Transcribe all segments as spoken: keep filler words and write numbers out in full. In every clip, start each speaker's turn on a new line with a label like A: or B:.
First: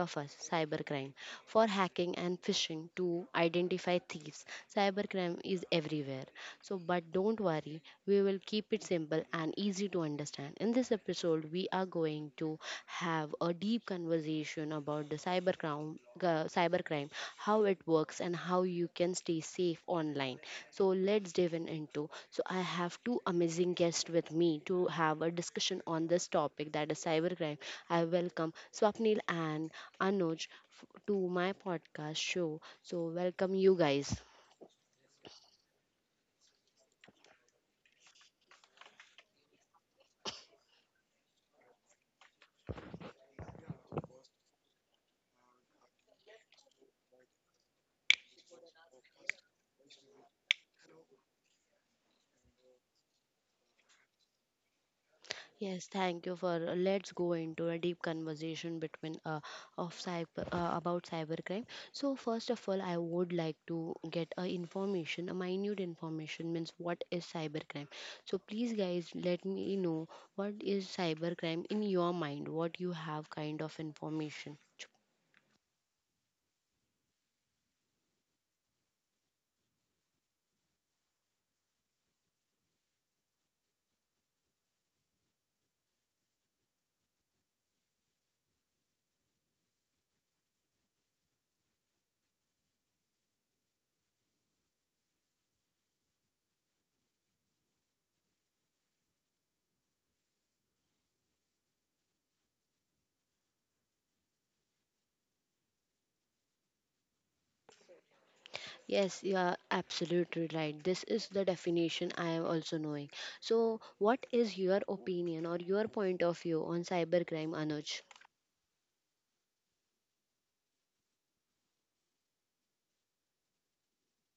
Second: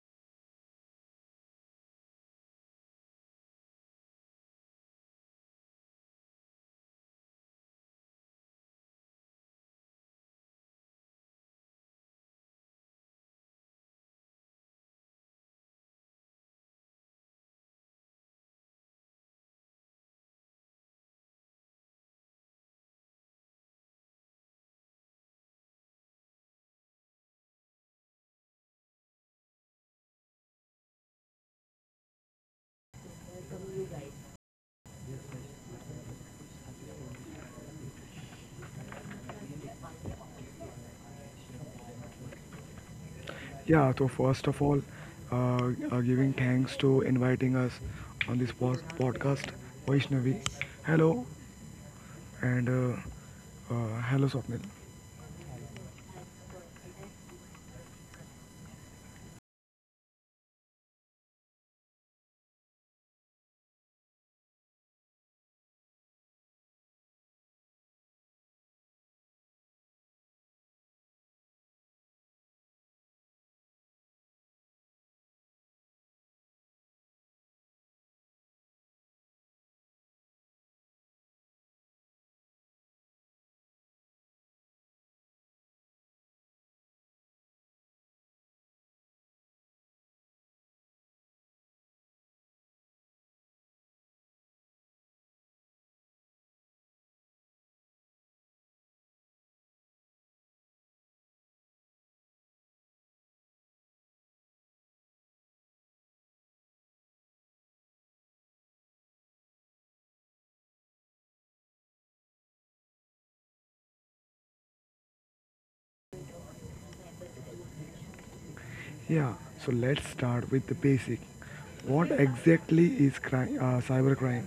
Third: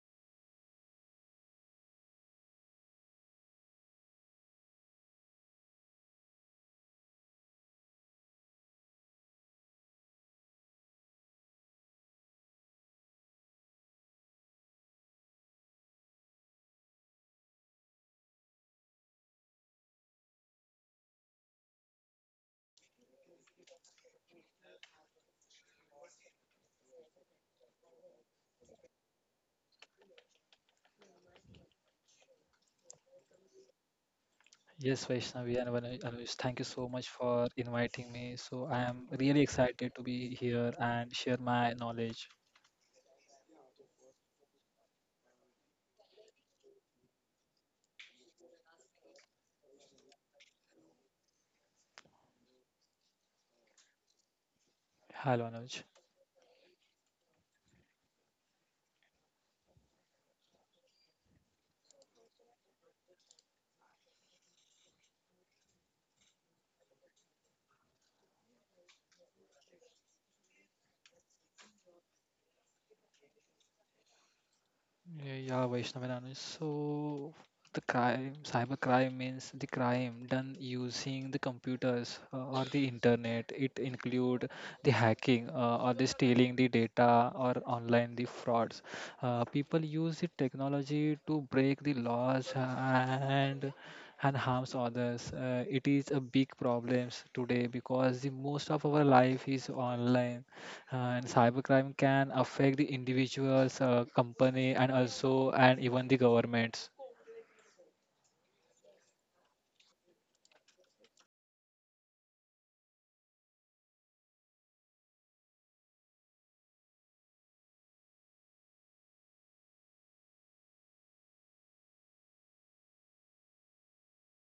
A: of us, cybercrime. For hacking and phishing to identify thieves, cybercrime is everywhere. So but don't worry, we will keep it simple and easy to understand. In this episode, we are going to have a deep conversation about the cybercrime, uh, cybercrime, how it works and how you can stay safe online. So let's dive in into so I have two amazing guests with me to have a discussion on this topic, that is cybercrime. I welcome Swapnil and Anuj f- to my podcast show. So welcome, you guys.
B: Yes, Vaishnavi and Anu- Anuj, thank you so much for inviting me. So I am really excited to be here and share my knowledge.
C: Yeah, so first of all, uh, uh, giving thanks to inviting us on this pod- podcast, Vaishnavi. Hello, and uh, uh, hello, Swapnil.
B: Hello, Anuj.
A: Yes, thank you for uh, let's go into a deep conversation between uh, of cyber uh, about cybercrime. So first of all, I would like to get a information, a minute information, means what is cybercrime. So please, guys, let me know what is cybercrime in your mind, what you have kind of information.
B: Yeah, yeah, Vaishnav So the crime, cyber crime means the crime done using the computers uh, or the internet. It include the hacking uh, or the stealing the data or online the frauds. Uh, people use the technology to break the laws and and harms others. Uh, it is a big problems today because the most of our life is online and cybercrime can affect the individuals, uh, company, and also and even the governments.
A: Yes, you are absolutely right. This is the definition I am also knowing. So, what is your opinion or your point of view on cybercrime, Anuj?
C: Yeah, so let's start with the basic. What exactly is crime, uh, cybercrime?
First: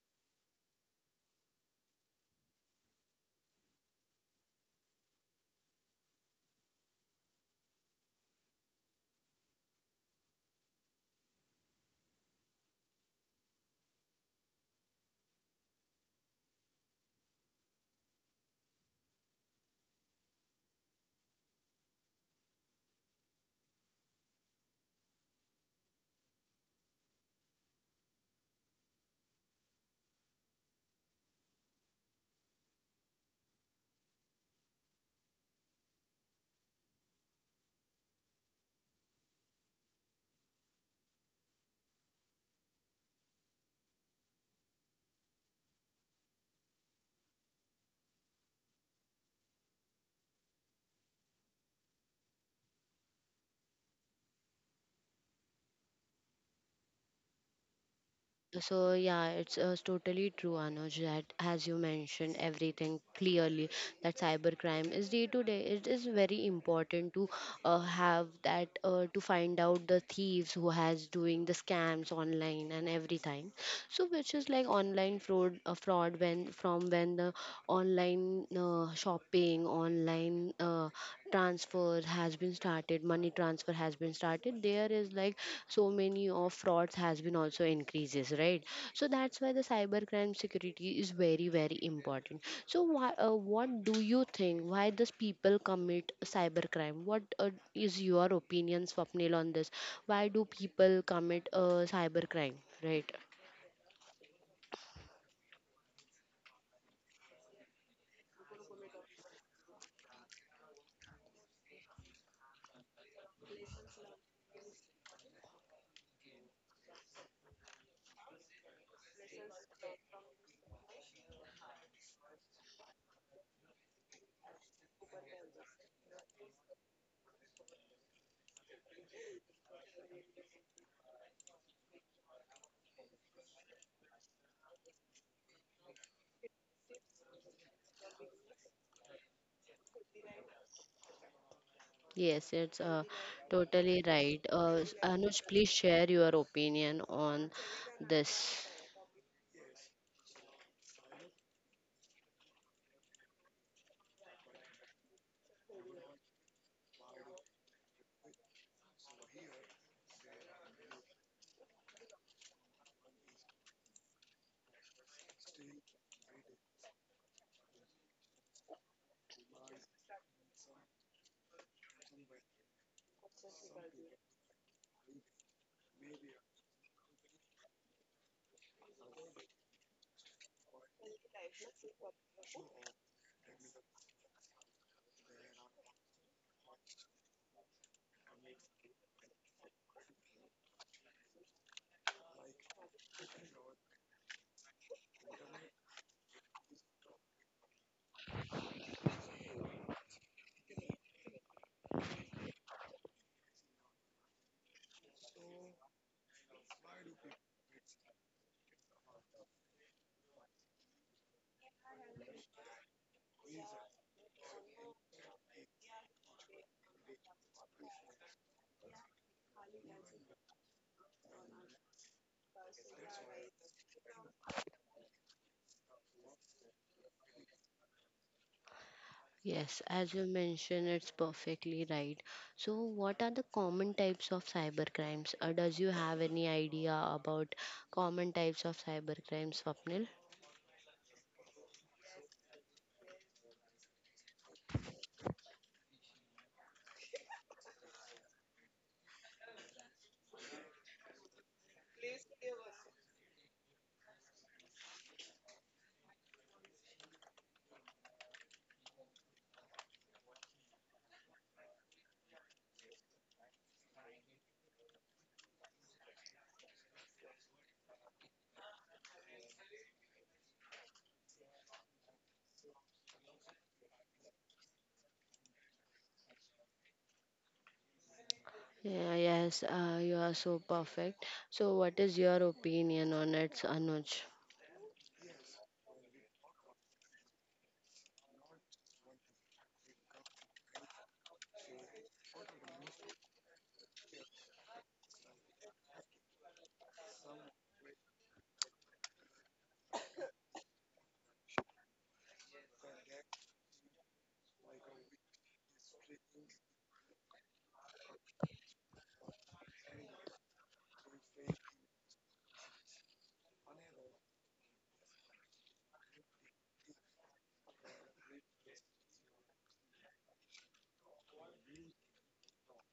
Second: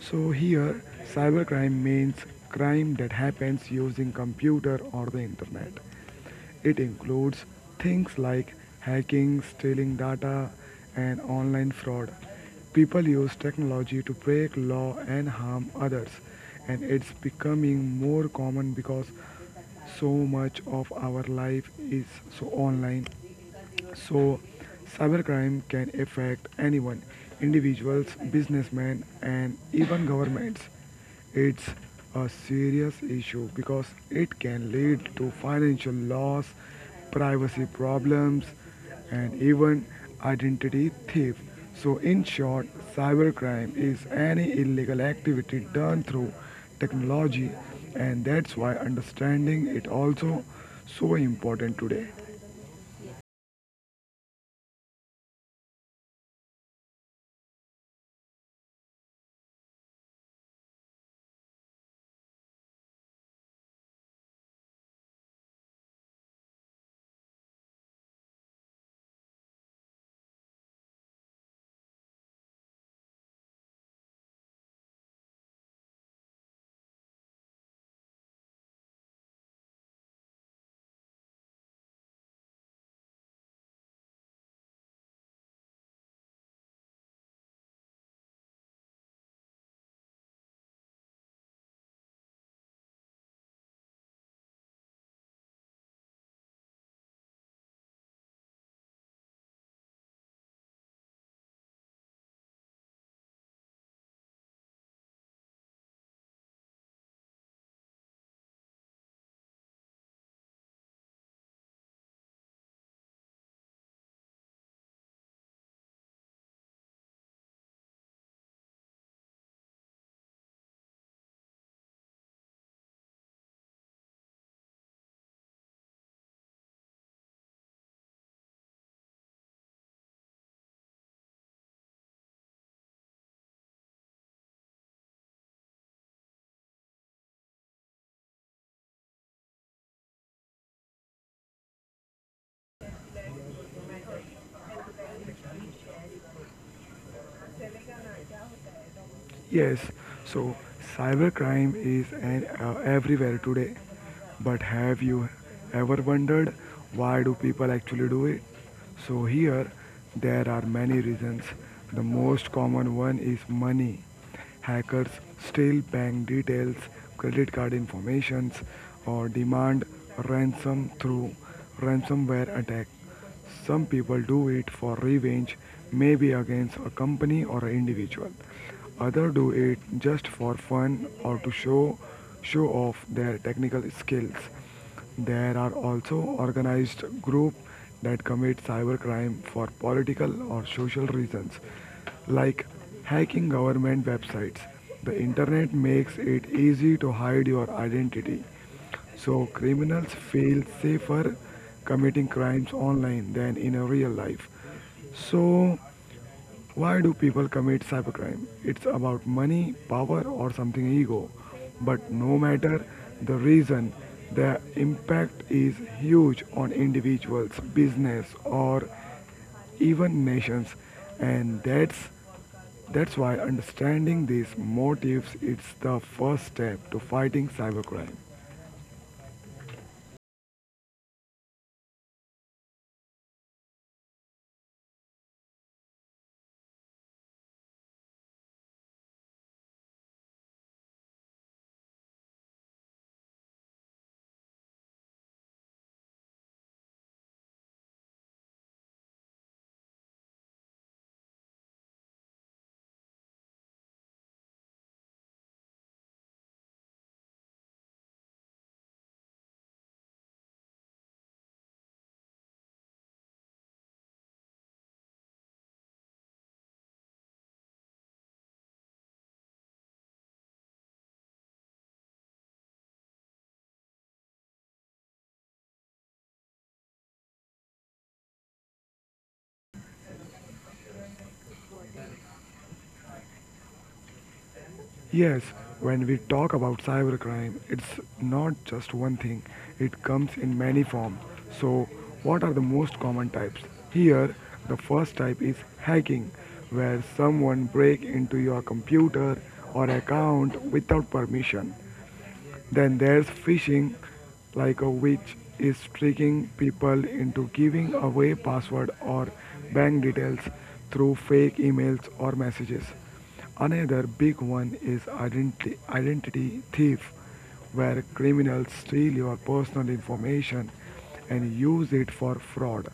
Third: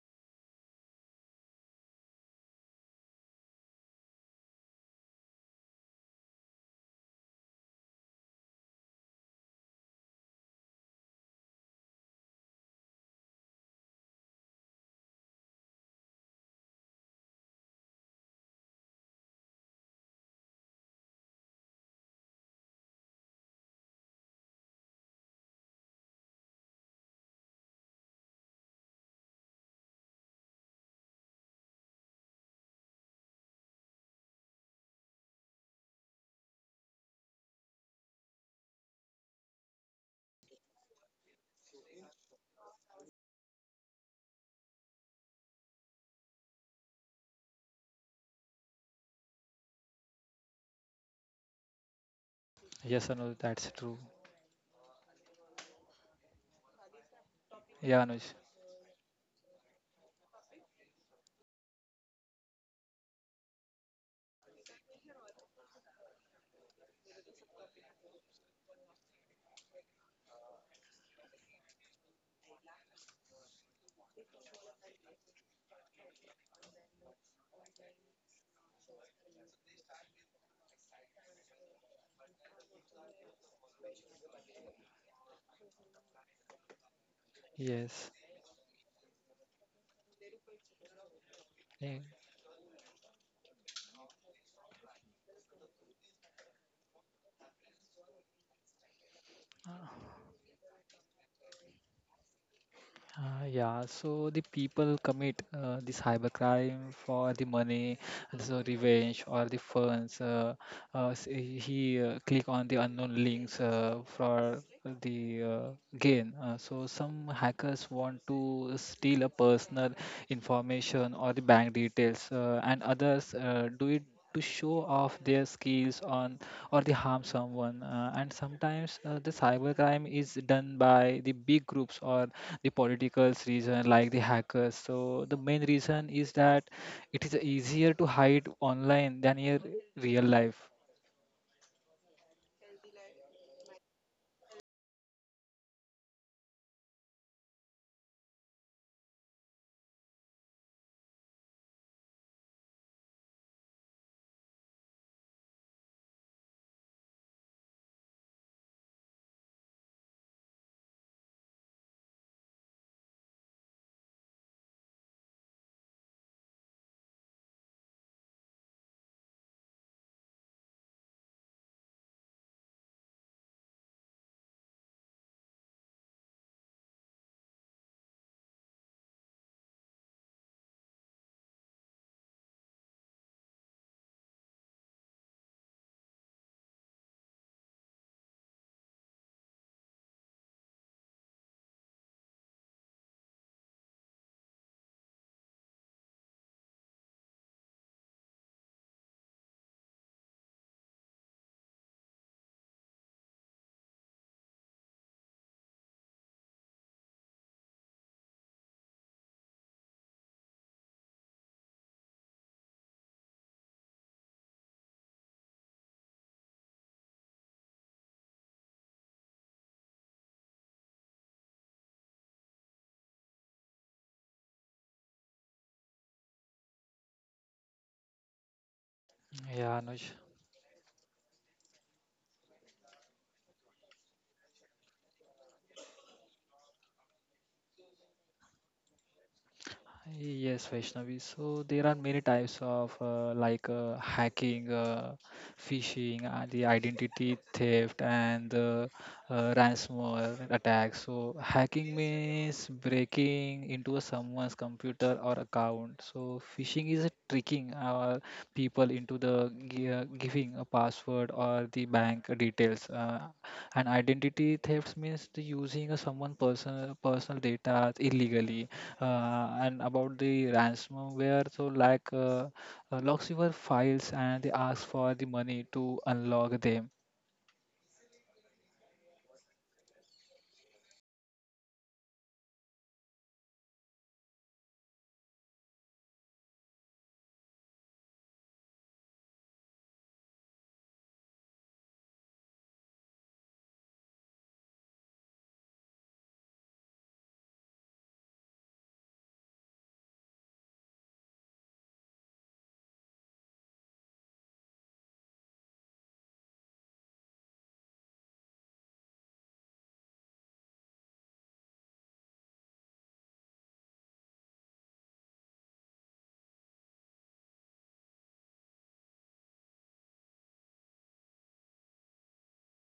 C: So here, cybercrime means crime that happens using computer or the internet. It includes things like hacking, stealing data, and online fraud. People use technology to break law and harm others, and it's becoming more common because so much of our life is so online. So, cybercrime can affect anyone individuals, businessmen, and even governments. It's a serious issue because it can lead to financial loss, privacy problems, and even identity theft. So, in short, cybercrime is any illegal activity done through technology, and that's why understanding it also so important today.
B: Yes, Anuj, that's true. Yeah, Anuj.
A: So yeah, it's uh, totally true, Anuj, that as you mentioned everything clearly that cybercrime is day to day. It is very important to uh, have that uh, to find out the thieves who has doing the scams online and everything. So which is like online fraud, uh, fraud when from when the online uh, shopping, online uh, transfer has been started money transfer has been started, there is like so many of frauds has been also
B: Yes.
A: increases, right? So that's why the cybercrime security is very, very
B: Yeah.
A: important. So why, uh, what do you think, why does people commit cybercrime? What uh, is your opinion, Swapnil, on this? Why do people commit uh, cybercrime, right?
B: Uh, yeah, so the people commit uh, this cybercrime for the money, and so revenge or the funds. Uh, uh, s- eh, he uh, Click on the unknown links uh, for the uh, gain. Uh, so some hackers want to steal a personal information or the bank details, uh, and others uh, do it to show off their skills on or they harm someone uh, and sometimes uh, the cybercrime is done by the big groups or the politicals reason like the hackers, so the main reason is that it is easier to hide online than in real life.
A: Yes, it's uh, totally right. uh, Anuj, please share your opinion on this.
C: Yes, so cybercrime is an, uh, everywhere today. But have you ever wondered why do people actually do it? So here there are many reasons. The most common one is money. Hackers steal bank details, credit card informations or demand ransom through ransomware attack. Some people do it for revenge, maybe against a company or an individual. Others do it just for fun or to show show off their technical skills. There are also organized groups that commit cybercrime for political or social reasons, like hacking government websites. The internet makes it easy to hide your identity so criminals feel safer committing crimes online than in a real life. So why do people commit cybercrime? It's about money, power, or something ego. But no matter the reason, the impact is huge on individuals, business, or even nations, and that's that's why understanding these motives is the first step to fighting cybercrime.
A: Yes,
B: Yeah,
A: as
B: Anuj.
A: you mentioned, it's perfectly right. So, what are the common types of cybercrimes? Or does you have any idea about common types of cybercrimes, Swapnil?
B: Yes, Vaishnavi. So there are many types of uh, like uh, hacking, uh, phishing, uh, the identity theft, and the uh, ransomware attack. So hacking means breaking into someone's computer or account. So phishing is a tricking our people into the gi- uh, giving a password password or the bank details. Uh, and identity theft means the using of someone personal personal data illegally. Uh, and about the ransomware, so like uh, uh, locks your files and they ask for the money to unlock them.
A: Yeah, yes, uh, you are so perfect. So, what is your opinion on it, Anuj?
C: Yes, when we talk about cybercrime, it's not just one thing, it comes in many forms. So, what are the most common types? Here, the first type is hacking, where someone breaks into your computer or account without permission. Then there's phishing, like a witch is tricking people into giving away password or bank details through fake emails or messages. Another big one is identity, identity thief, where criminals steal your personal information and use it for fraud.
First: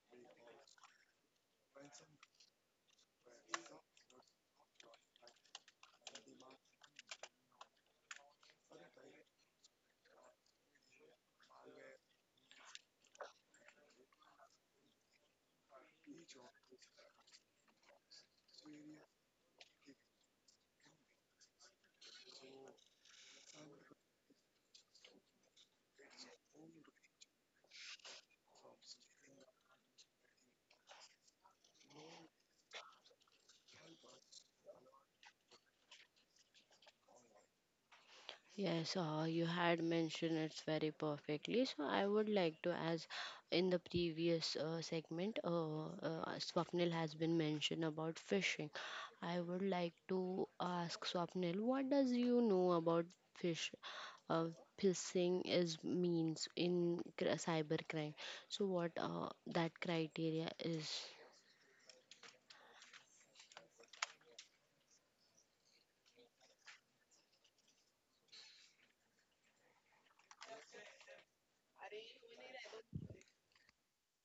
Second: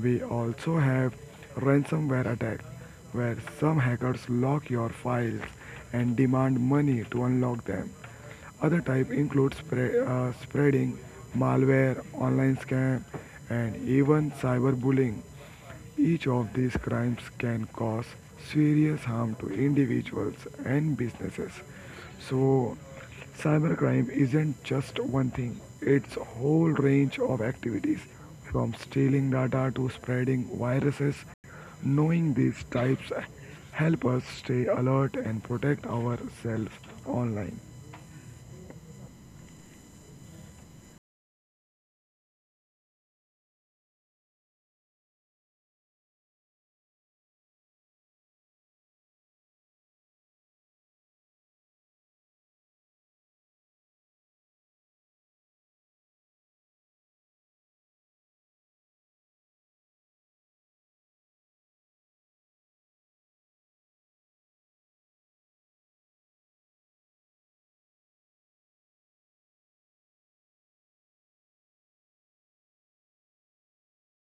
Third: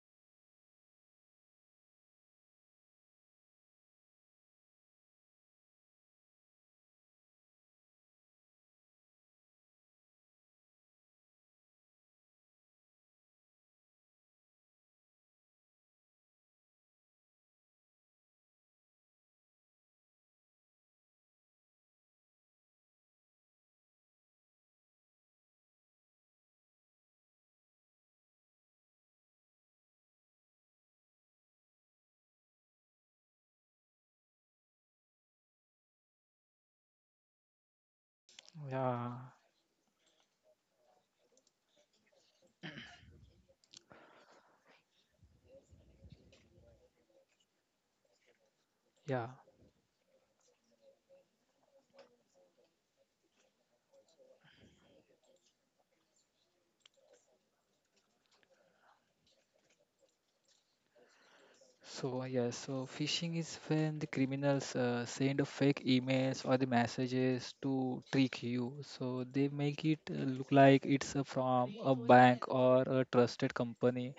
C: We also have ransomware attack, where some hackers lock your files and demand money to unlock them. Other type include spre- uh, spreading malware, online scam, and even cyberbullying. Each of these crimes can cause serious harm to individuals and businesses. So, cybercrime isn't just one thing, it's a whole range of activities from stealing data to spreading viruses. Knowing these types help us stay alert and protect ourselves online.
A: Yes,
B: Yeah,
A: uh, you had mentioned it very perfectly. So I would like to, as in the previous uh, segment, uh, uh, Swapnil has been mentioned about fishing.
B: yeah.
A: I would like to ask Swapnil, what does you know about fish? Uh, Fishing is, means in cr- cybercrime. So what uh, that criteria is?
B: So yes, so phishing is when the criminals uh, send a fake emails or the messages to trick you. So they make it uh, look like it's uh, from a bank or a trusted company.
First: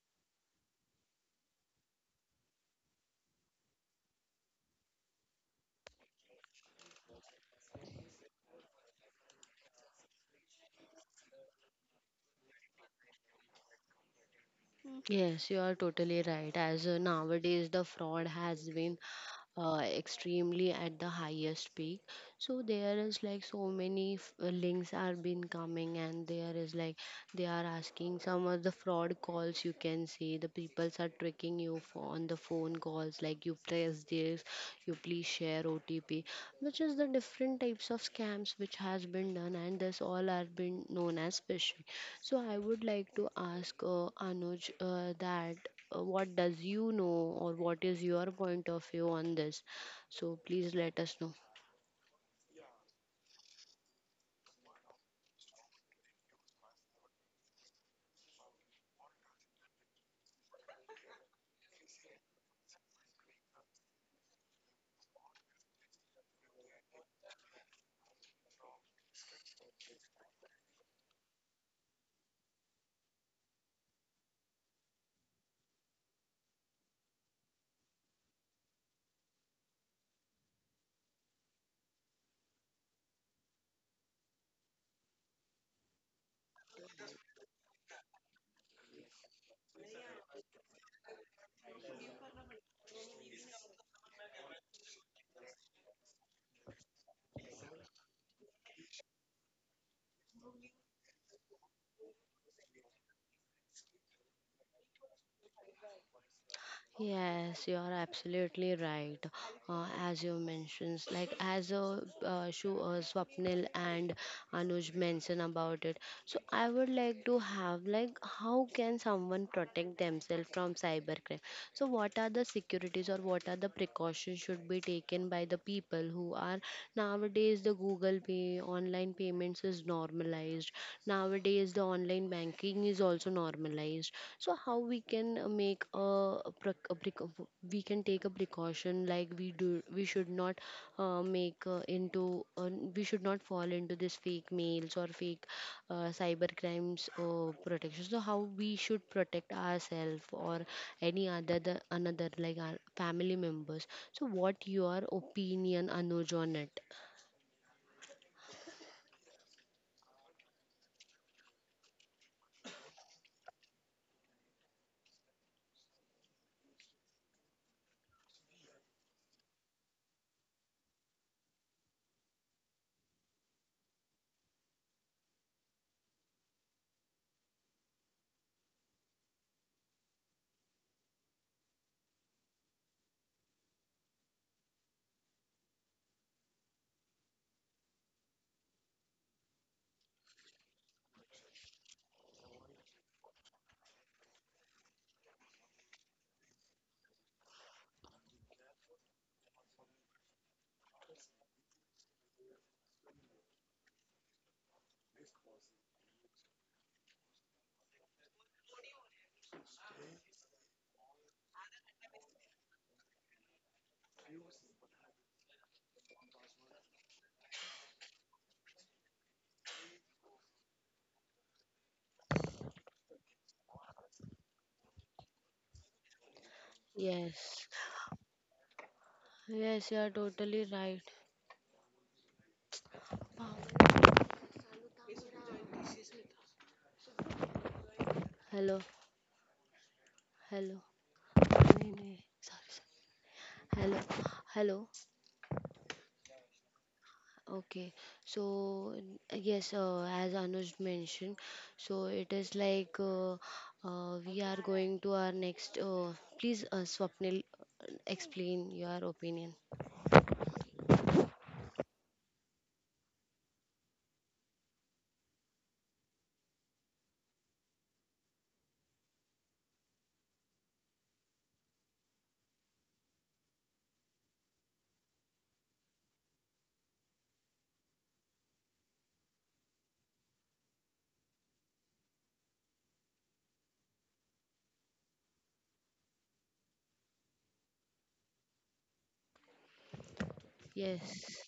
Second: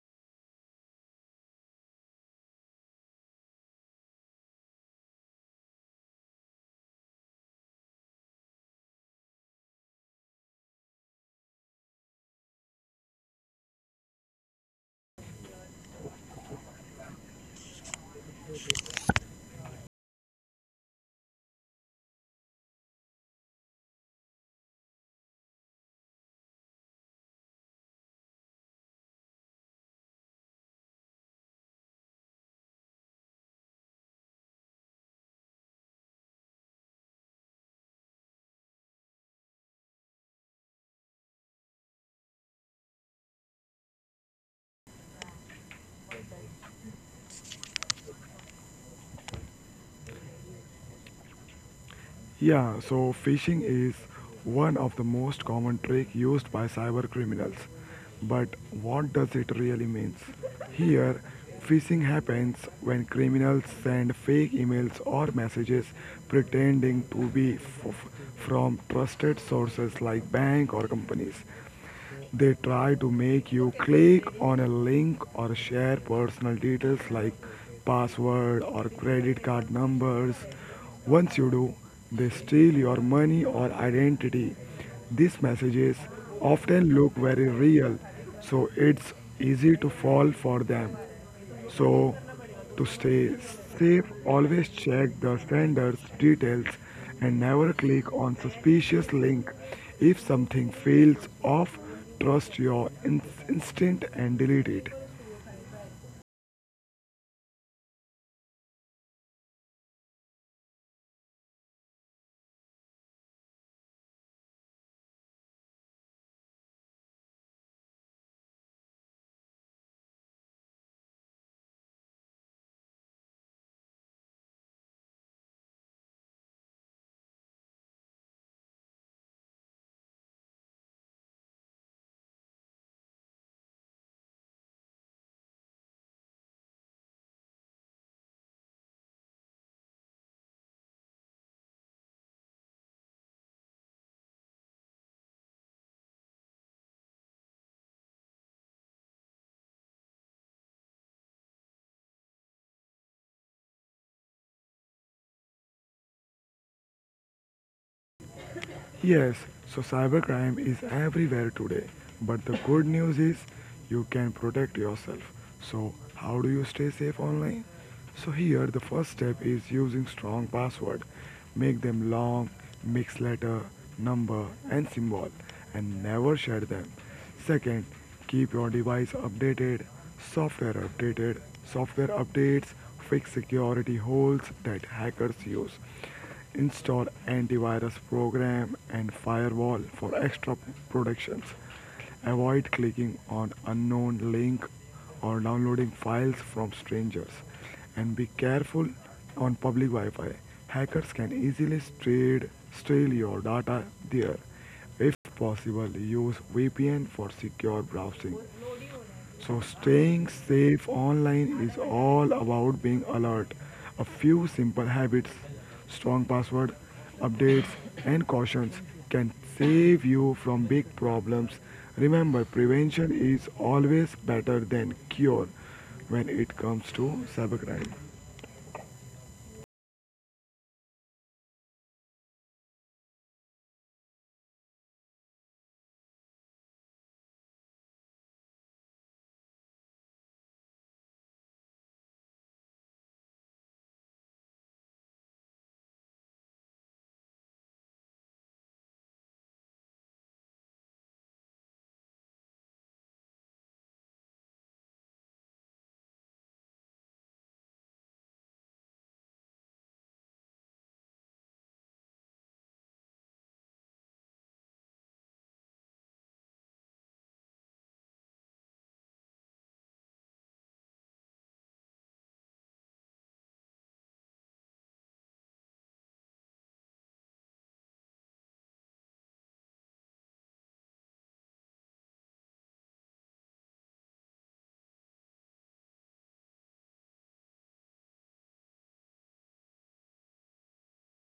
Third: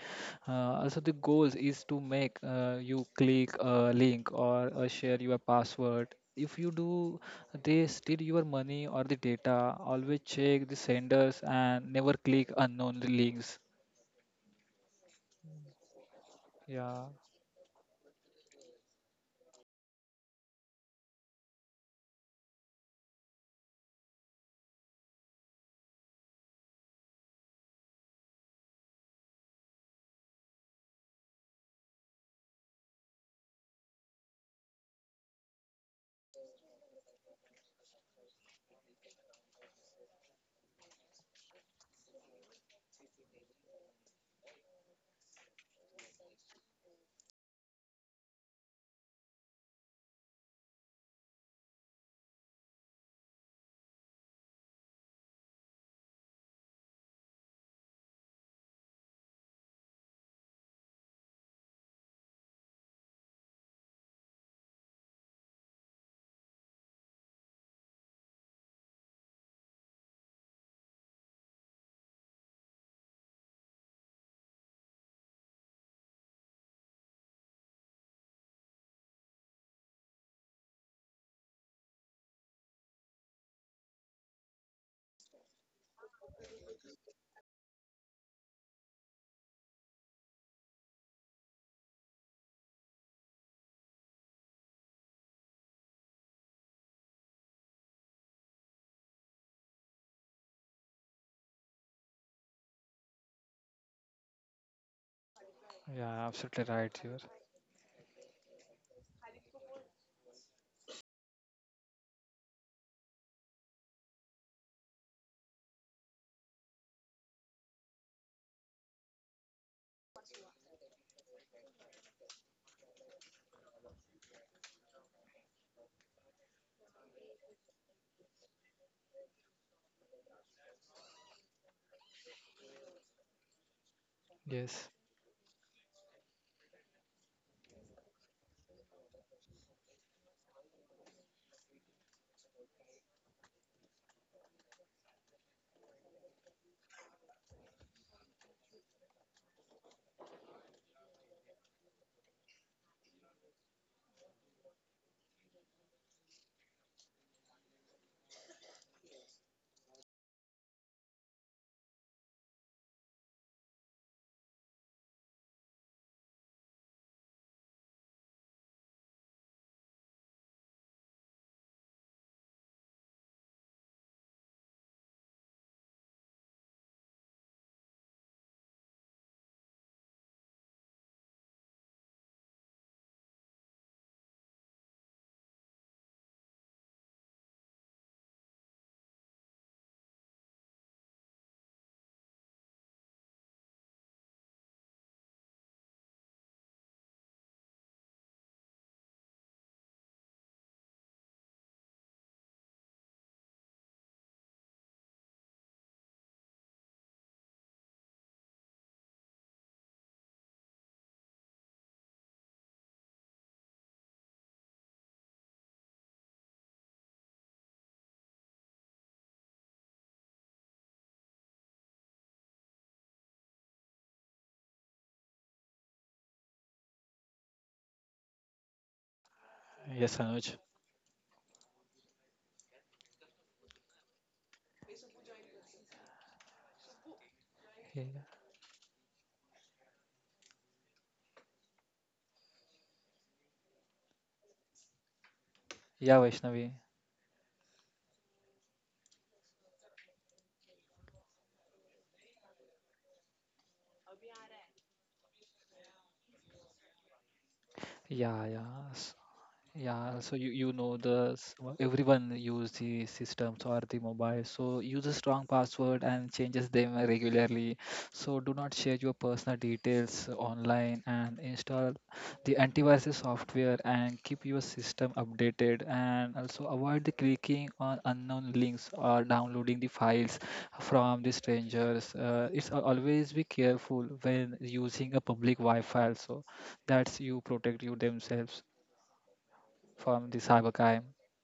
B: Uh, also, the goal is to make uh, you click a link or uh, share your password. If you do, they steal your money or the data. Always check the senders and never click unknown links.
A: Yes, you are totally right. As uh,
B: Yeah,
A: nowadays the fraud has been uh, extremely at the highest peak, so there is like so many f- uh, links are been coming, and there is like they are asking some of the fraud calls. You can see the peoples are tricking you for on the phone calls, like you press this, you please share OTP, which is the different types of scams which has been done, and this all are been known as phishing. So I would like to ask uh, Anuj uh, that uh, what does you know or what is your point of view on this? So please let us know.
C: Yeah, so phishing is one of the most common trick used by cyber criminals. But what does it really means? Here, phishing happens when criminals send fake emails or messages pretending to be f- from trusted sources like bank or companies. They try to make you click on a link or share personal details like password or credit card numbers. Once you do, they steal your money or identity. These messages often look very real, so it's easy to fall for them. So, to stay safe, always check the sender's details and never click on suspicious link. If something feels off, trust your in- instinct and delete it.
B: yeah, absolutely right here.
A: Yes, you are absolutely right. Uh, as you mentioned, like as a uh, Shu, uh, Swapnil and Anuj mentioned about it. So I would like to have like, how can someone protect themselves from cybercrime? So, what are the securities or what are the precautions should be taken by the people who are nowadays? The Google Pay, online payments is normalized. Nowadays, the online banking is also normalized. So, how
B: Yes.
A: we can uh, make a, a, prec- a, prec- we can take a precaution, like we do, we should not uh, make uh, into uh, we should not fall into this fake mails or fake uh, cyber crimes uh, protection. So how we should protect ourselves or any other the, another, like our family members? So what your opinion, Anuj, on it?
C: Yes, so cybercrime is everywhere today. But the good news is you can protect yourself. So, how do you stay safe online? So, here the first step is using strong password. Make them long, mixed letter, number, and symbol, and never share them. Second, keep your device updated, software updated, software updates fix security holes that hackers use. Install antivirus program and firewall for extra protections. Avoid clicking on unknown link or downloading files from strangers and be careful on public Wi-Fi. Hackers can easily steal, steal your data there if possible, use V P N for secure browsing. So, staying safe online is all about being alert. A few simple habits, strong password, updates, and cautions can save you from big problems. Remember, prevention is always better than cure when it comes to
A: Yes,
C: cybercrime.
A: yes, you are
B: Yes, Anuj.
A: totally right. Hello? Hello? नहीं, नहीं, sorry, sorry. Hello? Hello?
B: Yeah, Vaishnavi.
A: Okay, so n- uh, yes, uh, as Anuj mentioned, so it is like uh, uh, we are going to our next. Uh, please, uh, Swapnil,
B: Yeah,
A: explain
B: yeah.
A: your
B: S-
A: opinion.
B: Yeah, so you, you know the s- wha- everyone use the systems or the mobile. So use a strong password and changes them regularly. So do not share your personal details online and install the antivirus software and keep your system updated, and also avoid the clicking on unknown links or downloading the files from the strangers. Uh, it's al- always be careful when using a public Wi-Fi. So that's you protect you themselves from the cyber crime.
A: Yes.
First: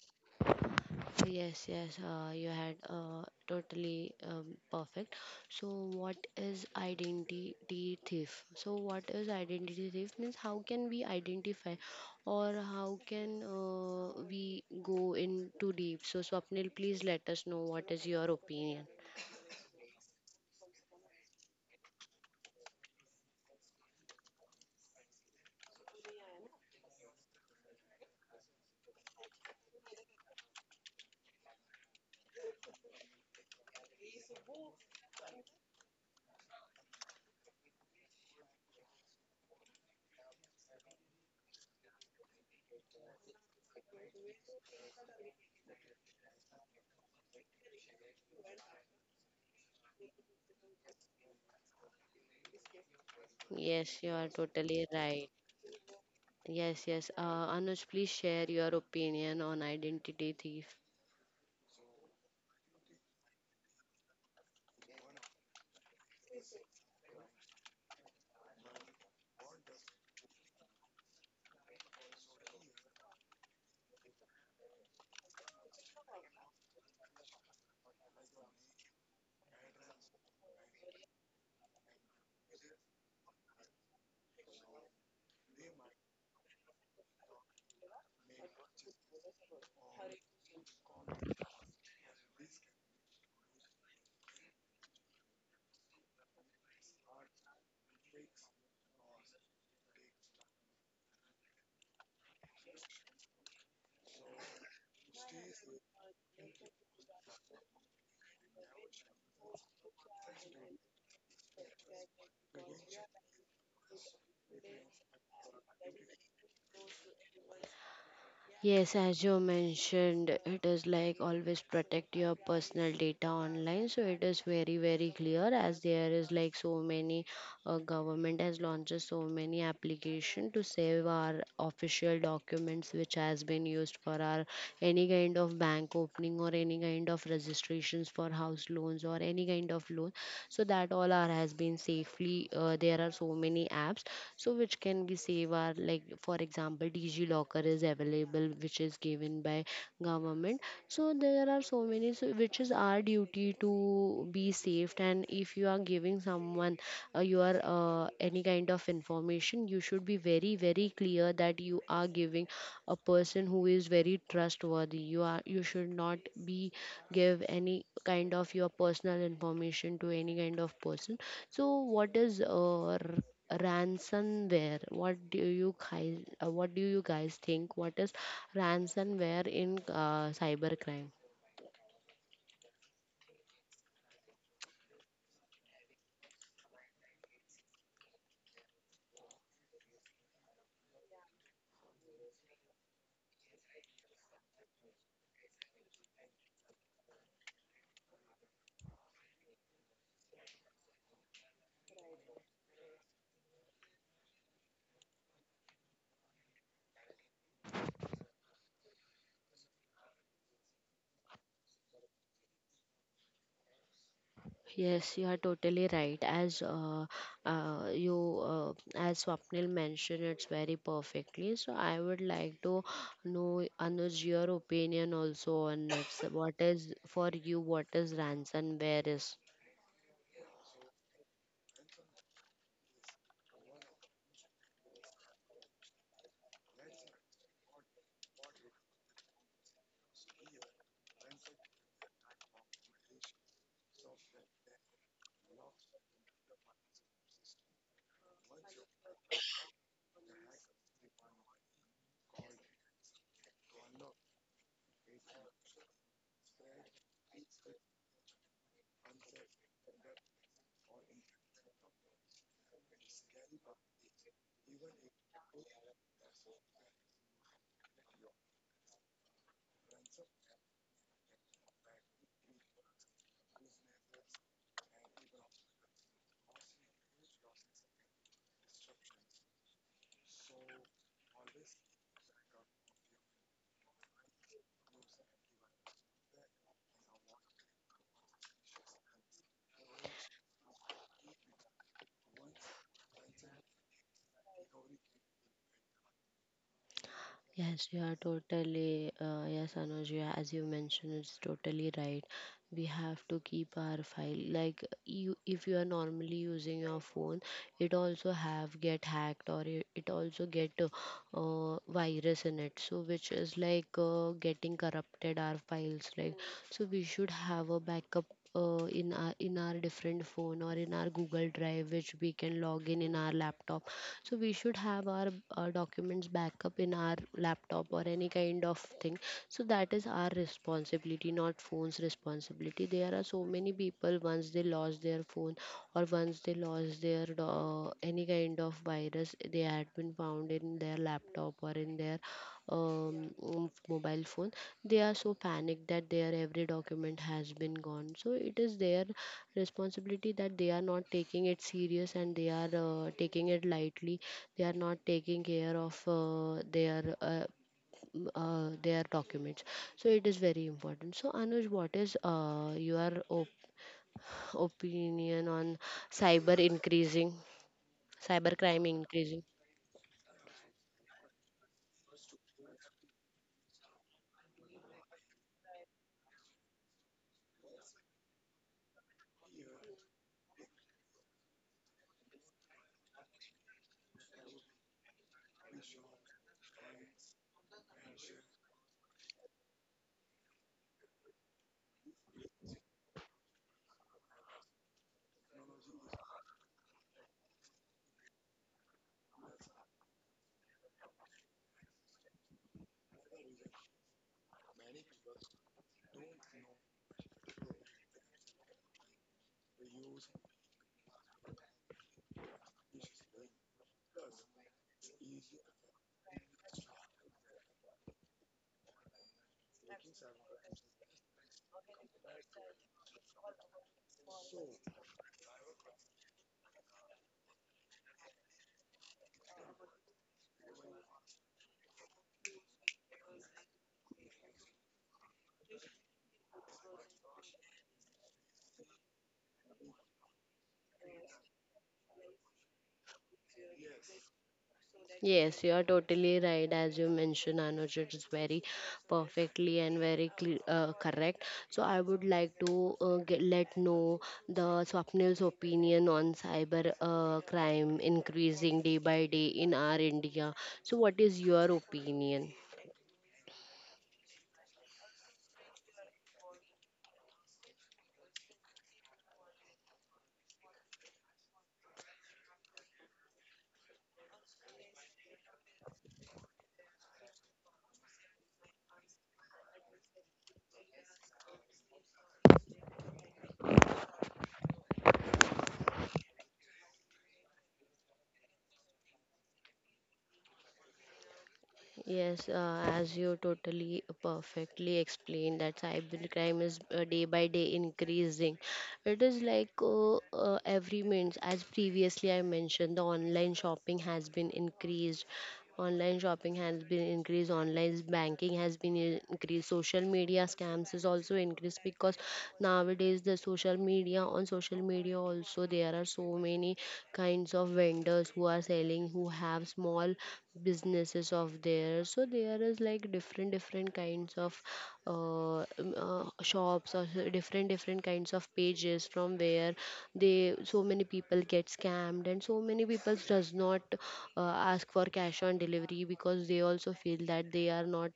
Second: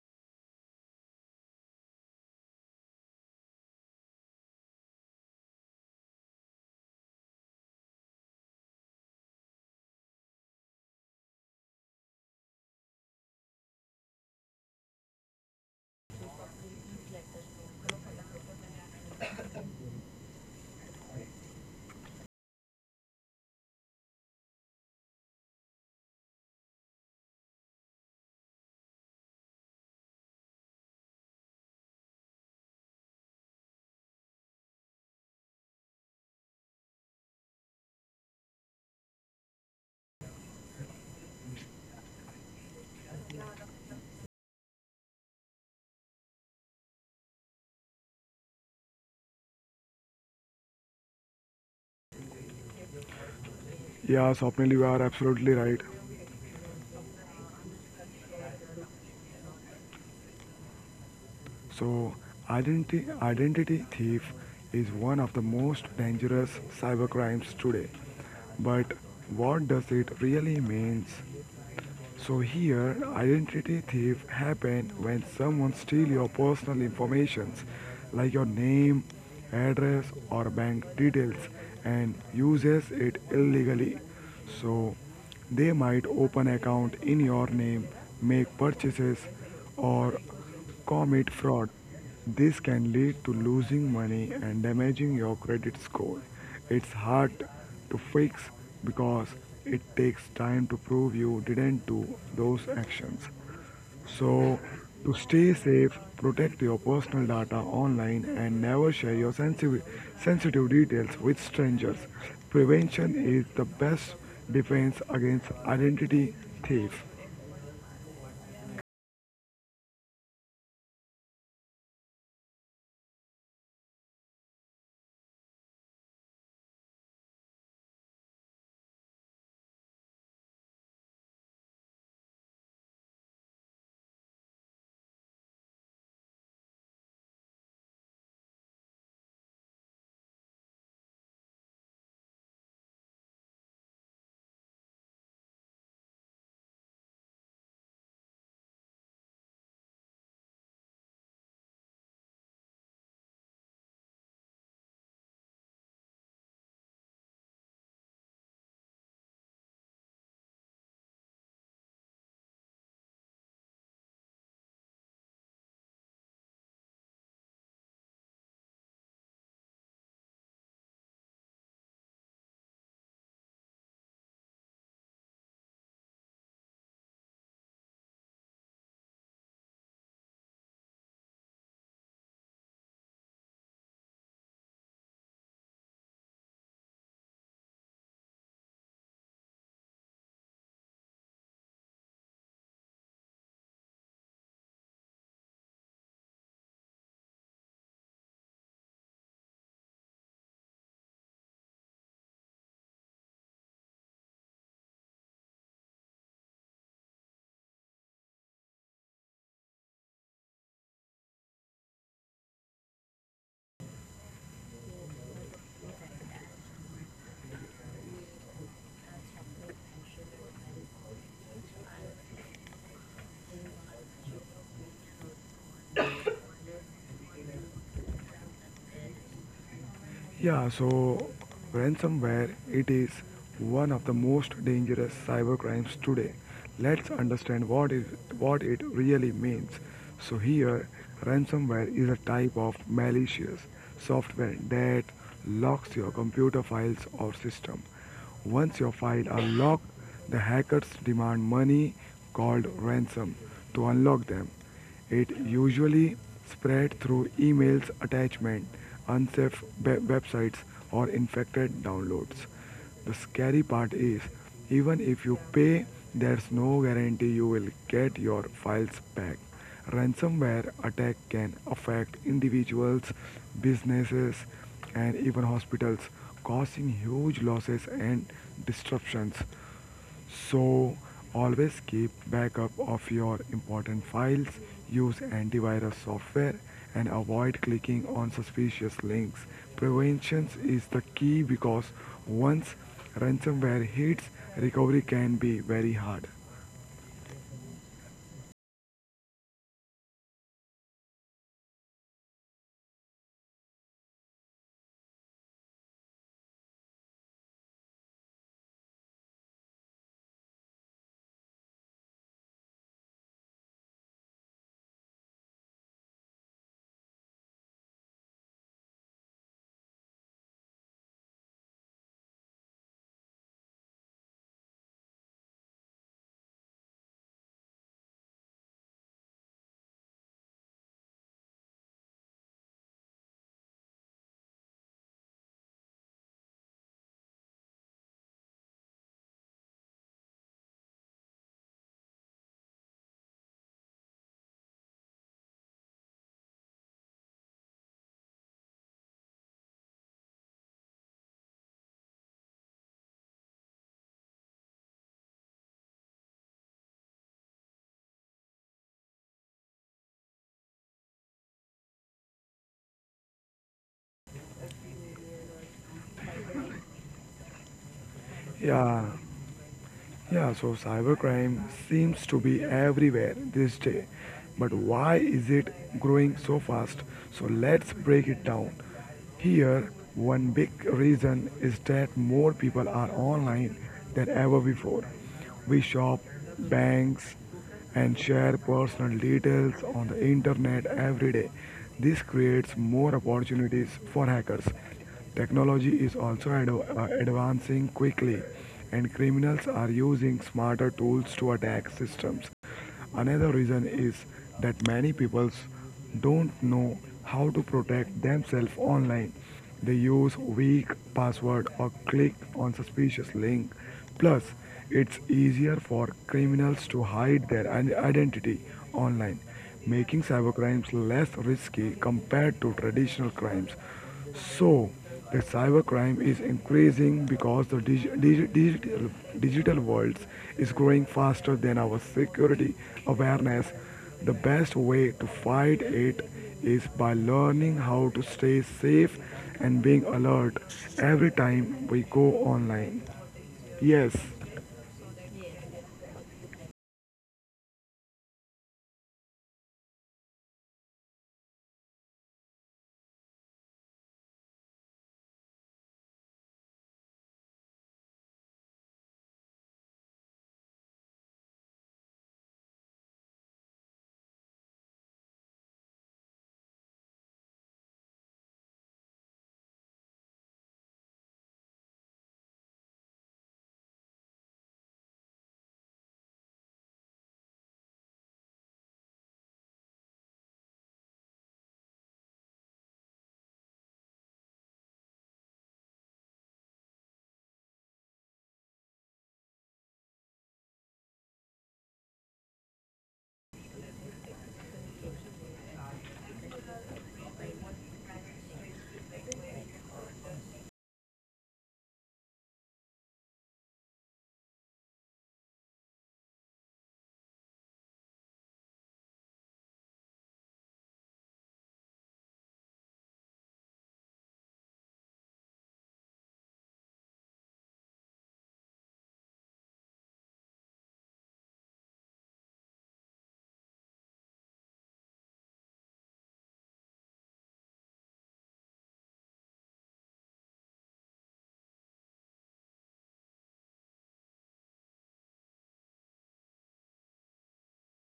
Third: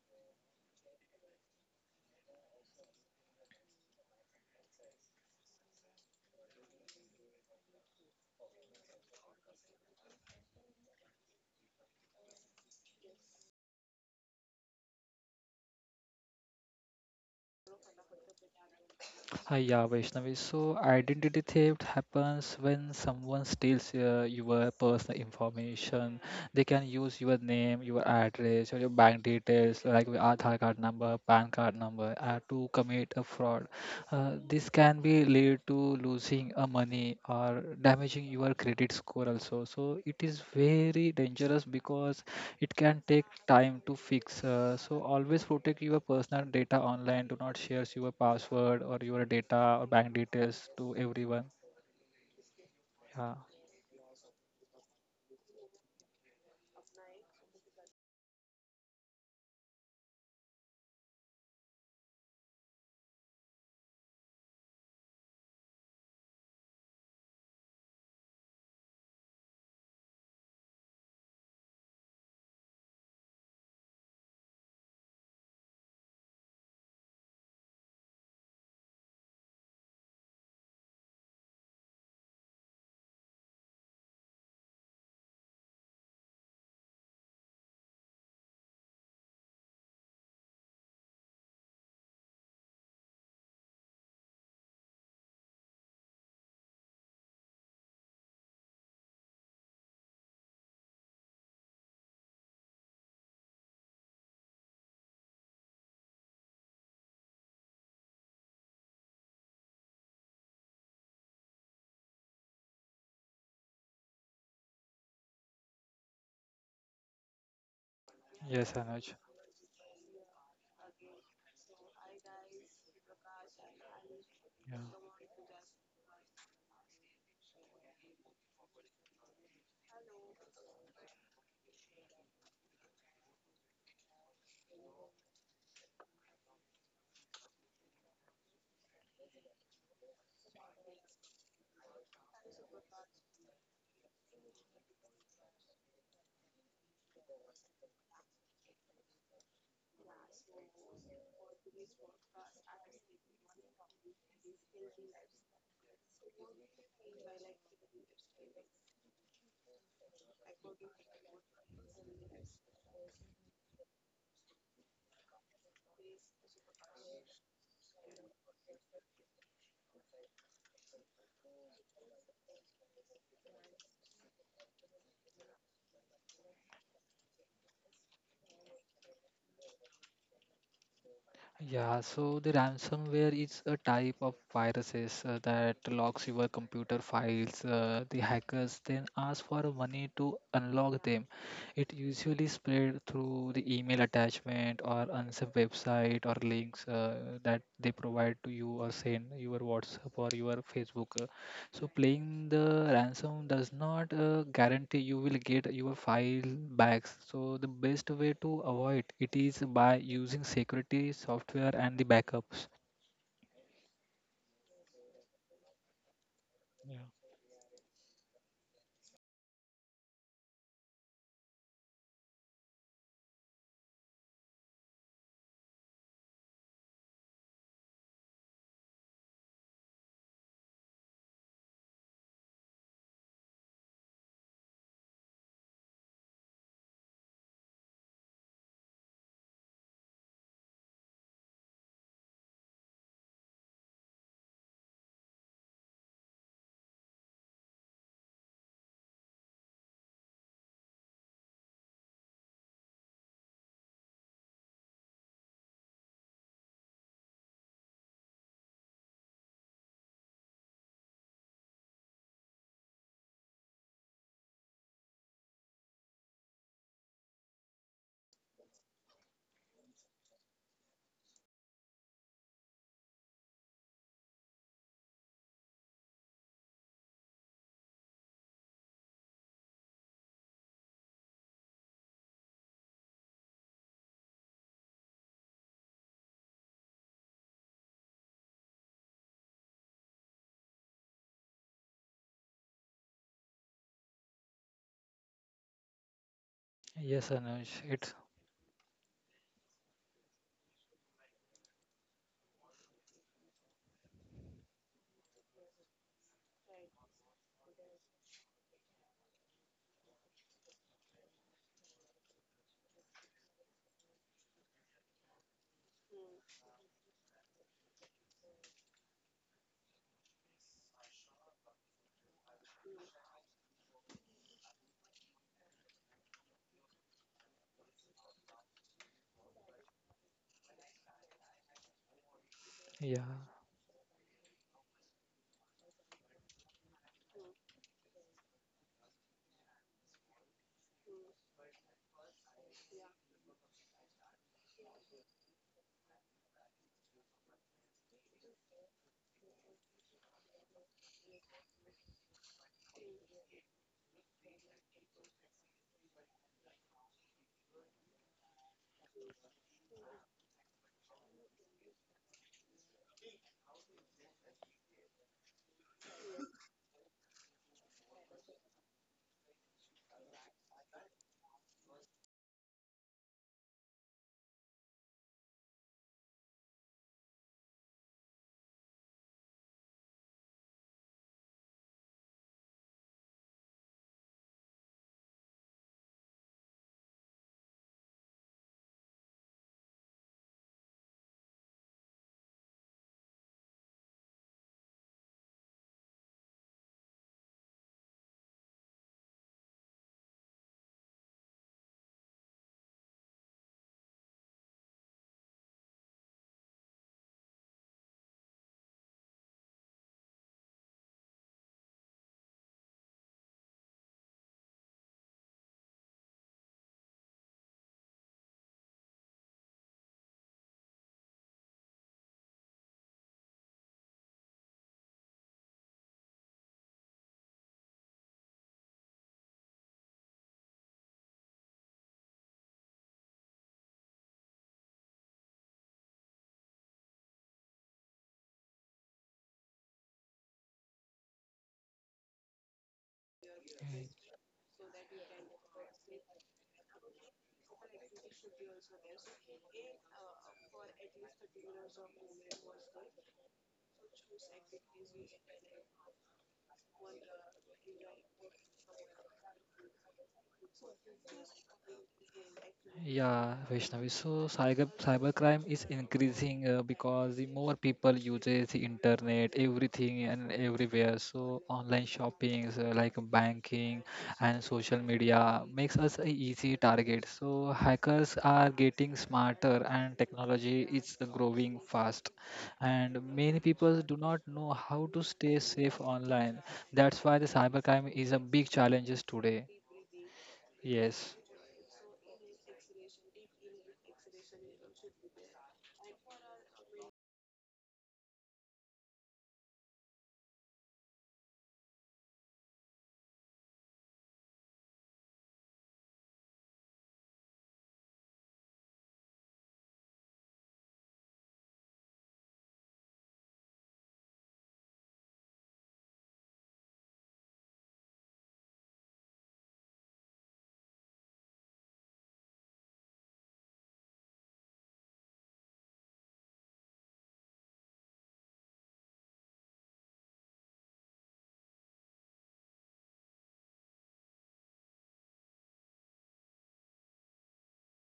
A: Yes, yes, uh, you had uh, totally um, perfect. So, what is identity thief? So, what is identity thief means? How can we identify, or how can uh, we go in too deep? So, Swapnil, please let us know what is your opinion.
B: Uh, yeah, Vaishnavi. So identity theft happens when someone steals uh, your personal information. They can use your name, your address, or your bank details like your Aadhaar card number, P A N card number uh, to commit a fraud. Uh, this can be lead to losing uh, money or damaging your credit score also. So it is very dangerous because it can take time to fix. Uh, so always protect your personal data online. Do not share your password or your data or bank details to everyone. Yeah.
A: Yes, you
C: Yeah,
A: are
C: Swapnil, you
A: totally
C: are
A: right.
C: absolutely right.
A: Yes, yes. Uh, Anuj, please share your opinion on identity thief.
C: So, identity, identity thief is one of the most dangerous cybercrimes today. But what does it really means? So here, identity thief happen when someone steal your personal informations, like your name, address, or bank details, and uses it illegally. So they might open account in your name, make purchases, or commit fraud. This can lead to losing money and damaging your credit score. It's hard to fix because it takes time to prove you didn't do those actions. So, to stay safe, protect your personal data online and never share your sensitive, sensitive details with strangers. Prevention is the best defense against identity thief.
B: Yes,
A: Yes,
B: Anuj.
A: as you mentioned, it is like always protect your personal data online. So it is very,
B: Yeah.
A: very clear, as there is like so many uh, government has launched so many application to save our official documents which has been used for our any kind of bank opening or any kind of registrations for house loans or any kind of loan. So that all our has been safely, uh, there are so many apps, so which can be save our. Like for example, DG Locker is available, which is given by government. So there are so many, so which is our duty to be safe. And if you are giving someone uh, your uh, any kind of information, you should be very, very clear that you are giving a person who is very trustworthy. You are you should not be give any kind of your personal information to any kind of person. So, what is uh, r- ransomware? What do you guys, uh, what do you guys think, what is ransomware in uh, cybercrime?
B: Yeah, so the ransomware is a type of viruses uh, that locks your computer files. Uh, the hackers then ask for money to unlock them. It usually spread through the email attachment or unsafe website or links uh, that they provide to you or send your WhatsApp or your Facebook. So playing the ransom does not uh, guarantee you will get your file back. So the best way to avoid it is by using security software and the backups.
A: Yes, you are totally right. As uh, uh, you, uh, as Swapnil mentioned, it's very perfectly. So I would like to know Anuj your opinion also on it. So what is for you, what is ransomware is?
C: Yeah, so ransomware it is one of the most dangerous cyber crimes today. Let's understand what is what it really means. So here ransomware is a type of malicious software that locks your computer files or system. Once your files are locked, the hackers demand money called ransom to unlock them. It usually spread through emails, attachment, unsafe websites or infected downloads. The scary part is even if you pay, there's no guarantee you will get your files back. Ransomware attack can affect individuals, businesses, and even hospitals, causing huge losses and disruptions. So, always keep backup of your important files, use antivirus software, and avoid clicking on suspicious links. Prevention is the key because once ransomware hits, recovery can be very hard.
B: Yes, Anuj.
A: Yes, you
B: It
A: are totally, uh, yes, Anuj, you- as you mentioned, it's totally right. We have to keep our file. Like, you, if you are normally using your phone, it also have get hacked, or it, it also get uh, uh, virus in it, so which is like uh, getting corrupted our files. Like, so we should have a backup uh, in our in our different phone or in our Google Drive, which we can log in in our laptop. So we should have our uh, documents backup in our laptop or any kind of thing. So that is our responsibility, not phone's responsibility. There are
B: Yeah.
A: so many people, once once they lost their phone, or once they lost their uh, any kind of virus, they had been found in their laptop or in their um, um, mobile phone, they are so panicked that their every document has been gone. So it is their responsibility that they are not taking it serious and they are uh, taking it lightly. They are not taking care of uh, their uh, m- uh, their documents. So it is very important. So Anuj, what is uh, your opinion on cyber increasing, cyber crime
C: Yeah,
A: increasing?
C: Yeah, so cybercrime seems to be everywhere this day. But why is it growing so fast? So let's break it down. Here, one big reason is that more people are online than ever before. We shop, banks, and share personal details on the internet every day. This creates more opportunities for hackers. Technology is also ad- uh, advancing quickly, and criminals are using smarter tools to attack systems. Another reason is that many people don't know how to protect themselves online. They use weak passwords or click on suspicious links. Plus, it's easier for criminals to hide their identity online, making cybercrimes less risky compared to traditional crimes. So, the cybercrime is increasing because the dig- dig- digital, digital world is growing faster than our security awareness. The best way to fight it is by learning how to stay safe and being alert every time we go online. Yes.
A: Yes, you are totally right. As you mentioned, Anuj, it's very perfectly and very cle uh, correct. So I would like to uh, get, let know the Swapnil's opinion on cyber uh, crime increasing day by day in our India. So what is your opinion?
B: Yeah, Vaishnavi. So cyber cybercrime is increasing uh, because the more people uses the internet, everything and everywhere. So online shopping, uh, like banking and social media, makes us a easy target. So hackers are getting smarter, and technology is growing fast. And many people do not know how to stay safe online. That's why the cybercrime is a big challenge today. Yes.
A: Yes, uh, as you totally uh, perfectly explained that cybercrime is uh, day by day increasing. It is like uh, uh, every means, as previously I mentioned, the online shopping has been increased. Online shopping has been increased. Online banking has been in- increased. Social media scams is also increased because nowadays the social media, on social media also, there are so many kinds of vendors who are selling, who have small businesses of there. So there is like different, different kinds of uh, um, uh, shops, or so different, different kinds of pages from where they, so many people get scammed, and so many people does not uh, ask for cash on delivery, because they also feel that they are not,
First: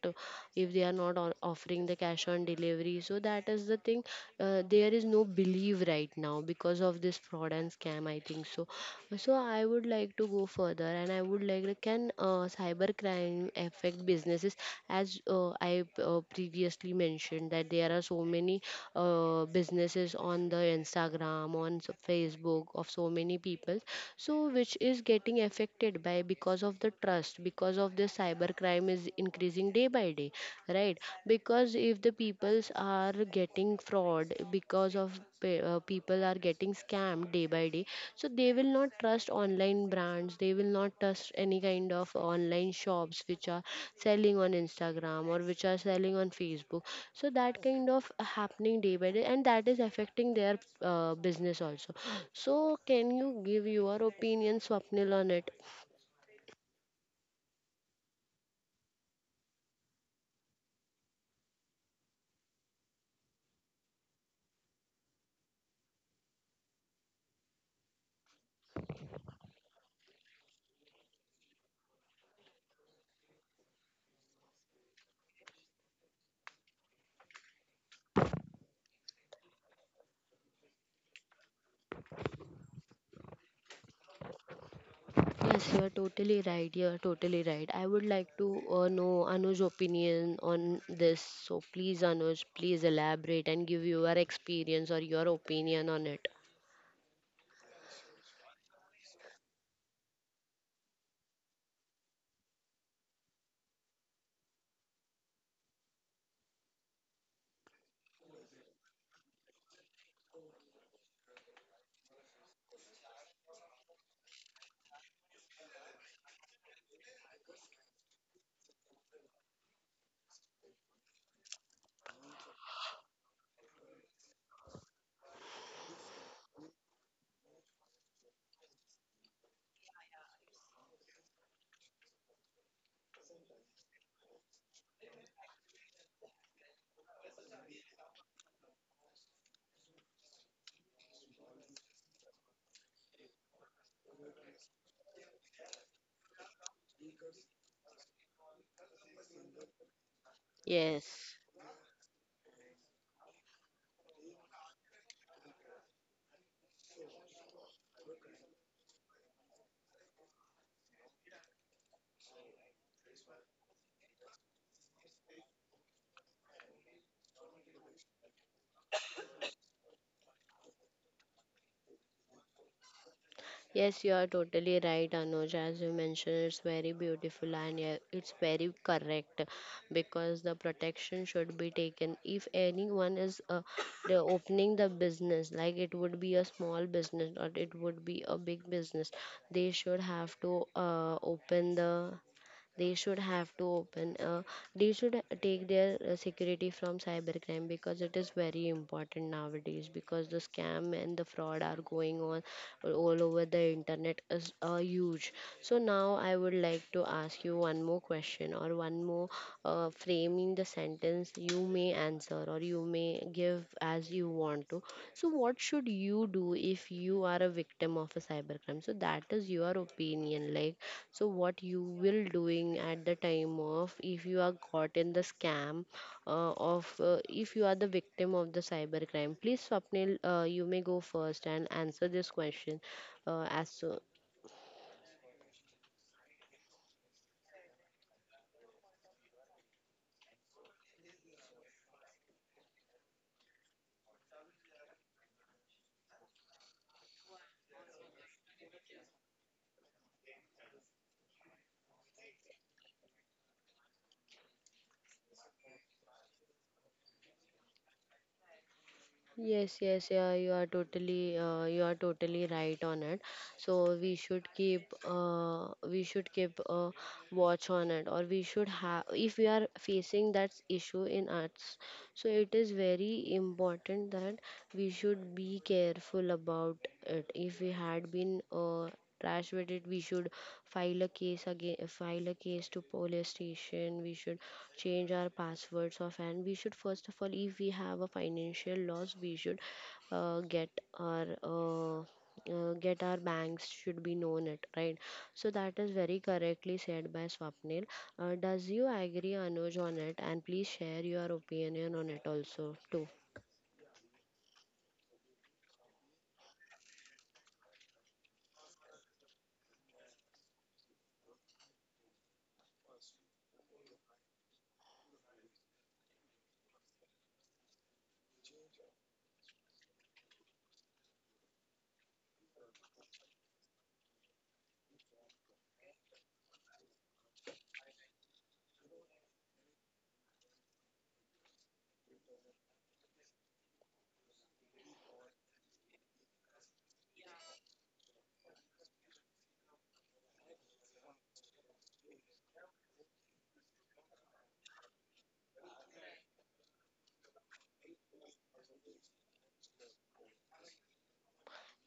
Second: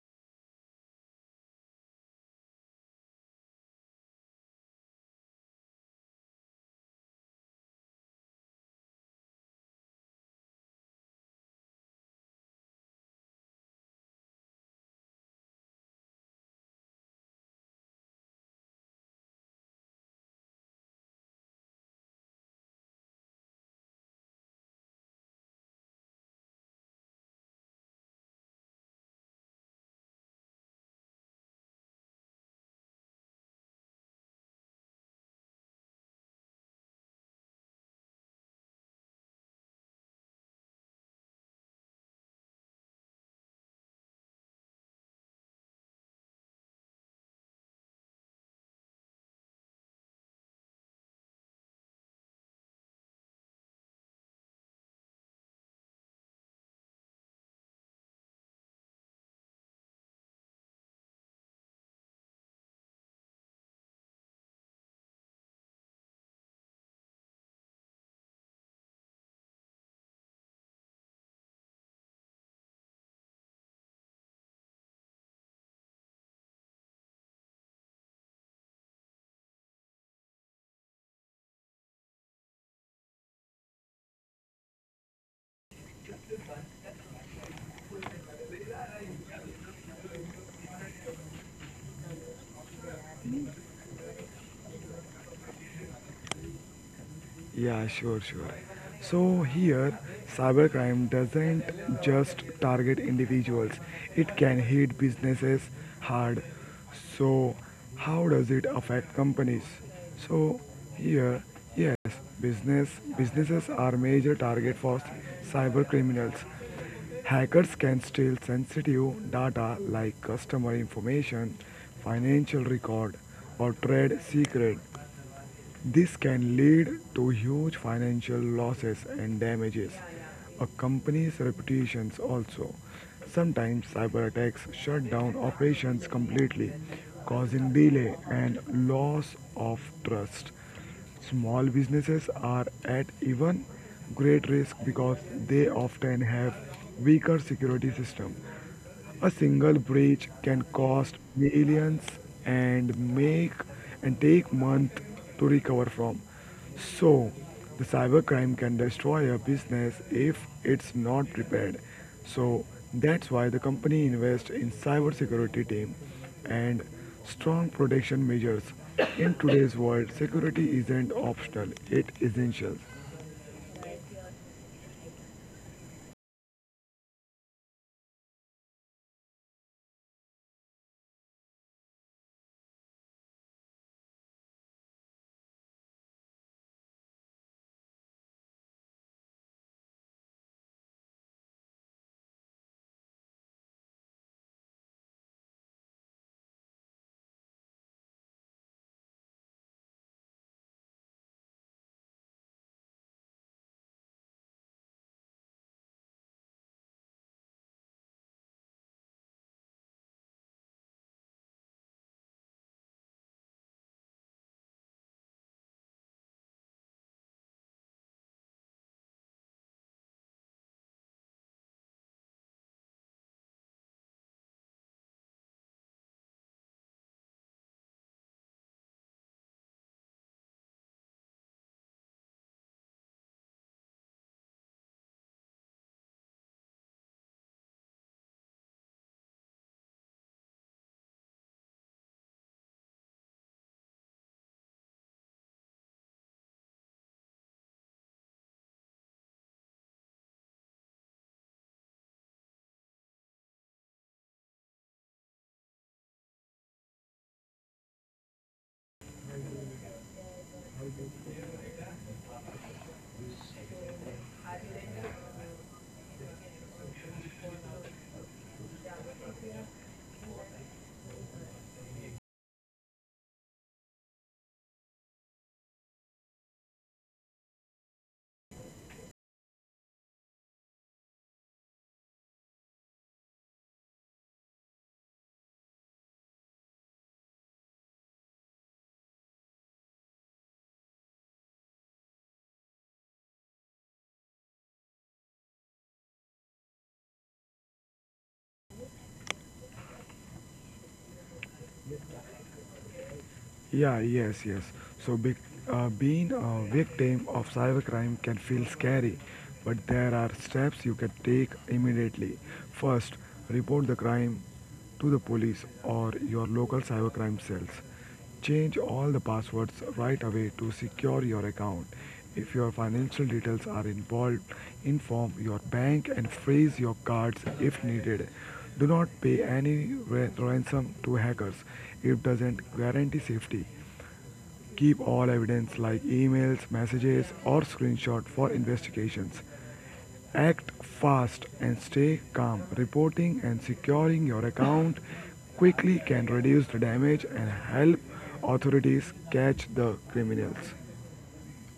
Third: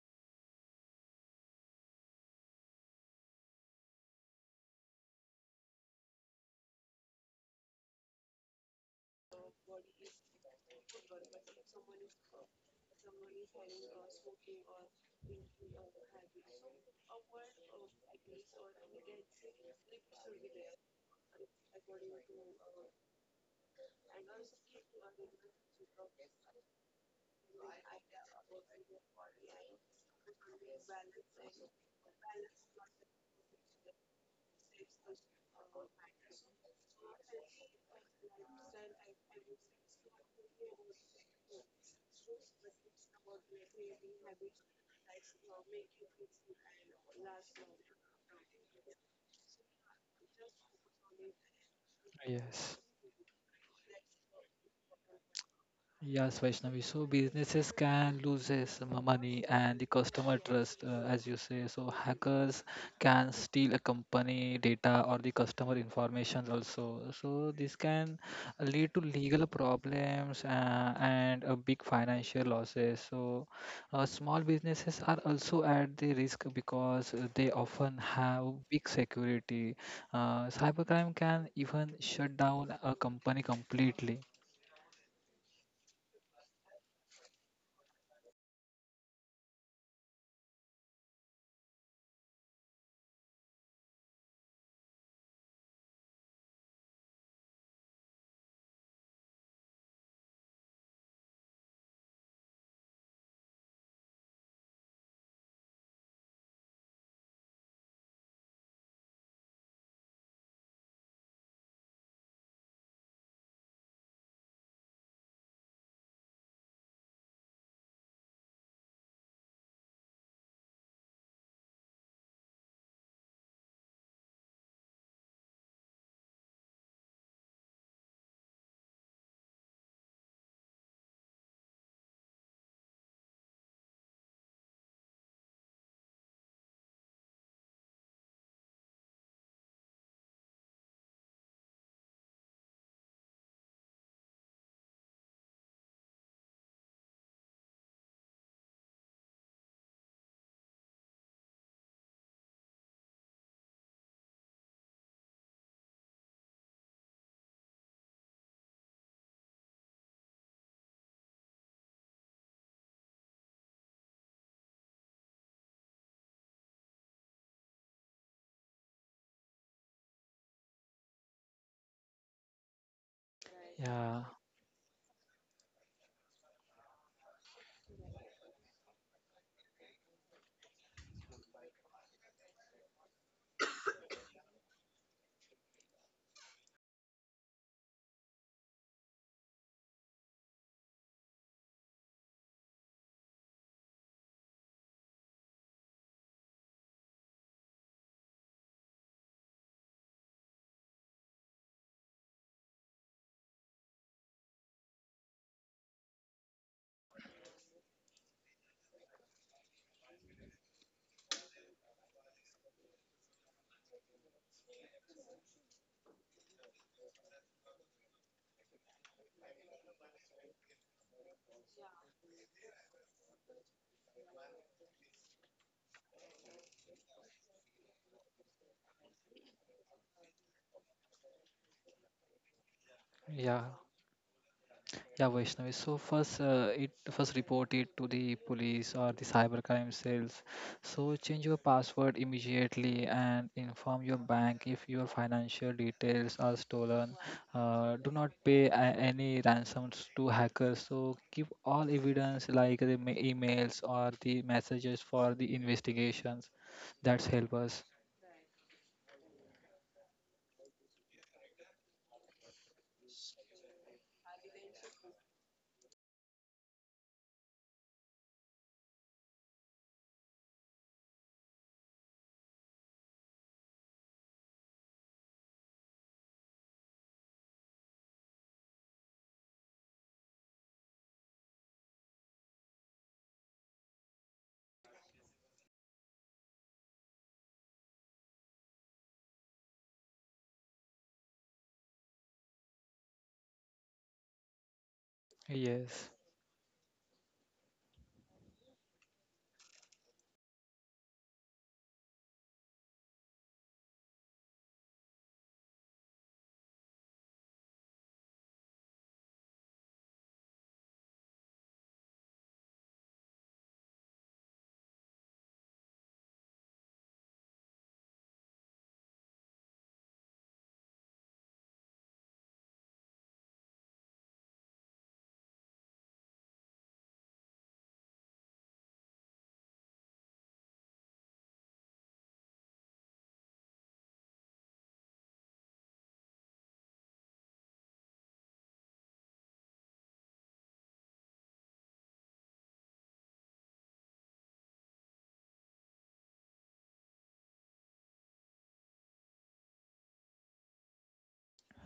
A: if they are not on- offering the cash on delivery, so that is the thing. Uh, there is no believe right now because of this fraud and scam, I think so. So I would like to go further, and I would like to, can uh, cyber crime affect businesses? As uh, I uh, previously mentioned that there are so many uh, businesses on the Instagram, on s- Facebook, of so many people. So which is getting affected by, because of the trust, because of the cyber crime is increasing day by day, right? Because if the peoples are getting fraud, because of pe- uh, people are getting scammed day by day, so they will not trust online brands, they will not trust any kind of online shops which are selling on Instagram or which are selling on Facebook. So that kind of happening day by day, and that is affecting their uh, business also. So
B: Yes.
A: can you give your opinion, Swapnil, on it?
B: Yes, Vaishnavi. So businesses can lose some money and the customer trust, uh, as you say. So hackers can steal a company data or the customer information also. So this can lead to legal problems uh, and a big financial losses. So uh, small businesses are also at the risk because uh, they often have big security. Uh, cybercrime can even shut down a company completely.
A: Yes, you are totally right. You are totally right. I would like to uh, know Anuj's opinion on this. So please, Anuj, please elaborate and give your experience or your opinion on it.
C: Yeah, sure, sure. So here, cybercrime doesn't just target individuals, it can hit businesses hard. So, how does it affect companies? So, here, yes, business businesses are major target for cyber criminals. Hackers can steal sensitive data like customer information, financial record, or trade secret this can lead to huge financial losses and damages. A company's reputations also. Sometimes cyber attacks shut down operations completely, causing delay and loss of trust. Small businesses are at even great risk because they often have weaker security system a single breach can cost
A: Yes.
C: millions and make and take months to recover from. So, the cybercrime can destroy a business if it's not repaired. So, that's why the company invests in cybersecurity team and strong protection measures. In today's world, security isn't optional, it essential.
A: Yes, you
B: Yeah.
A: are totally right, Anuj. As you mentioned, it's very beautiful and yeah, it's very correct because the protection should be taken. If anyone is uh, the opening the business, like it would be a small business or it would be a big business, they should have to uh, open the they should have to open uh, they should take their uh, security from cybercrime because it is very important nowadays because the scam and the fraud are going on all over the internet is uh, huge. So now I would like to ask you one more question or one more uh, framing the sentence you may answer or you may give as you want to. So what should you do if you are a victim of a cybercrime? So that is your opinion, like so what you will doing at the time of if you are caught in the scam uh, of uh, if you are the victim of the cybercrime. Please Swapnil, uh, you may go first and answer this question. uh,
B: Yeah,
A: as so,
B: Yeah, Vaishnavi. So first, uh, it first report it to the police or the cybercrime cells. So change your password immediately and inform your bank if your financial details are stolen. Uh, do not pay a- any ransoms to hackers. So keep all evidence like the ma- emails or the messages for the investigations. That's help us.
A: Yes, yes, yeah, you are totally, uh, you are totally right on it. So we should keep, uh, we should keep a watch on it, or we should have, if we are facing that issue in us, so it is very important that we should be careful about it. If we had been, uh, trash with it, we should file a case again, file a case to police station. We should change our passwords of and we should first of all if we have a financial loss we should uh, get our uh, uh, get our banks should be known it right. So that is
B: Yes.
A: very correctly said by Swapnil. Uh, does you agree Anuj on it and please share your opinion on it also too?
C: Yeah, yes, yes. So be, uh, being a victim of cybercrime can feel scary, but there are steps you can take immediately. First, report the crime to the police or your local cybercrime cells. Change all the passwords right away to secure your account. If your financial details are involved, inform your bank and freeze your cards if needed. Do not pay any ransom to hackers. It doesn't guarantee safety. Keep all evidence like emails, messages, or screenshots for investigations. Act fast and stay calm. Reporting and securing your account quickly can reduce the damage and help authorities catch the criminals.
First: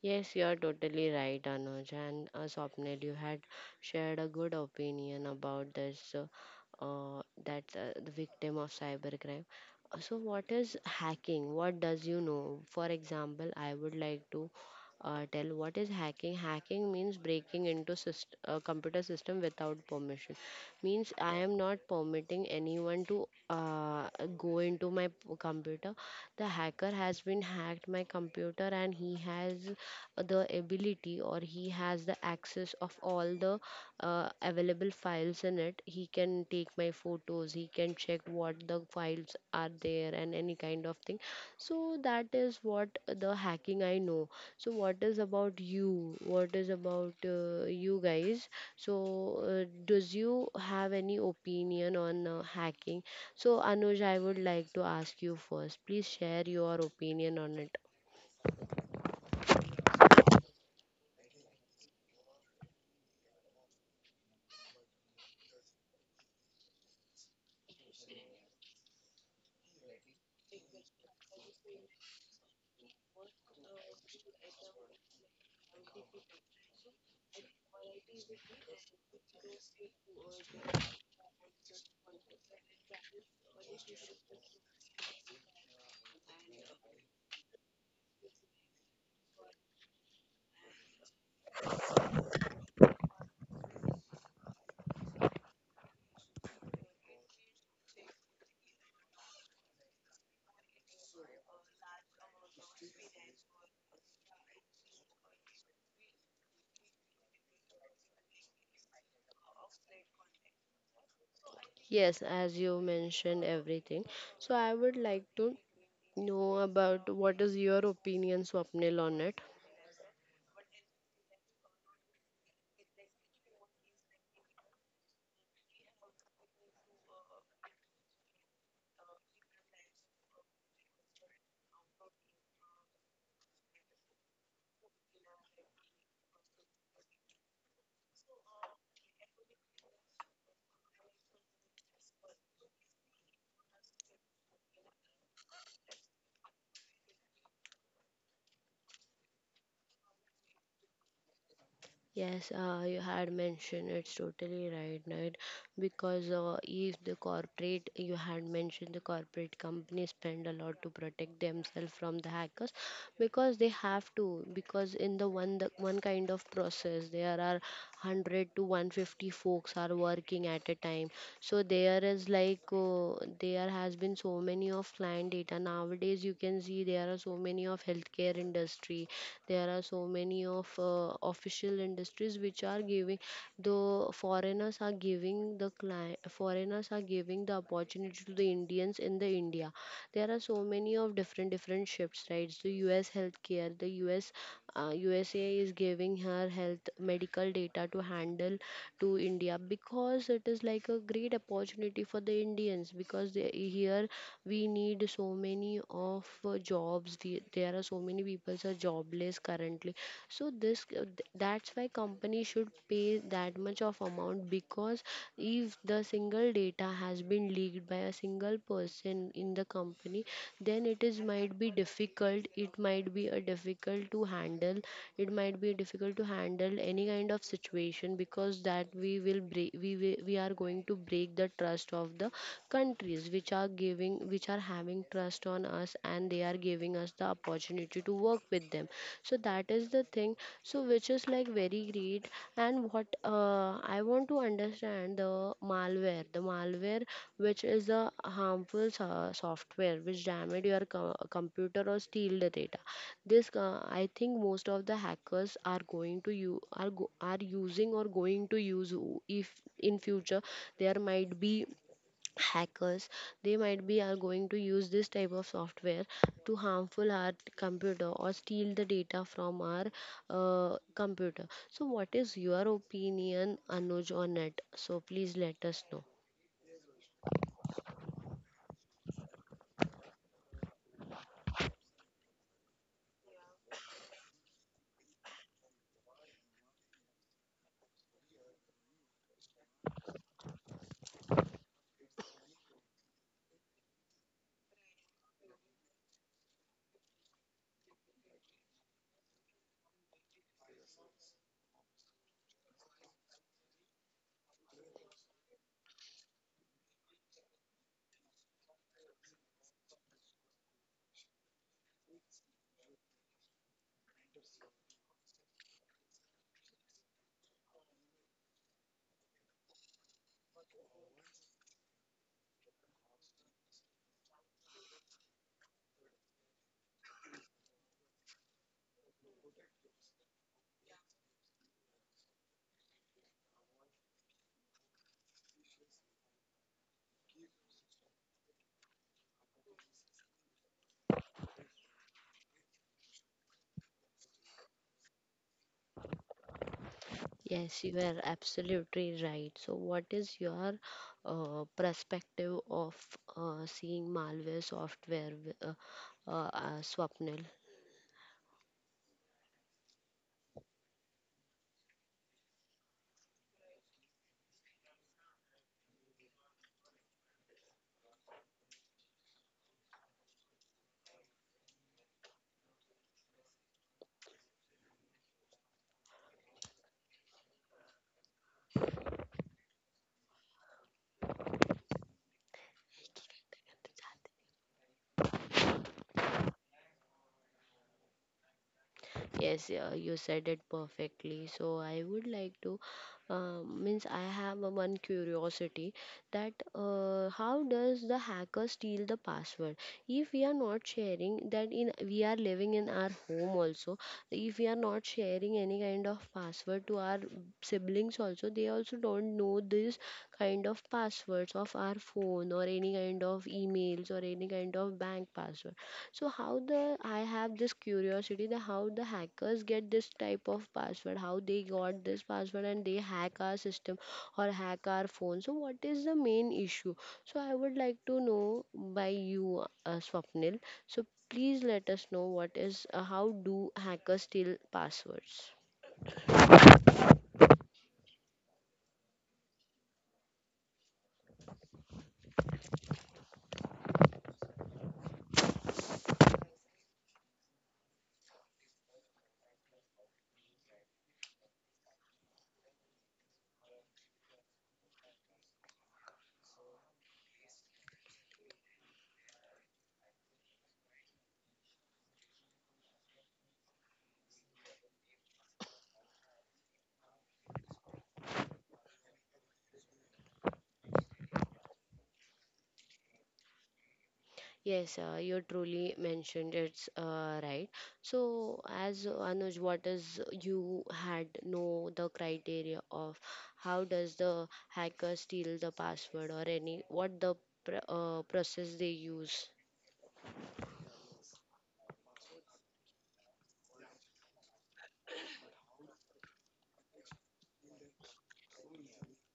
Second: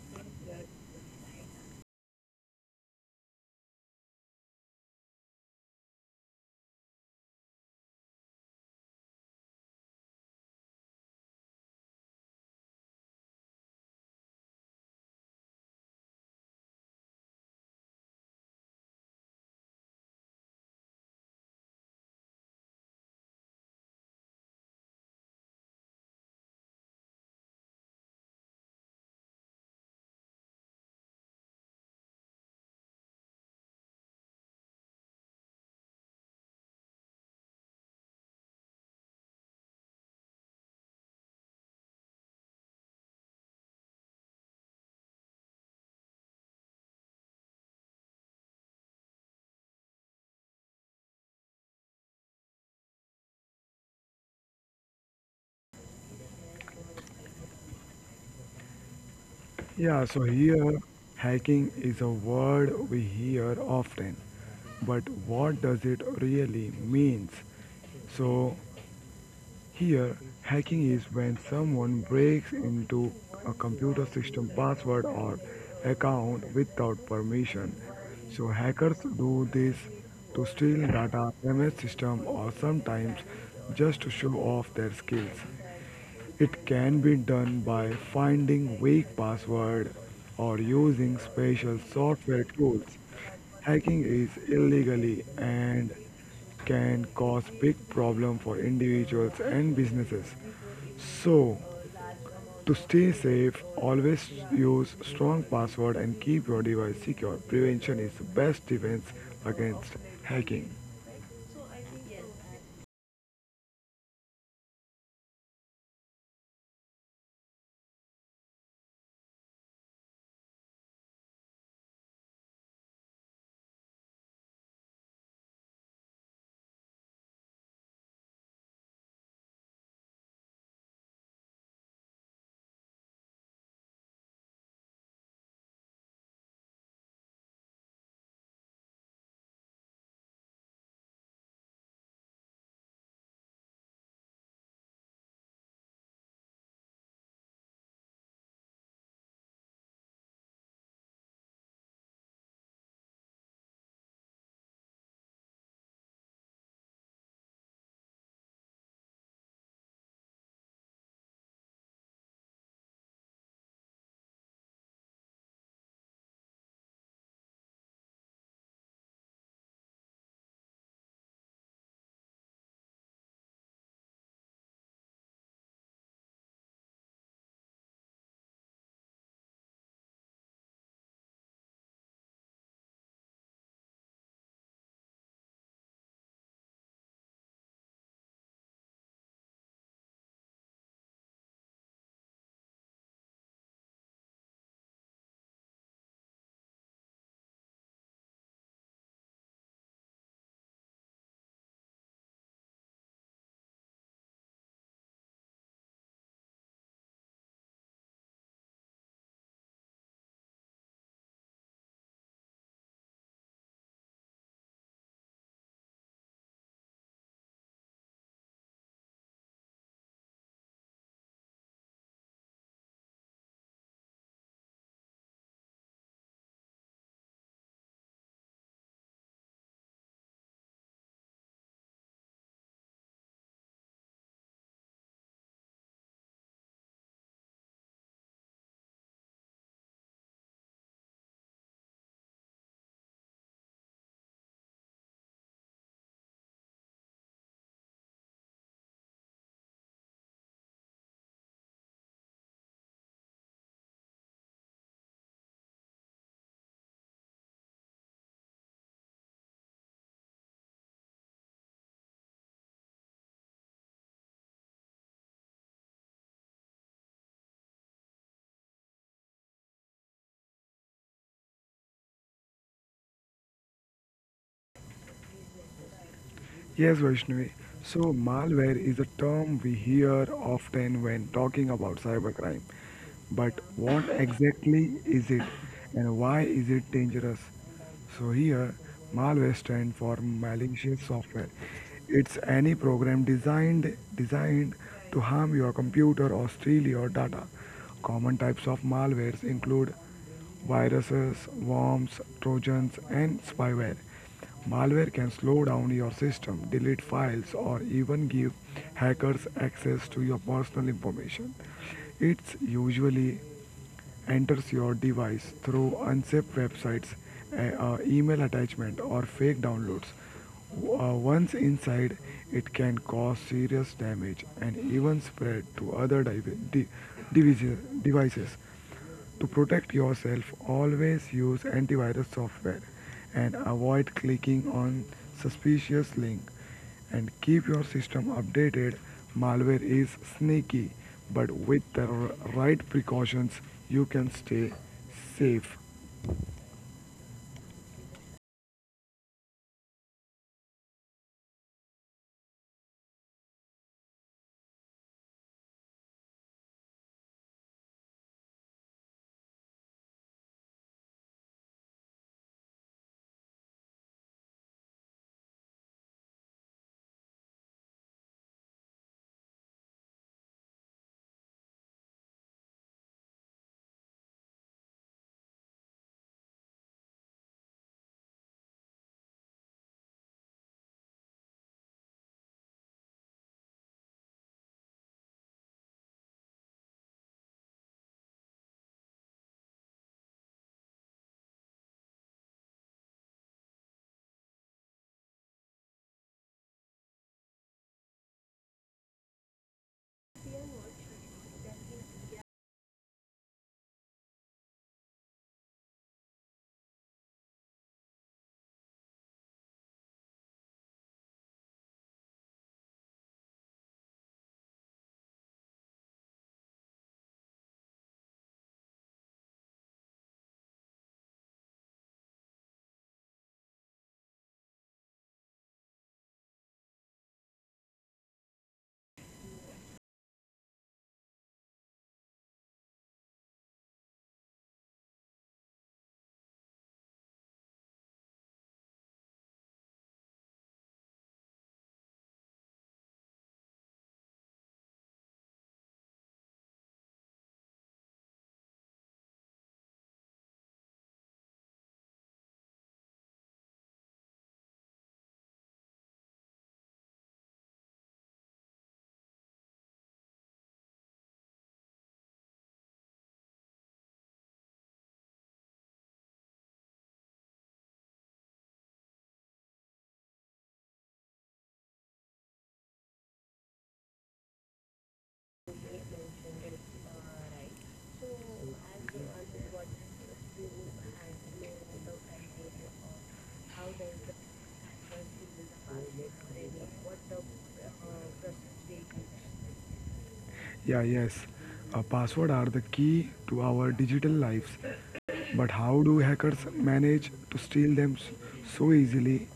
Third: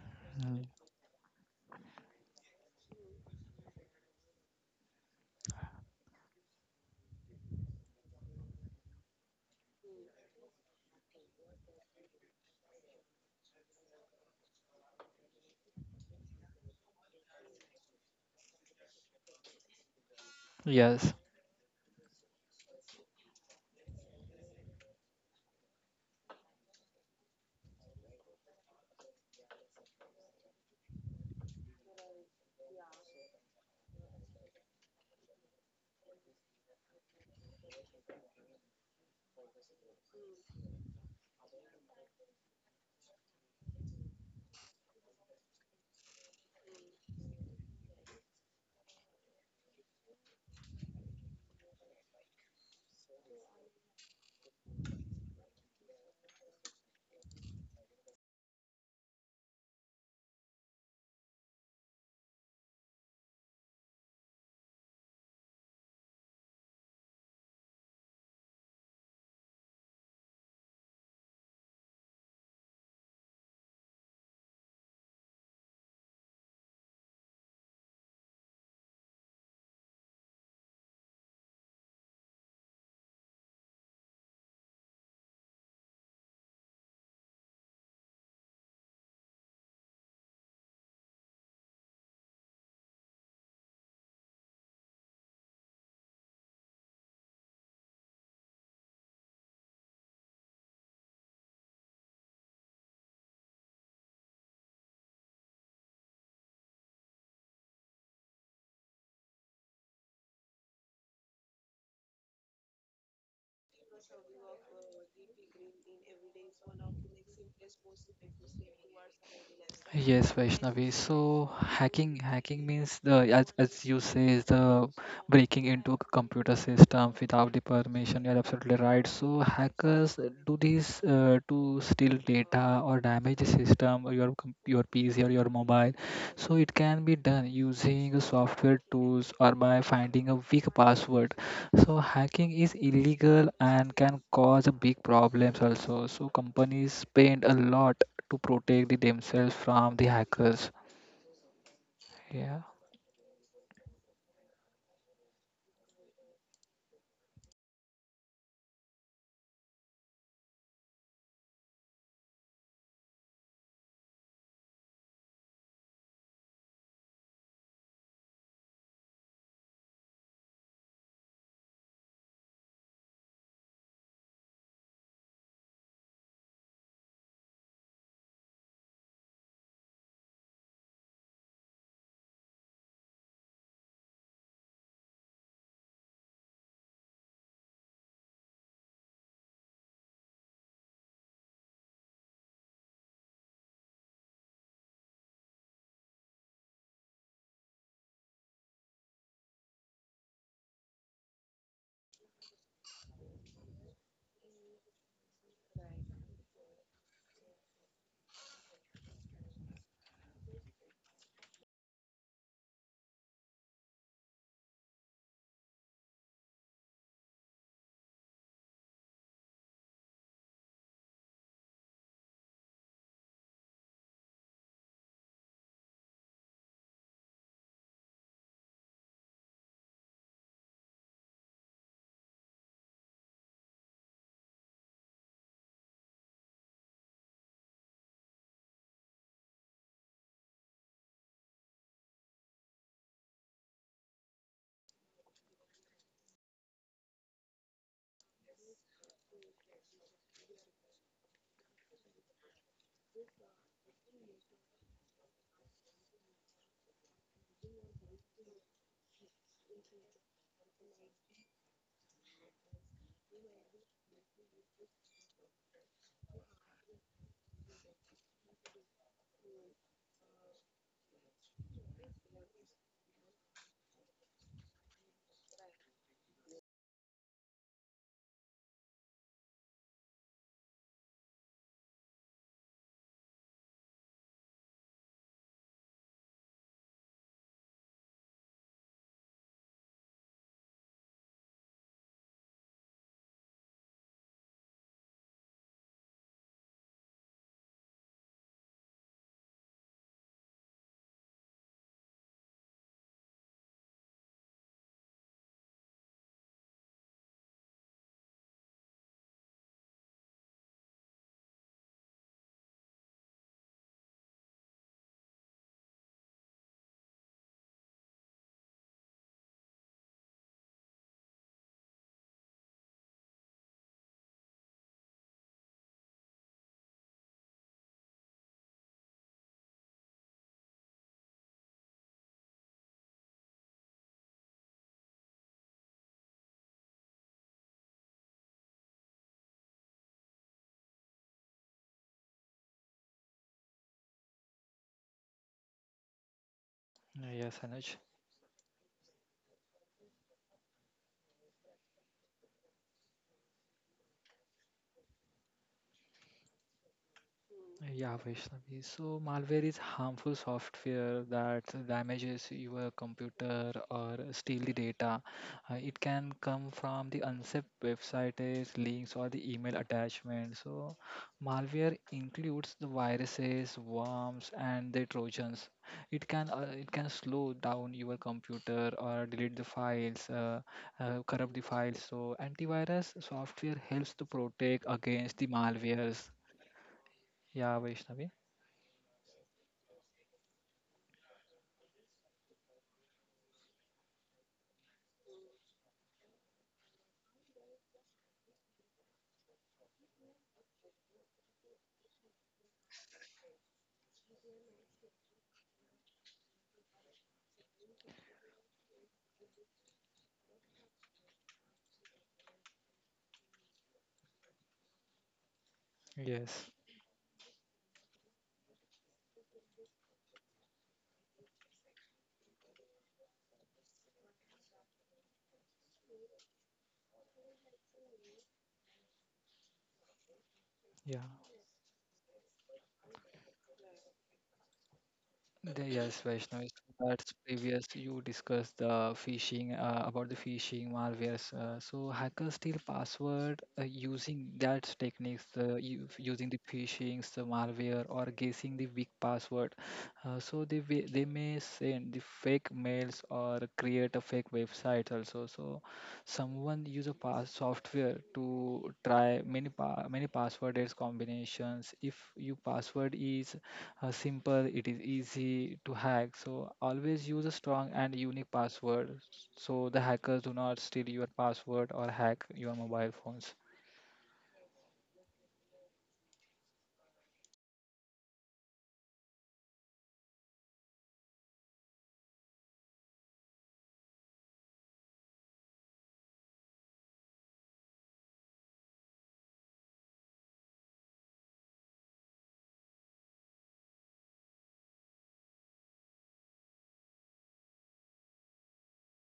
A: Yes, you are
B: Mm.
A: totally right, Anuj. And uh, Swapnil, you had shared a good opinion about this, uh, uh, that uh, the victim of cybercrime. Uh, So, what is hacking? What does you know? For example, I would like to uh, tell what is hacking. Hacking means breaking into syst- uh, computer system without permission. Means
B: Yes.
A: I am not permitting anyone to uh, go into my p- computer. The hacker has been hacked my computer and he has the ability or he has the access of all the uh, available files in it. He can take my photos, he can check what the files are there and any kind of thing. So that is what the hacking I know. So what is about you? What is about uh, you guys? So uh, does you have any opinion on uh, hacking? So Anuj, I would like to ask you first, please share your opinion on it.
C: Yeah, so here hacking is a word we hear often, but what does it really means? So here hacking is when someone breaks into a computer system password or account without permission. So hackers do this to steal data, damage system or sometimes just to show off their skills. It can be done by finding weak password or using special software tools. Hacking is illegally and can cause big problem for individuals and businesses. So, to stay safe, always use strong password and keep your device secure. Prevention is the best defense against hacking.
A: Yes, as you mentioned everything. So I would like to know about what is your opinion, Swapnil, on it.
B: Yes, Vaishnavi. So hacking hacking means the as as you say is the breaking into a computer system without the permission. You're absolutely right. So hackers uh, do this uh, to steal data or damage the system or your com- your P C or your mobile. So it can be done using software tools or by finding a weak password. So hacking is illegal and can cause a big problems also. So companies spend a lot to protect the themselves from the hackers.
A: Yes,
B: Yeah.
A: uh, you had mentioned it's totally right, right? Because uh, if the corporate, you had mentioned the corporate companies spend a lot to protect themselves from the hackers, because they have to. Because in the one the one kind of process, there are hundred to one fifty folks are working at a time. So there is like uh, there has been so many of client data nowadays. You can see there are so many of healthcare industry, there are so many of uh, official industries which are giving the foreigners are giving the client foreigners are giving the opportunity to the Indians in the India. There are so many of different different shifts, right? So US healthcare, the US uh, USA is giving her health medical data to handle to India because it is like a great opportunity for the Indians because they, here we need so many of uh, jobs we, there are so many people are jobless currently. So this uh, th- that's why company should pay that much of amount because if the single data has been leaked by a single person in the company, then it is might be difficult, it might be a difficult to handle, it might be difficult to handle any kind of situation because that we will break we wi- we are going to break the trust of the countries which are giving which are having trust on us and they are giving us the opportunity to work with them. So that is the thing. So which is like very great. And what uh, I want to understand the malware, the malware which is a harmful so- software which damage your co- computer or steal the data. This uh, I think most of the hackers are going to you are go, are using or going to use o- if in future there might be hackers, they might be are going to use this type of software to harmful our computer or steal the data from our uh, computer. So what is your opinion Anuj on it? So please let us know.
C: Yes, Vaishnavi. So, malware is a term we hear often when talking about cybercrime. But what exactly is it and why is it dangerous? So, here, malware stands for malicious software. It's any program designed designed to harm your computer or steal your data. Common types of malwares include viruses, worms, trojans, and spyware. Malware can slow down your system, delete files, or even give hackers access to your personal information. It usually enters your device through unsafe websites, a- uh, email attachment, or fake downloads. Uh, once inside, it can cause serious damage and even spread to other divi- di- devices. To protect yourself, always use antivirus software and avoid clicking on suspicious links. And keep your system updated. Malware is sneaky, but with the right precautions, you can stay safe.
B: Yes,
A: Yes,
B: Anuj.
A: you are absolutely right. So, what is your uh, perspective of uh, seeing malware software, w- uh, uh, uh, Swapnil?
B: Yeah, Vaishnavi. So malware is harmful software that damages your computer or steal the data. Uh, it can come from the unsafe websites, links, or the email attachment. So malware includes the viruses, worms, and the trojans. It can uh, it can slow down your computer or delete the files, uh, uh, corrupt the files. So antivirus software helps to protect against the malwares. Yeah, Vaishnavi.
A: Yes, yeah, you said it perfectly. So I would like to, uh, means I have a one curiosity that uh, how does the hacker steal the password? If we are not sharing that in, we are living in our home also. If we are not sharing any kind of password to our siblings also, they also don't know this kind of passwords of our phone or any kind of emails or any kind of bank password. So
B: Yes,
A: how the I have this curiosity that how the hackers get this type of password, how they got this password and they hack our system or hack our phone. So what is the main issue? So I would like to know by you uh, Swapnil, so
B: yeah,
A: please let us know what is uh, how do hackers steal passwords?
B: The- yes, Vaishnavi. So that's previous. You discussed the phishing uh, about the phishing malwares. Uh, so hackers steal password uh, using that techniques, uh, u- using the phishing, the malware, or guessing the weak password. Uh, so they wi- they may send the fake mails or create a fake website also. So someone use a pass software to try many pa- many password as combinations. If your password is uh, simple, it is easy to hack. So always use a strong and unique password so the hackers do not steal your password or hack your mobile phones.
A: Yes, uh, you truly mentioned it's uh, right. So, as uh, Anuj, what is you had know the criteria of how does the hacker steal the password or any what the pr- uh, process they use?
C: Yeah, yes. Uh, password are the key to our digital lives. But how do hackers manage to steal them so easily?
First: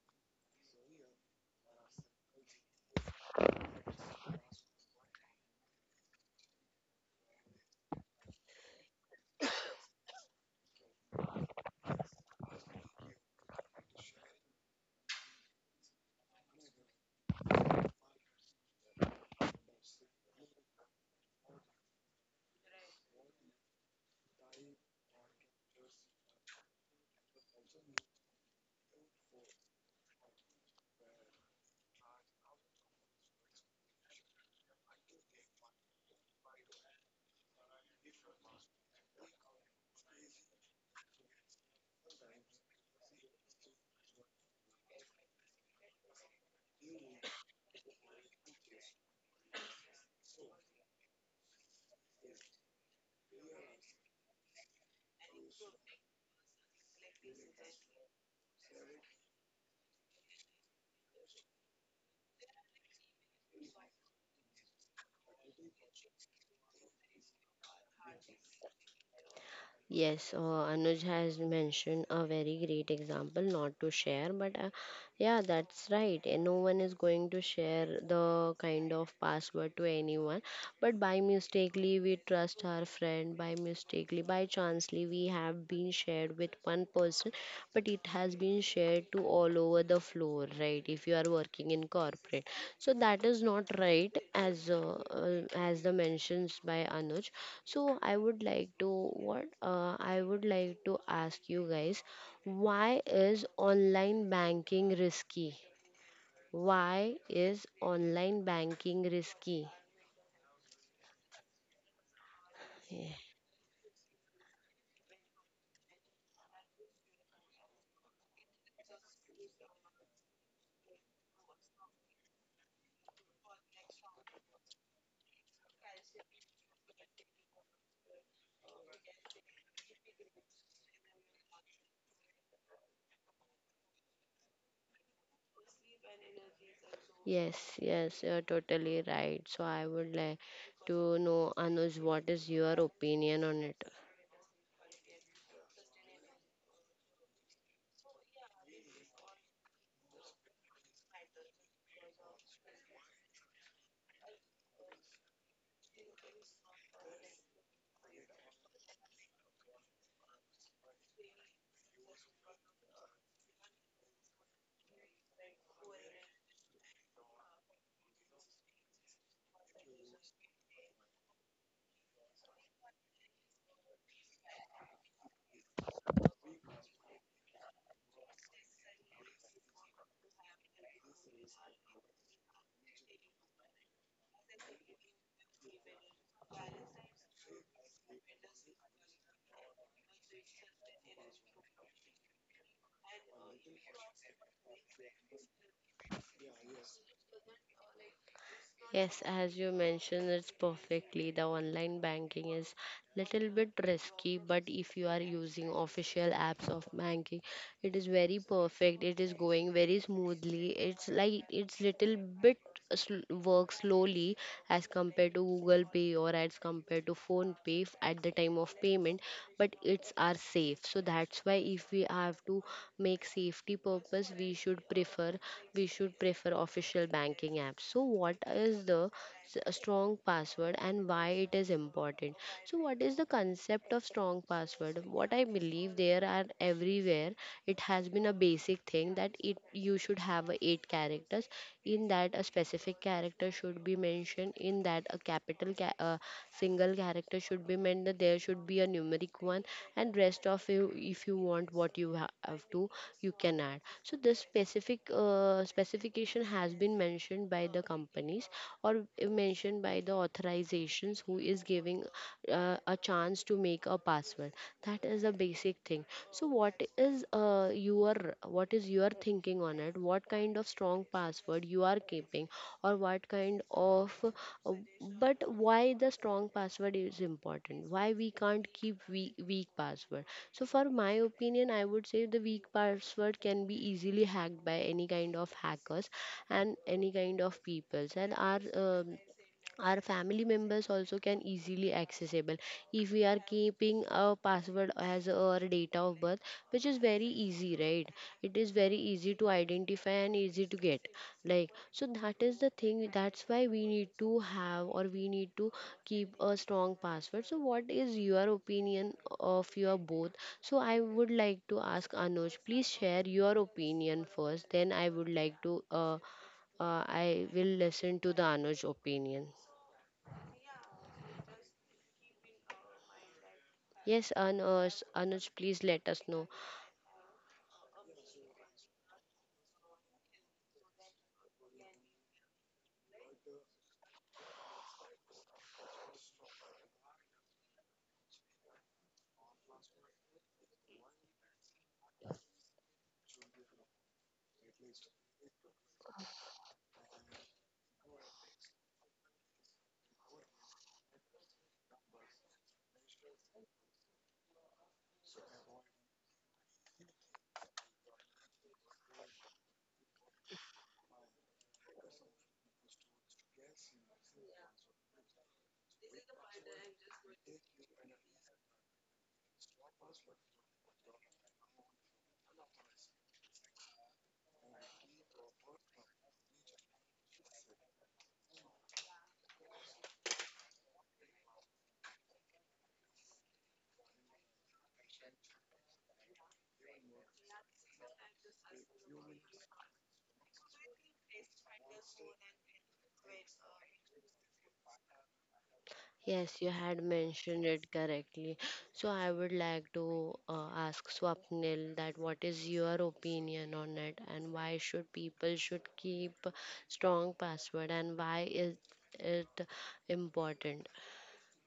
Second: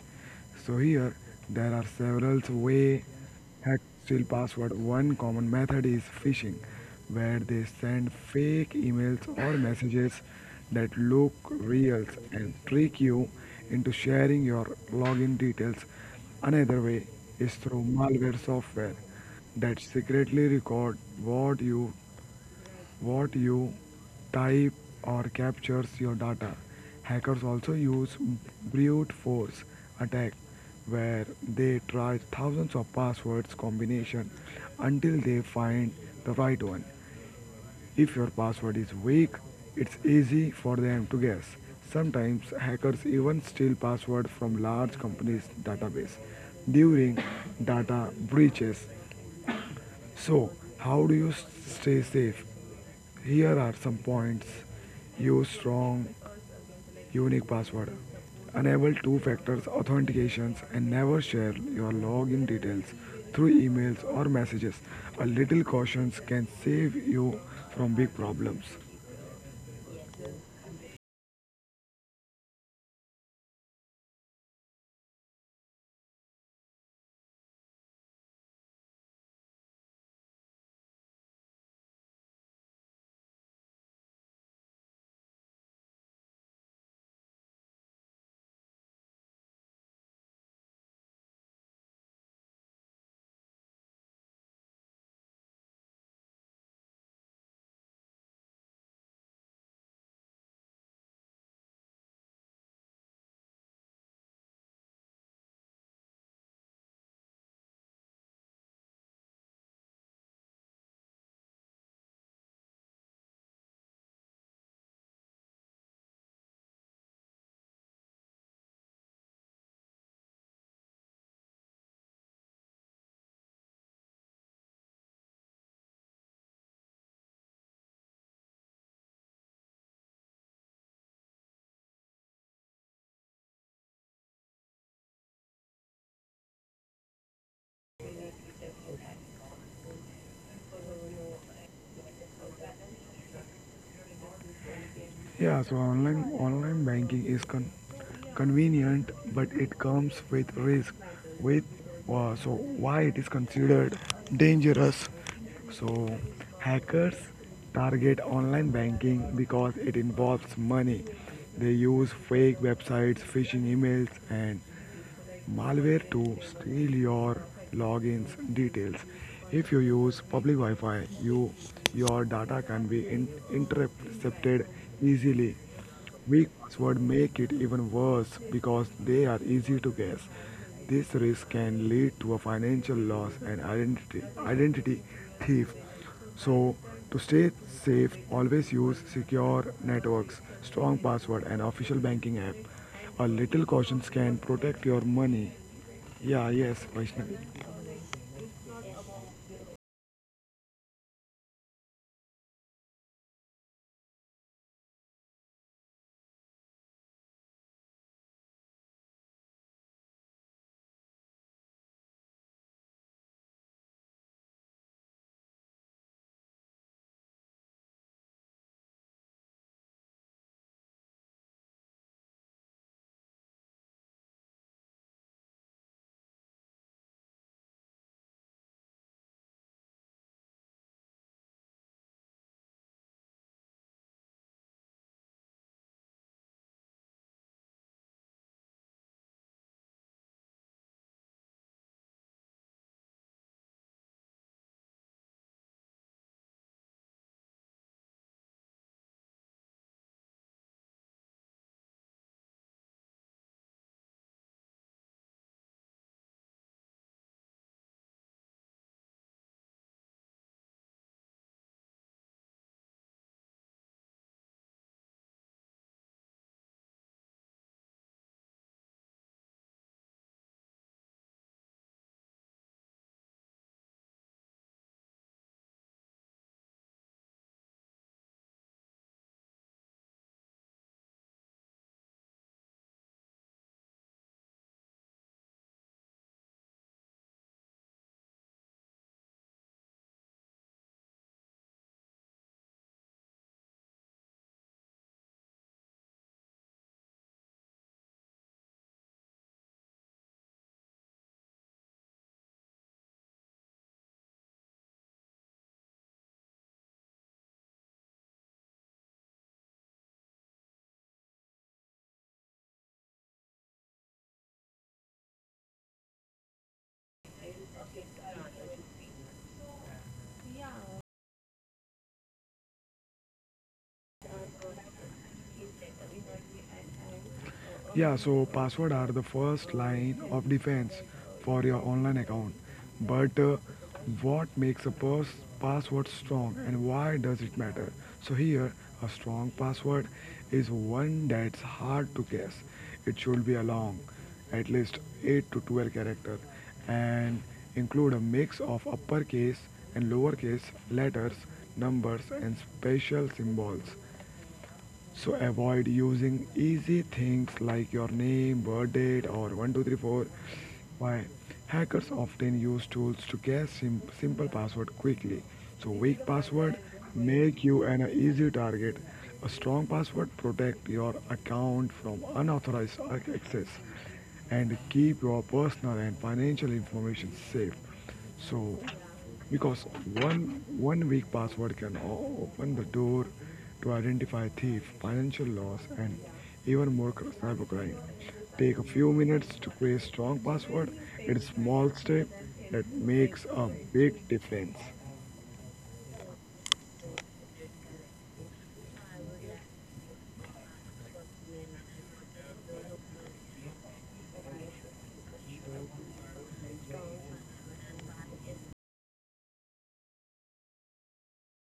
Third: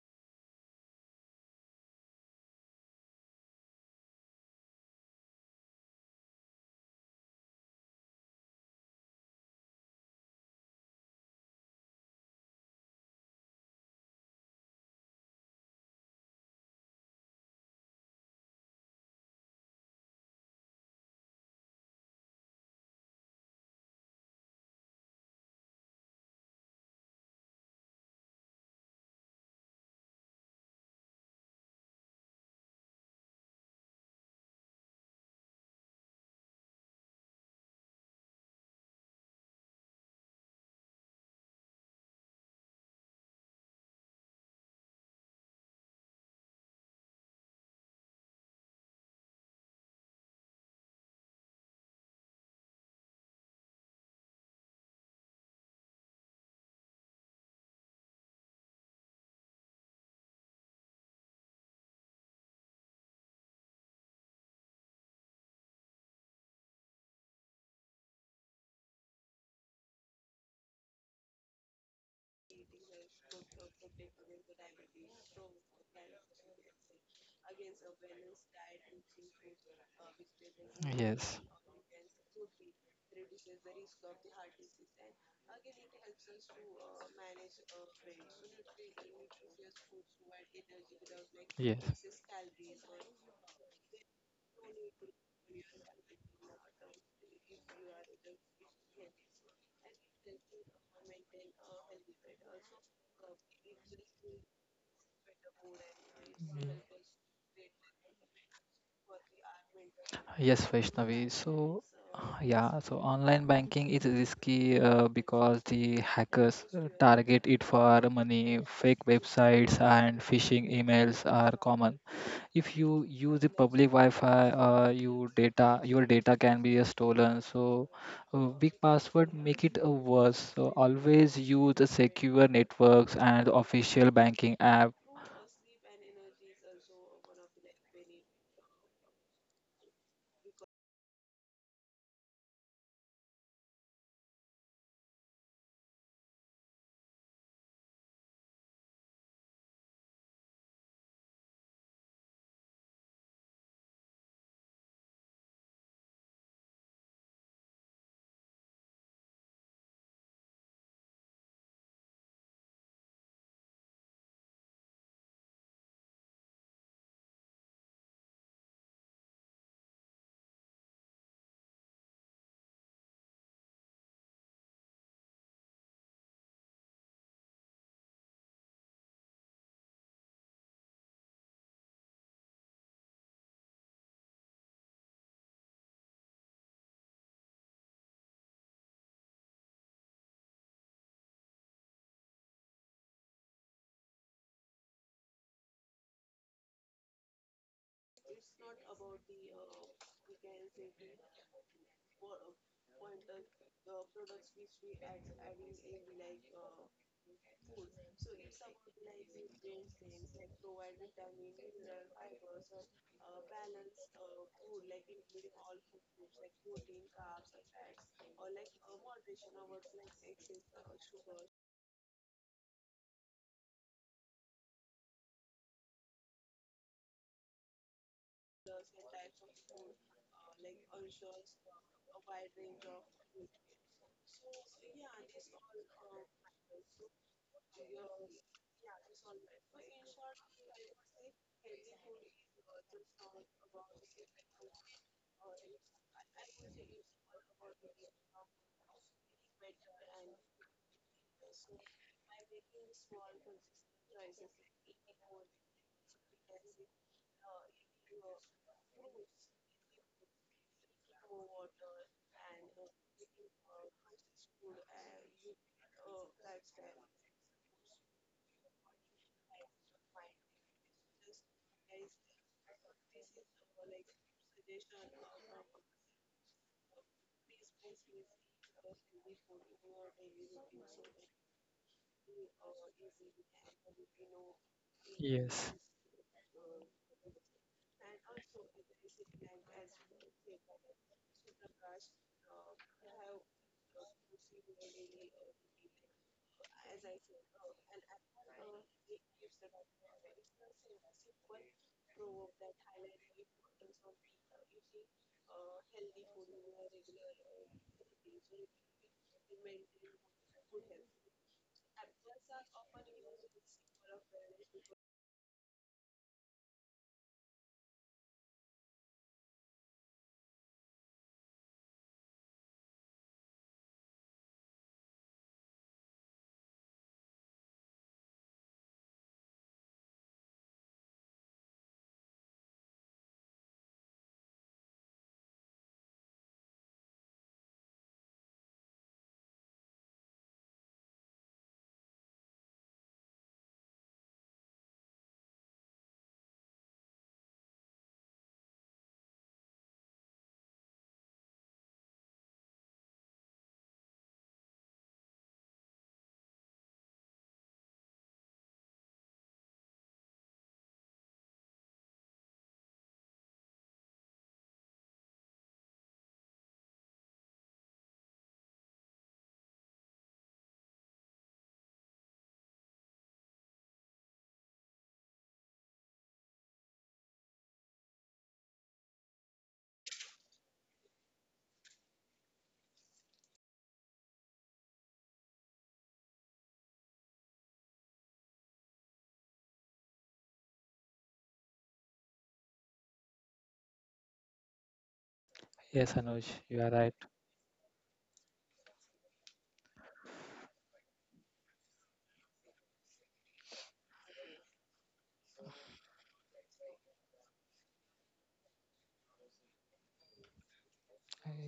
C: So here there are several ways hack steal password. One common method is phishing, where they send fake emails or messages that look real and trick you into sharing your login details. Another way is through malware software that secretly record what you what you type or captures your data. Hackers also use brute force attack where they try thousands of passwords combination until they find the right one. If your password is weak, it's easy for them to guess. Sometimes hackers even steal passwords from large companies' database. During data breaches, so, how do you stay safe? Here are some points. Use strong, unique password. Enable two factor authentications and never share your login details through emails or messages. A little caution can save you from big problems.
A: Yes, uh, Anuj has mentioned a very great example, not to share, but uh, yeah, that's right. And no one is going to share the kind of password to anyone. But by
B: Yes,
A: mistakenly, we trust our friend. By mistakenly, by chancely, we have been shared with one person, but it has been shared to all over the floor, right? If you are working
B: yes.
A: in corporate, so that is not right, as uh, uh, as the mentions by Anuj. So I would like to what uh, I would like to ask you guys, why is online banking risky?
B: Mm.
A: Why is online banking risky?
B: Yes, Vaishnavi. So, yeah, so
A: Yeah.
B: online banking is risky uh, because the hackers uh, target it for money. Fake websites and phishing emails are common. If you use the public Wi-Fi, uh, you data your data can be uh, stolen. So uh, weak password make it uh, worse, so always use the secure networks and official banking app.
A: Yes, yes, you're totally right. So I would like to know, Anuj, what is your opinion on it?
C: Yeah, so online online banking is con- convenient, but it comes with risk. With uh, so why it is considered dangerous? So hackers target online banking because it involves money. They use fake websites, phishing emails, and malware to steal your logins details. If you use public Wi-Fi, you your data can be in, intercepted easily. Weak passwords make it even worse because they are easy to guess. This risk can lead to a financial loss and identity, identity thief. So to stay safe, always use secure networks, strong password and official banking app. A little caution can protect your money. Yeah, yes, Vaishnavi.
A: Yes, as you mentioned, it's perfectly. The online banking is little bit risky, but if you are using official apps of banking, it is very perfect. It is going very smoothly. It's like it's little bit sl- work slowly as compared to Google Pay or as compared to Phone Pay f- at the time of payment, but it's are safe. So that's why if we have to make safety purpose, we should prefer we should prefer official banking apps. So what is the s- a strong password and why it is important? So what is the concept of strong password? What I believe there are everywhere it has been a basic thing that it you should have a eight characters in that a specific character should be mentioned in that a capital ca- uh, single character should be mentioned, there should be a numeric one and rest of you if you want what you ha- have to you can add. So this specific uh, specification has been mentioned by the companies or mentioned by the authorizations who is giving uh, a chance to make a password. That is the basic thing. So what is uh, your what is your thinking on it? What kind of strong password you are keeping, or what kind of uh, but why the strong password is important? Why we can't keep weak, weak password? So for my opinion, I would say the weak password can be easily hacked by any kind of
B: Yes,
A: hackers and any kind of peoples and are um our family members also can easily accessible if we are keeping a password as our date of birth, which is very easy, right? It is very easy to identify and easy to get, like, so that is the thing. That's why we need to have, or we need to keep a strong password. So what is your opinion of your both? So I would like to ask Anuj, please share your opinion first, then I would like to uh, uh, I will listen to the Anuj opinion. Yes, Anuj, Anuj, please let us know.
C: Yeah, so password are the first line of defense for your online account. But uh, what makes a pers- password strong and why does it matter? So here, a strong password is one that's hard to guess. It should be a long, at least eight to twelve character and include a mix of uppercase and lowercase letters, numbers and special symbols. So avoid using easy things like your name, birth date, or one two three four. Why? Hackers often use tools to guess sim- simple password quickly. So weak password make you an easy target. A strong password protect your account from unauthorized ac- access and keep your personal and financial information safe. So, because one one weak password can o- open the door to identify thief, financial loss, and even more cr- cybercrime. Take a few minutes to create strong password. It's small step that makes a big difference.
B: yes, Anuj,
A: Yes, you
B: you are
A: had
B: right.
A: mentioned it correctly. So I would like to uh, ask Swapnil that what is your opinion on it and why should people should keep strong password and why is it important?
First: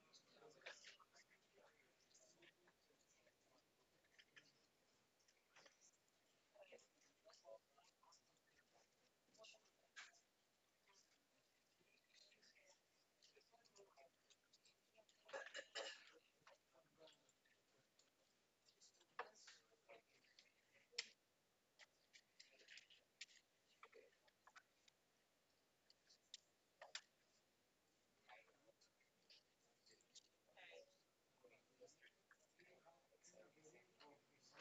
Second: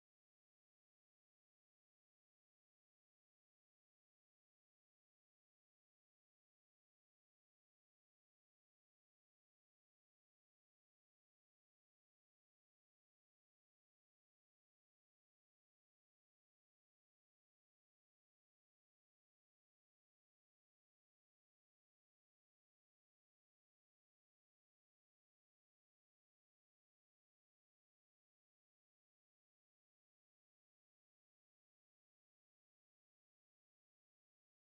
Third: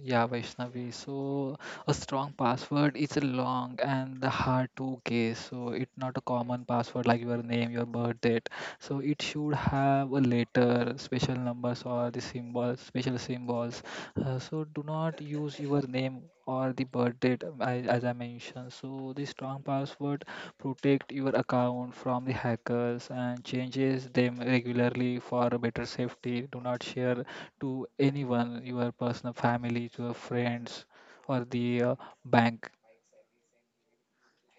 B: Yeah, Vaishnavi. So a strong password is long and hard to guess. So it's not a common password like your name, your birth date. So it should have a letter, special numbers or the symbols, special symbols. Uh, so do not use your name or the birth date um, as I mentioned. So the strong password protect your account from the hackers and changes them regularly for better safety. Do not share to anyone, your personal family, to your friends, or the uh, bank.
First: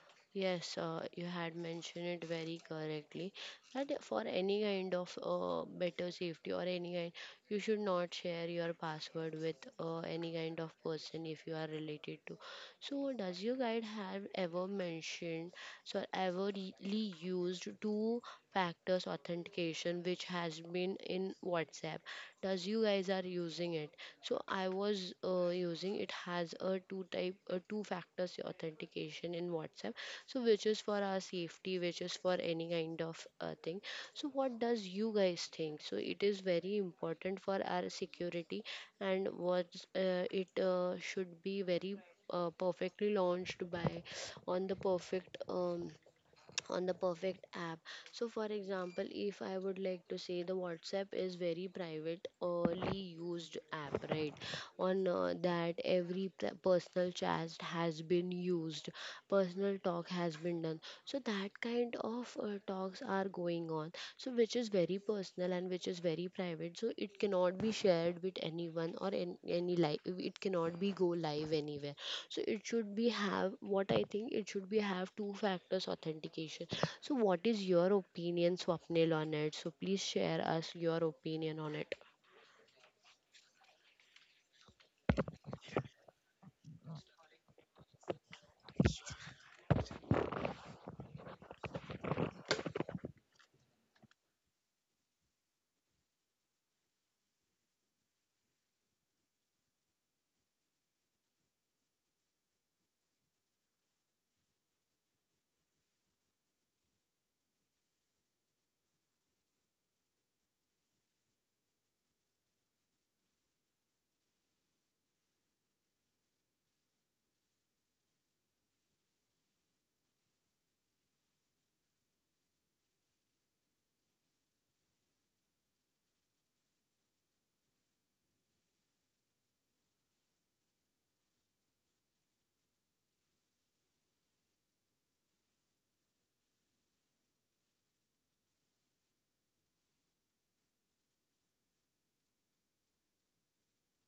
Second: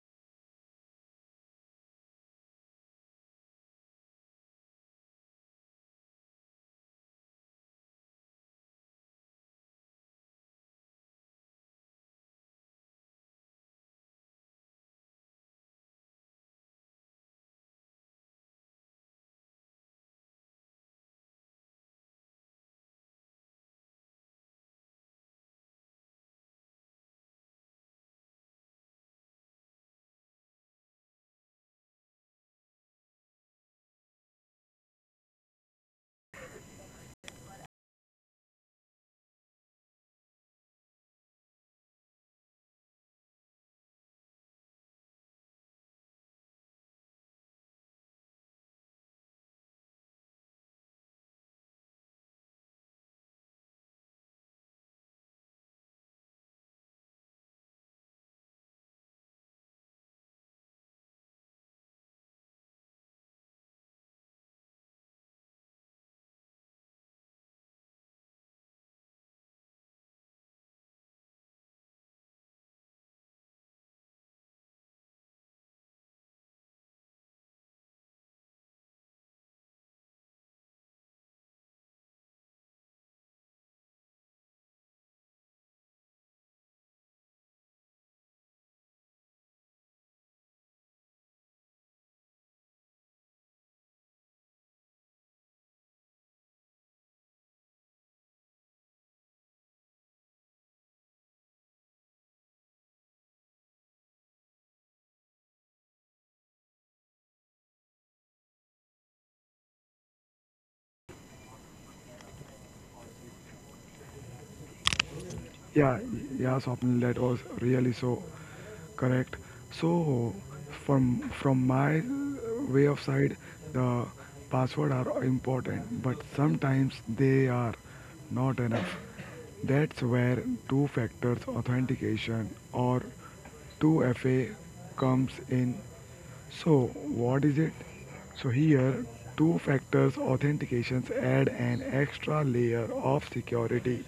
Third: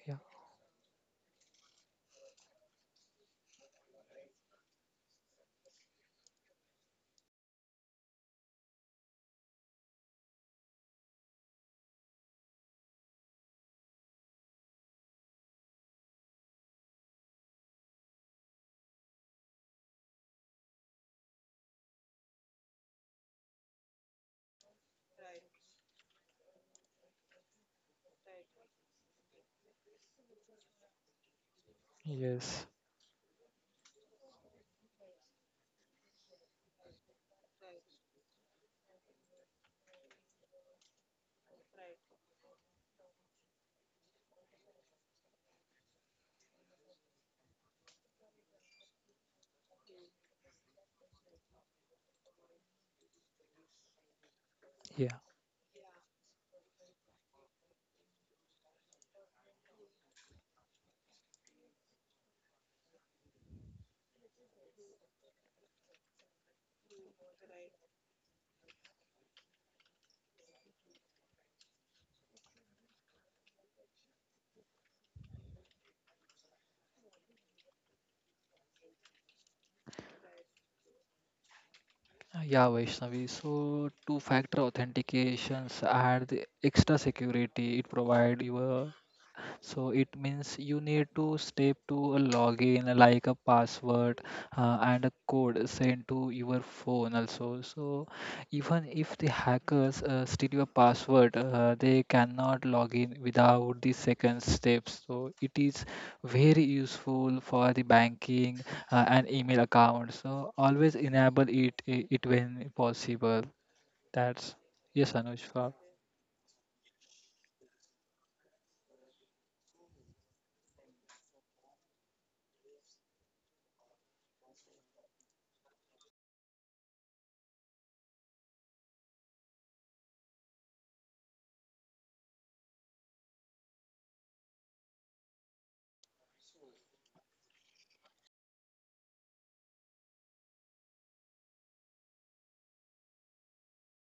B: Yeah.
A: Yes, uh, you had mentioned it very correctly that for any kind of uh, better safety or any kind, you should not share your password with uh, any kind of person if you are related to. So, does your guide have ever mentioned, so ever really used two factors authentication which has been in WhatsApp? Does you guys are using it? So, I was uh, using it has a two type, a two factors authentication in WhatsApp, so which is for our safety, which is for
B: Yes.
A: any kind of uh, thing. So what does you guys think? So it is very important for our security, and what uh, it uh, should be very uh, perfectly launched by on the perfect um, on the perfect app. So for example, if I would like to say, the WhatsApp is very private only used app, right? On
B: Yeah.
A: uh, that every p- personal chat has been used, personal talk has been done. So that kind of uh, talks are going on, so which is very personal and which is very private, so it cannot be shared with anyone, or in any live it cannot be go live anywhere. So it should be have, what I think, it should be have two factors authentication. So what is your opinion, Swapnil, on it? So please share us your opinion on it.
B: Uh, Yeah, Vaishnavi. So two-factor authentications add the extra security. It provide your So it means you need to step to a login like a password uh, and a code sent to your phone also. So even if the hackers uh, steal your password, uh, they cannot log in without the second step. So it is very useful for the banking uh, and email account. So always enable it it when possible. That's yes, Anushka.
C: Yeah, yeah, Swapnil, that was really so correct. So, from from my way of side, the password are important, but sometimes they are not enough. That's where two factors authentication or two F A comes in. So, what is it? So, here, two factors authentications add an extra layer of security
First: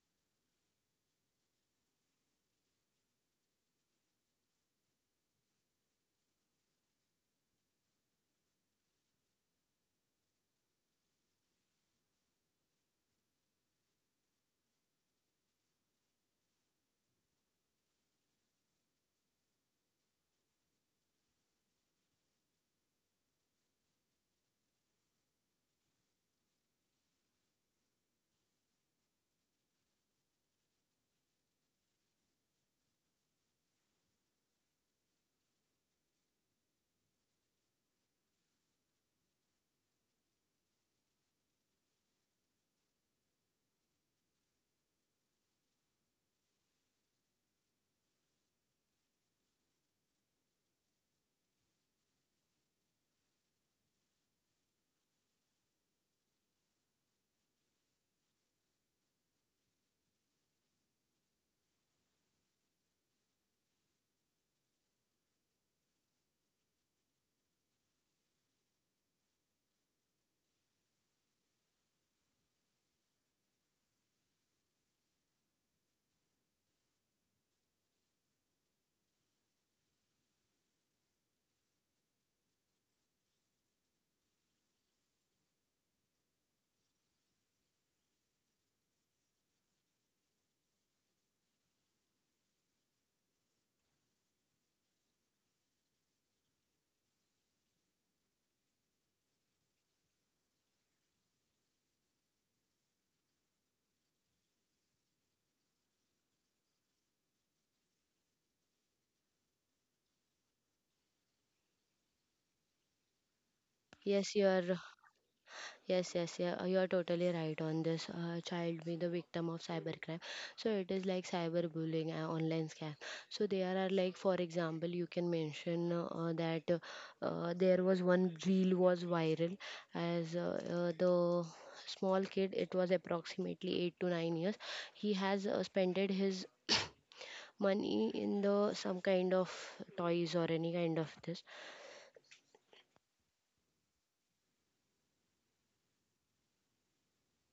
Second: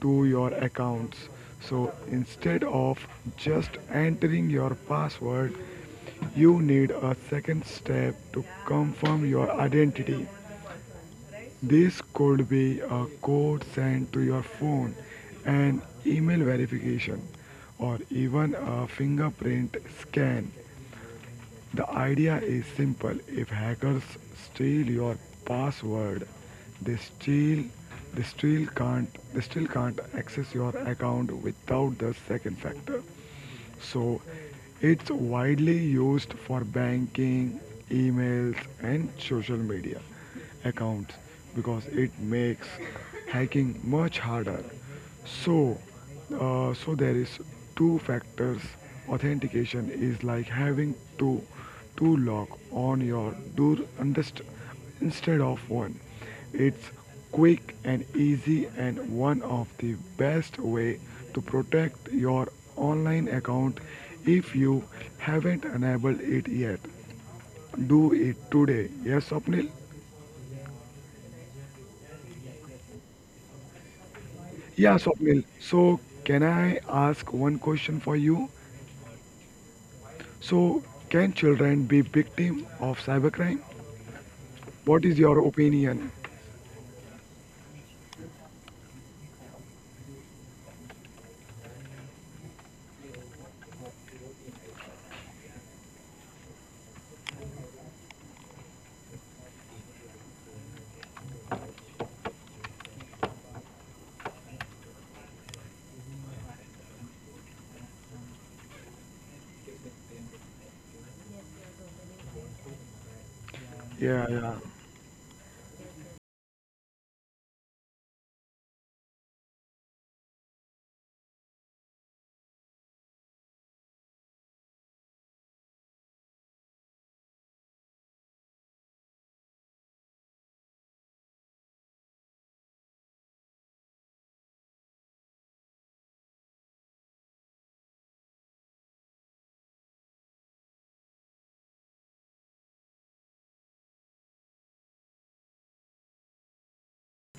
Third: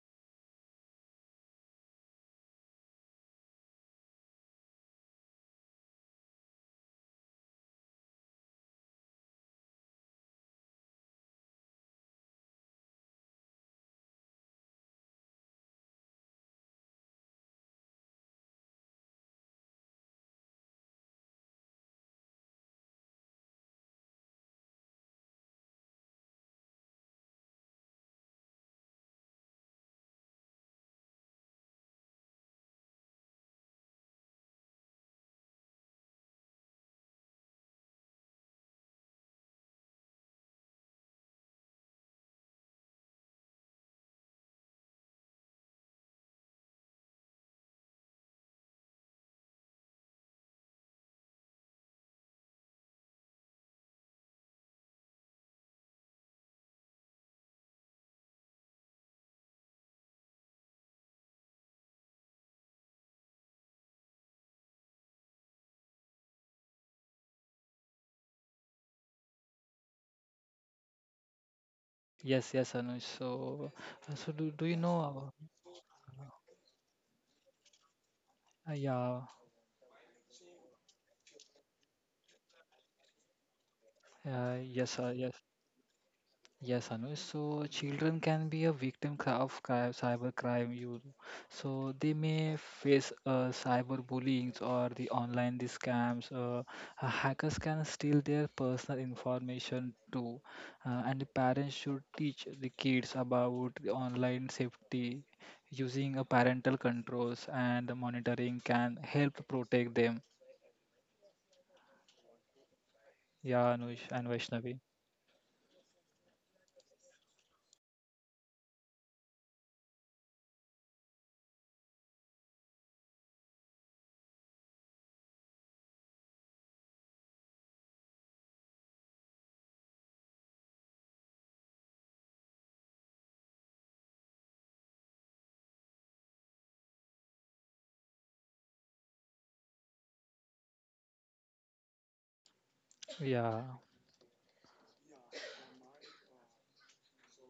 C: to your accounts. So instead of just entering your password, you need a second step to confirm your identity. This could be a code sent to your phone, an email verification, or even a fingerprint scan. The idea is simple. If hackers steal your password, they steal they still can't they still can't access your account without the second factor. So it's widely used for banking, emails, and social media accounts because it makes hacking much harder. So, uh, so there is two factors. Authentication is like having two, two lock on your door underst- instead of one. It's quick and easy and one of the best way to protect your online account if you haven't enabled it yet. Do it today. Yes, Swapnil?
B: Yes, yes, Anush. So, uh, so do, do you
C: Yeah,
B: know?
C: Swapnil. So, can I ask one question for you?
B: Uh, Yeah,
C: So, can children be victim of cybercrime?
B: uh, yes,
C: What
B: uh,
C: is
B: yes,
C: your opinion?
B: yes, Anuj. So children can be a victim cri- of crime, cyber crime. You, so they may face uh, cyber bullying or the online the scams. Uh, uh, hackers can steal their personal information too, uh, and the parents should teach the kids about the online safety. Using a parental controls and the monitoring can help protect them. Yeah, Anuj and
C: Yeah,
A: Yes,
C: yeah.
A: your.
B: Vaishnavi.
A: Yes, yes, yeah, uh, you are totally right on this. Uh, child being the victim of cybercrime, so it is like cyberbullying, uh, online scam. So there are like, for example, you can mention uh, that uh, uh, there was one reel was viral as uh, uh, the small kid. It was approximately eight to nine years. He has uh, spended his money in the some kind of toys or any kind of this.
B: Yeah,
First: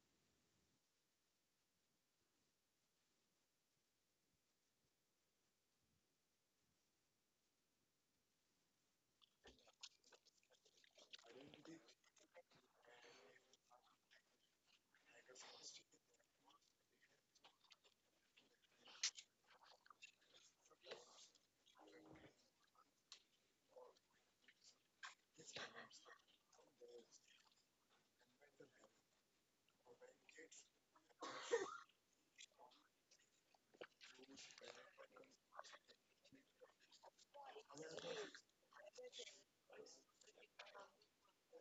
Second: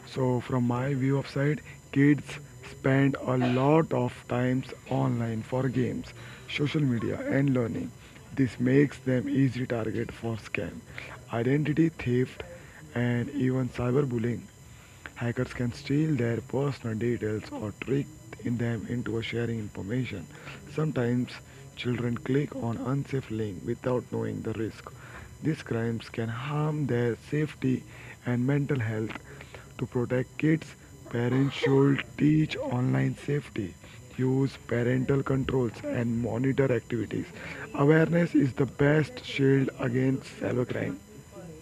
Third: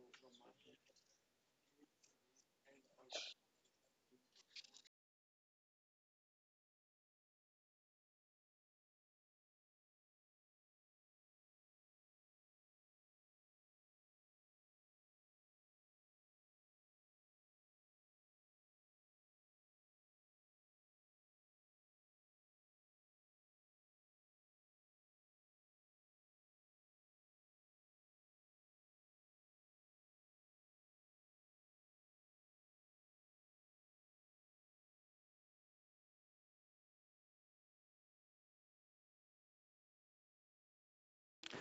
C: So from my view of side, kids spend a lot of times online for games, social media and learning. This makes them easy target for scam, identity theft and even cyberbullying. Hackers can steal their personal details or trick in them into sharing information. Sometimes children click on unsafe link without knowing the risk. These crimes can harm their safety and mental health. To protect kids, parents should teach online safety, use parental controls, and monitor activities. Awareness is the best shield against cybercrime.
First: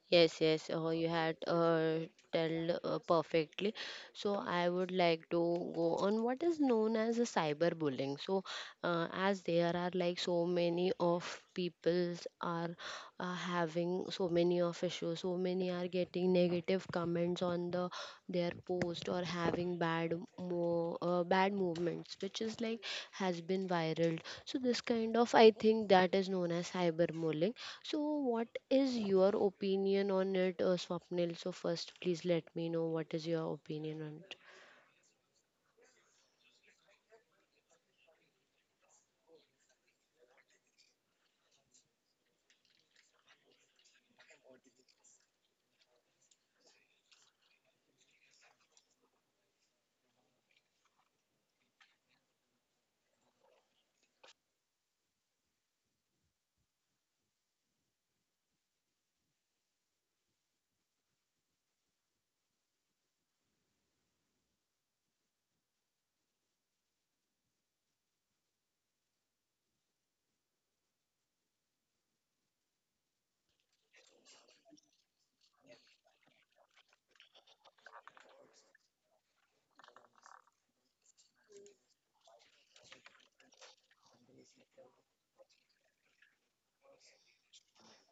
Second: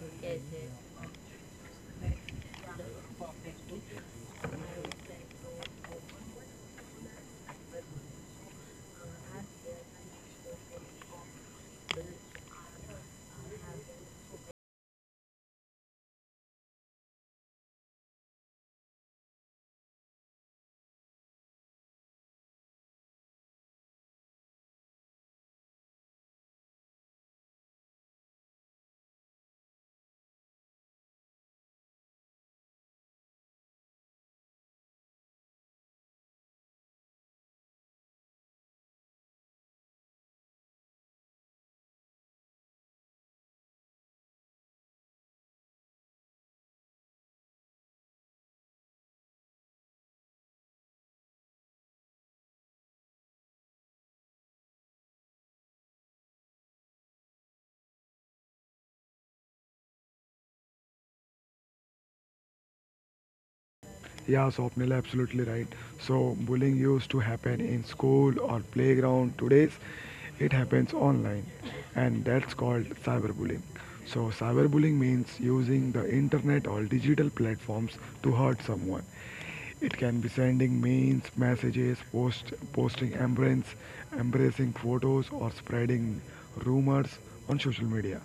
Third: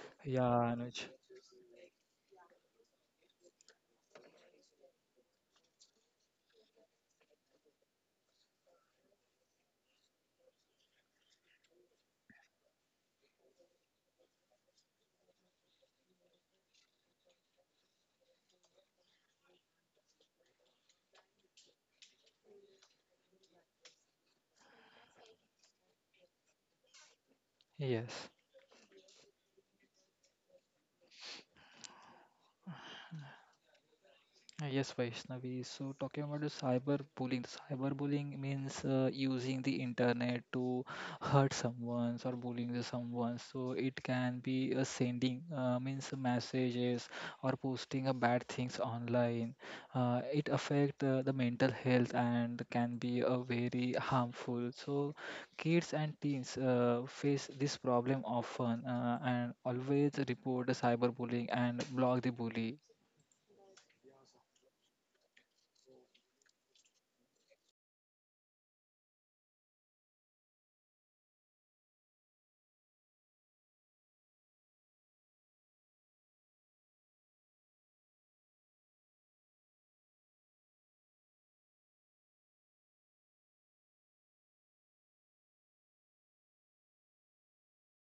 A: Yes, yes,
B: yeah,
A: uh,
B: Anuj.
A: you had uh, tell uh, perfectly. So I would like to go on what is known as a cyberbullying. So uh, as there are like so many of peoples are uh, having so many of issues, so many are getting negative comments on the their post or having bad mo uh, bad movements, which is like has been viral. So this kind of, I think, that is known as cyberbullying. So
B: Yes,
A: what is your opinion on it, uh, Swapnil? So, first, please let me know what is your opinion on it.
B: Uh, yes, Vaishnavi. So, talking about the cyberbullying, cyberbullying means uh, using the internet to hurt someone or bullying the someone. So, it can be uh, sending uh, means messages or posting a bad things online. Uh, it affect uh, the mental health and can be a very harmful. So, kids and teens uh, face this problem often uh, and always report the cyberbullying and block the bully.
C: Yeah, Swapnil, absolutely right. So, bullying used to happen in school or playground. Today's, it happens online, and that's called cyberbullying. So, cyberbullying means using the internet or digital platforms to hurt someone. It can be sending memes, messages, post, posting embrace, embracing photos, or spreading rumors on social media.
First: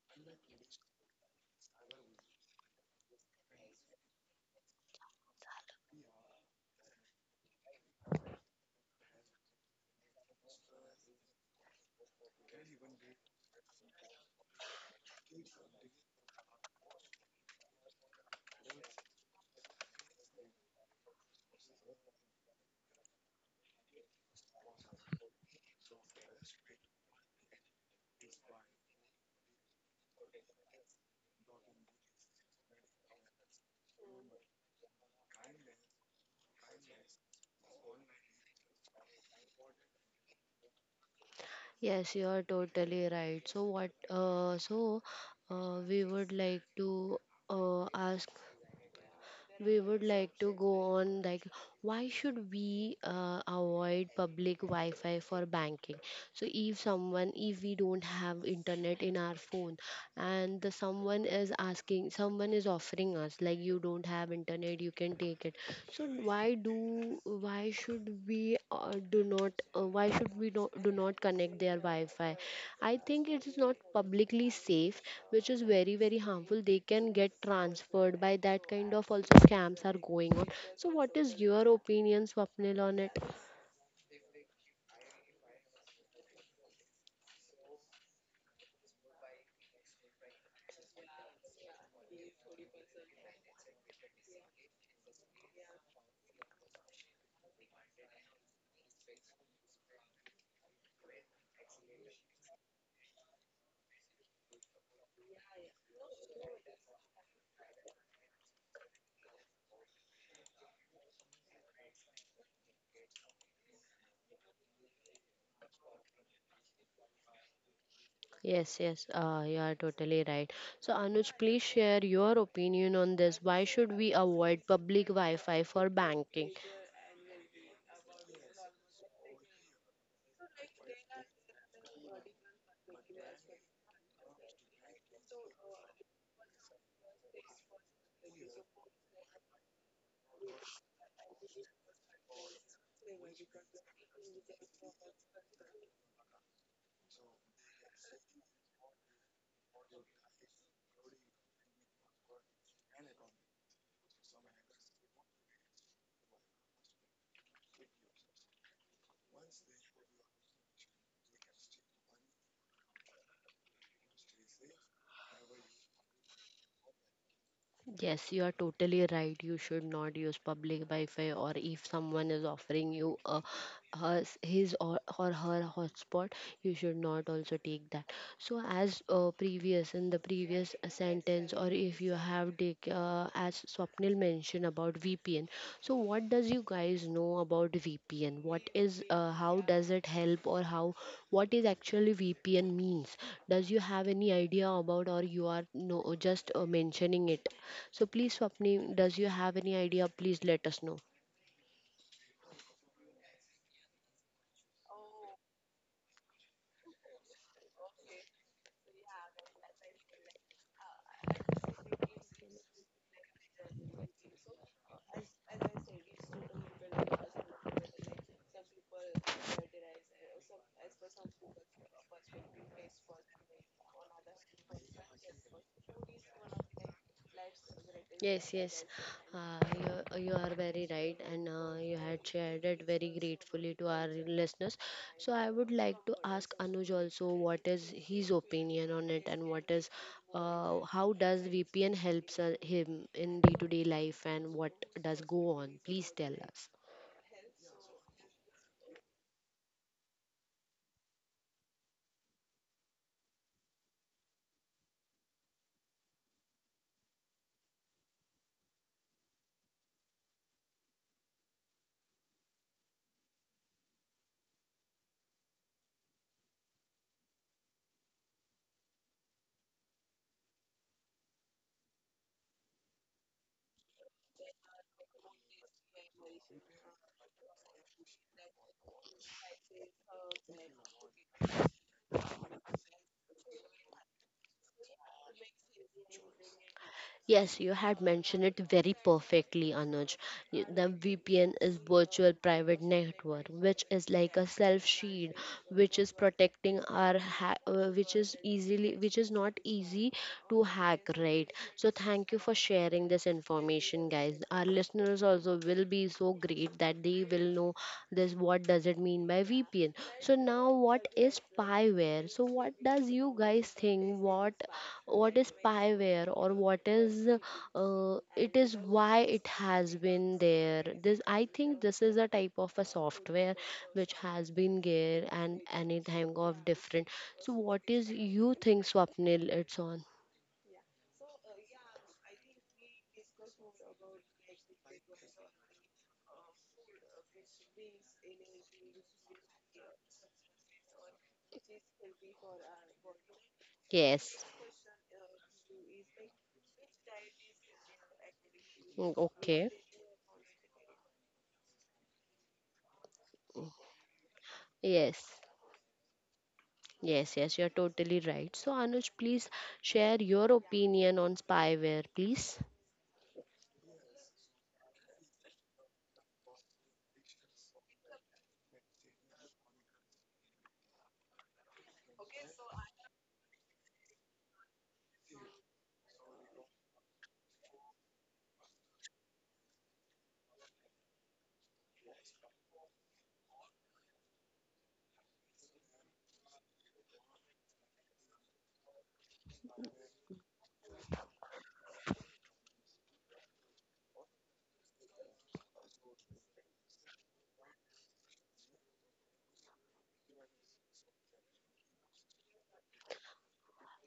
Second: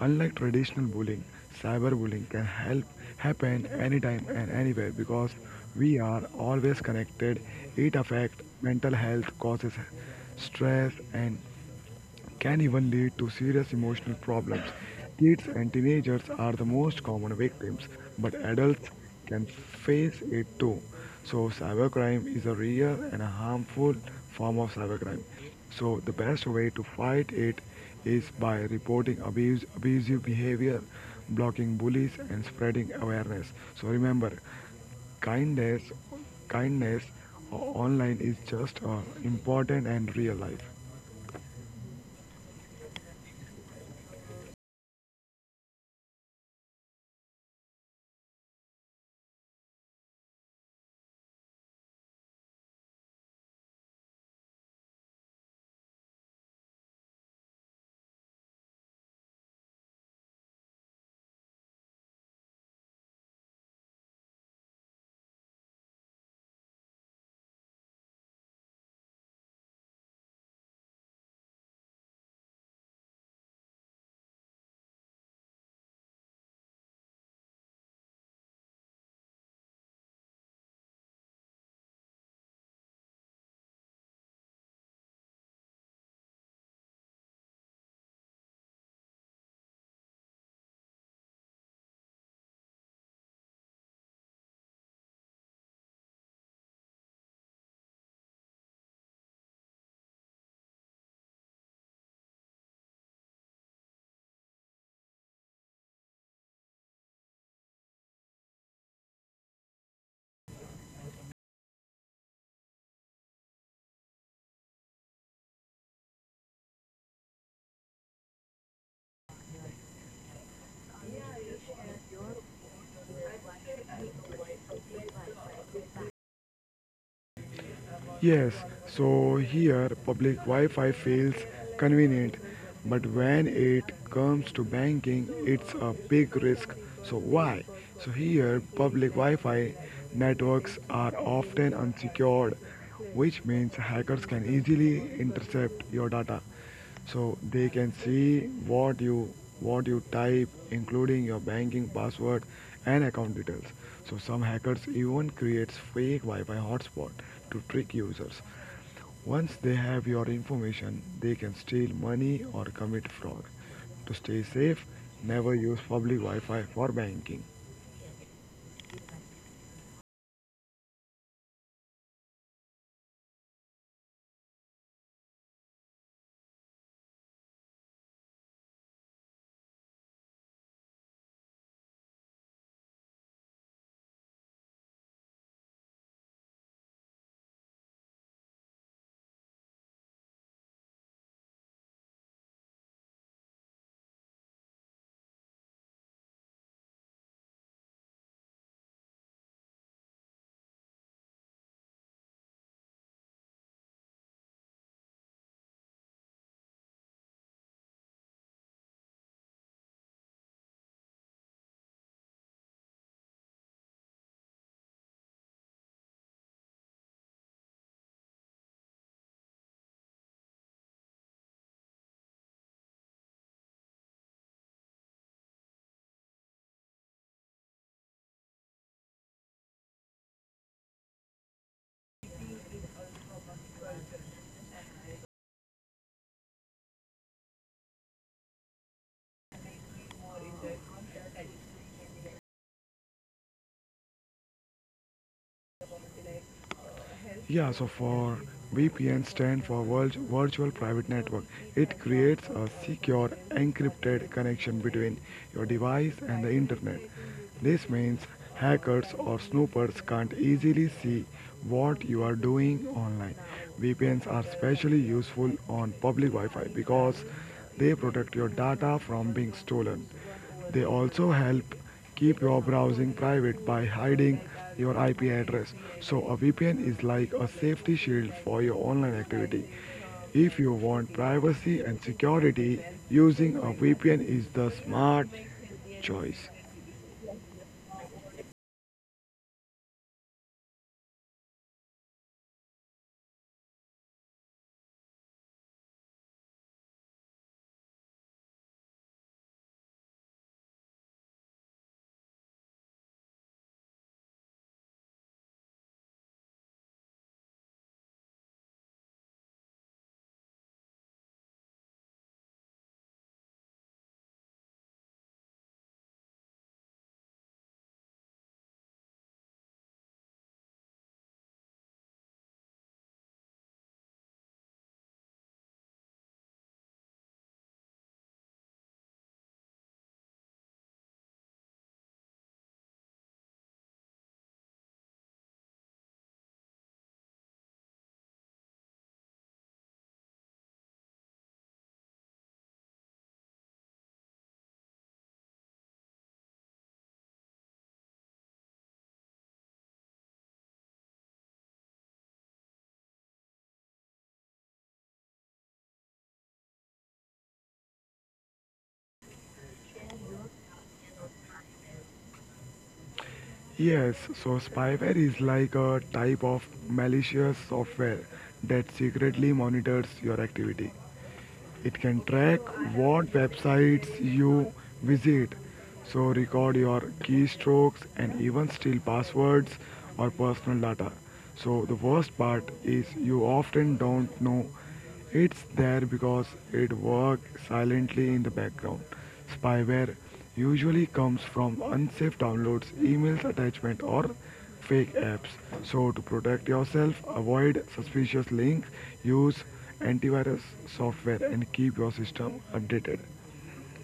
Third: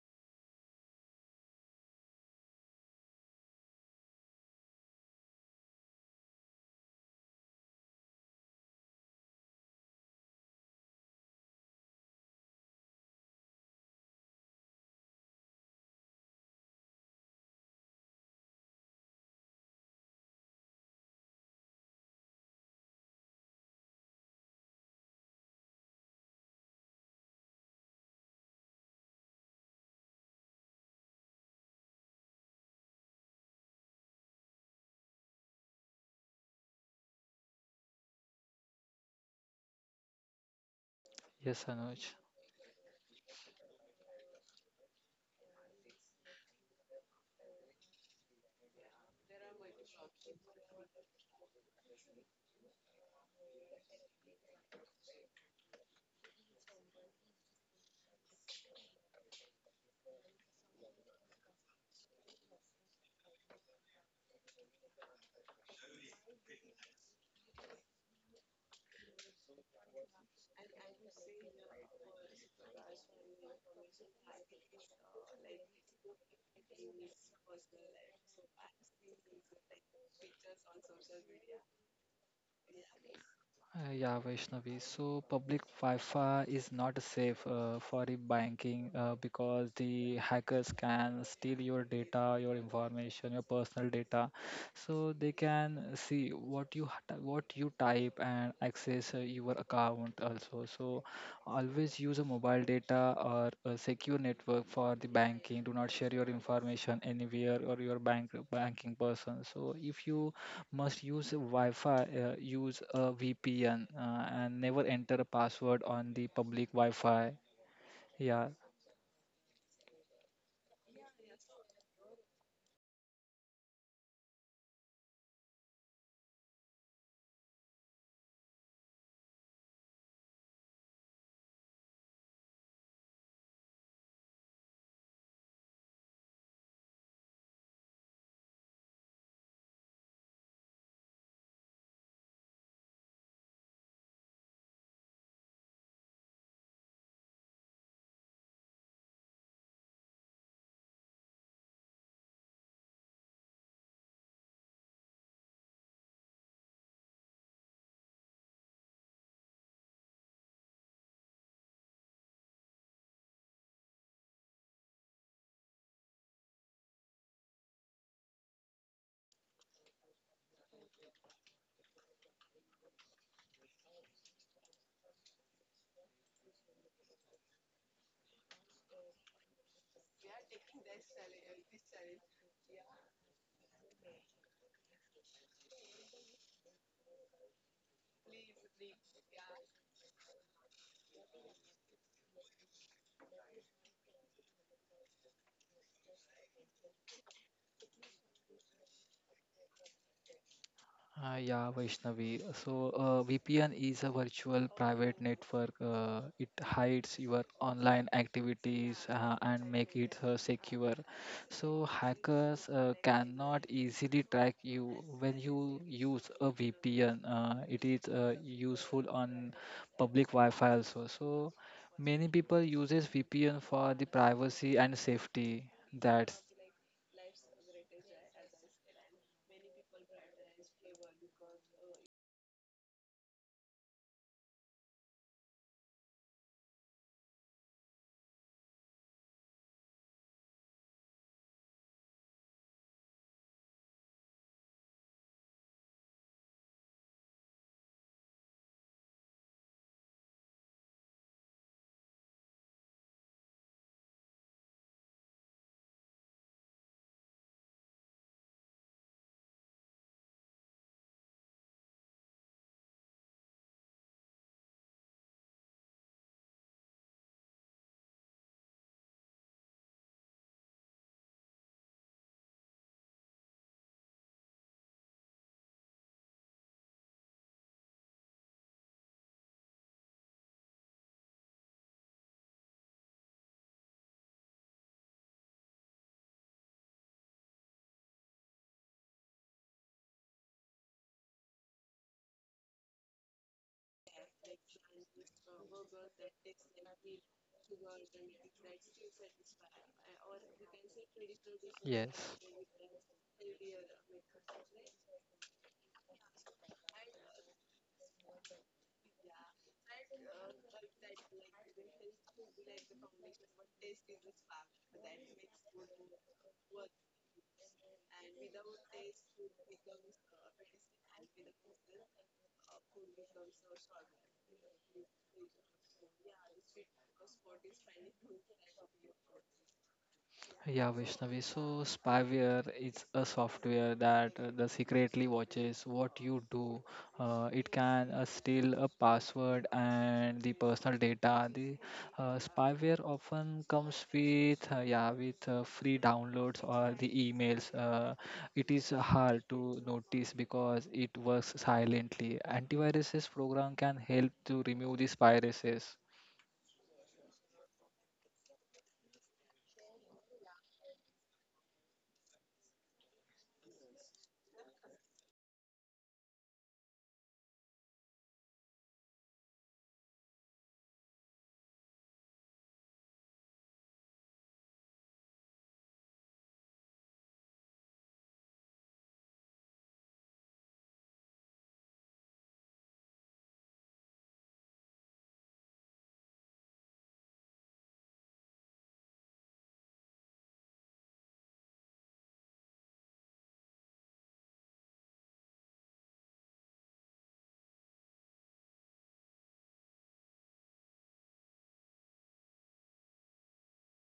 C: Unlike traditional bullying, cyberbullying can help happen anytime and anywhere because we are always connected. It affects mental health, causes stress and can even lead to serious emotional problems. Kids and teenagers are the most common victims, but adults can face it too. So, cybercrime is a real and a harmful form of cybercrime. So, the best way to fight it is by reporting abuse, abusive behavior, blocking bullies, and spreading awareness. So, remember, kindness, kindness uh, online is just uh, important and real life.
B: Yes, Anuj.
A: Yes, you are totally right. So, what? Uh, so, uh, we would like to uh, ask, we would like to go on like, why should we uh, avoid public Wi-Fi for banking? So if someone, if we don't have internet in our phone, and the someone is asking, someone is offering us like, you don't have internet, you can take it. So why do, why should we uh, do not, uh, why should we do, do not connect their Wi-Fi? I think it is not publicly safe, which is very very harmful. They can get transferred by that, kind of also scams are going on. So what is your opinion, Swapnil, on it?
B: Uh, yeah, Vaishnavi. So public Wi-Fi is not safe uh, for the banking uh, because the hackers can steal your data, your information, your personal data. So they can see what you ha- ty- what you type and access uh, your account also. So always use a mobile data or a secure network for the banking. Do not share your information anywhere or your bank banking person. So if you must use a Wi-Fi, uh, use a V P N, uh, and never enter a password on the public Wi-Fi. Yeah,
A: Yes, yes, uh, you are totally right. So Anuj, please share your opinion on this, why should we avoid public Wi-Fi for banking.
C: Yes, so here public Wi-Fi feels convenient, but when it comes to banking, it's a big risk. So why? So here public Wi-Fi networks are often unsecured, which means hackers can easily intercept your data, so they can see what you what you type, including your banking password and account details. So some hackers even creates fake Wi-Fi hotspot to trick users. Once they have your information, they can steal money or commit fraud. To stay safe, never use public Wi-Fi for banking.
A: Yes, you are totally right. You should not use public Wi-Fi, or if someone is offering you a, hers his, or, or her hotspot, you should not also take that. So, as uh, previous in the previous sentence, or if you have take uh, as Swapnil mentioned about V P N. So, what does you guys know about V P N? What is uh, how does it help, or how what is actually V P N means? Does you have any idea about, or you are no just uh, mentioning it? So please, Swapni, does you have any idea? Please let us know.
B: Uh, yeah, Vaishnavi. So, uh, V P N is a virtual private network. Uh, it hides your online activities uh, and make it uh, secure. So, hackers uh, cannot easily track you when you use a V P N. Uh, it is uh, useful on public Wi-Fi also. So, many people uses V P N for the privacy and safety. That's
A: Yes, yes. Uh, you, you are very right, and uh, you had shared it very gratefully to our listeners. So, I would like to ask Anuj also what is his opinion on it, and what is uh, how does V P N helps uh, him in day to day life, and what does go on? Please tell us.
C: Yeah, so for V P N stand for Vir- Virtual Private Network. It creates a secure encrypted connection between your device and the internet. This means hackers or snoopers can't easily see what you are doing online. V P Ns are especially useful on public Wi-Fi because they protect your data from being stolen. They also help keep your browsing private by hiding your I P address. So a V P N is like a safety shield for your online activity. If you want privacy and security, using a V P N is the smart choice.
A: Yes, you had mentioned it very perfectly, Anuj. Y- The V P N is virtual private network, which is like a self shield, which is protecting our, ha- uh, which is easily, which is not easy to hack, right? So thank you
B: yes.
A: for sharing this information, guys. Our listeners also will be so great that they will know this. What does it mean by V P N? So now, what is spyware? So what does you guys think? What what is spyware, or what is uh, it is, why it has been there? This, I think, this is a type of a software which has been there and any time of different. So what is you think, Swapnil, it's on?
B: Yeah, Vaishnavi. So spyware is a software that uh, the secretly watches what you do. Uh, it can uh, steal a password and the personal data. The uh, spyware often comes
A: Yes.
B: with uh, yeah with uh, free downloads or the emails. Uh, it is
A: Mm,
B: hard
A: okay.
B: to notice because it works silently. Antiviruses program can help to remove these
A: Yes,
B: viruses.
A: yes, yes, you're totally right. So Anuj, please share your opinion on spyware, please.
C: Yes, so spyware is like a type of malicious software that secretly monitors your activity. It can track what websites you visit, so record your keystrokes and even steal passwords or personal data. So the worst part is you often don't know it's there because it works silently in the background. Spyware usually comes from unsafe downloads, emails, attachment or fake apps. So to protect yourself, avoid suspicious links, use antivirus software and keep your system updated.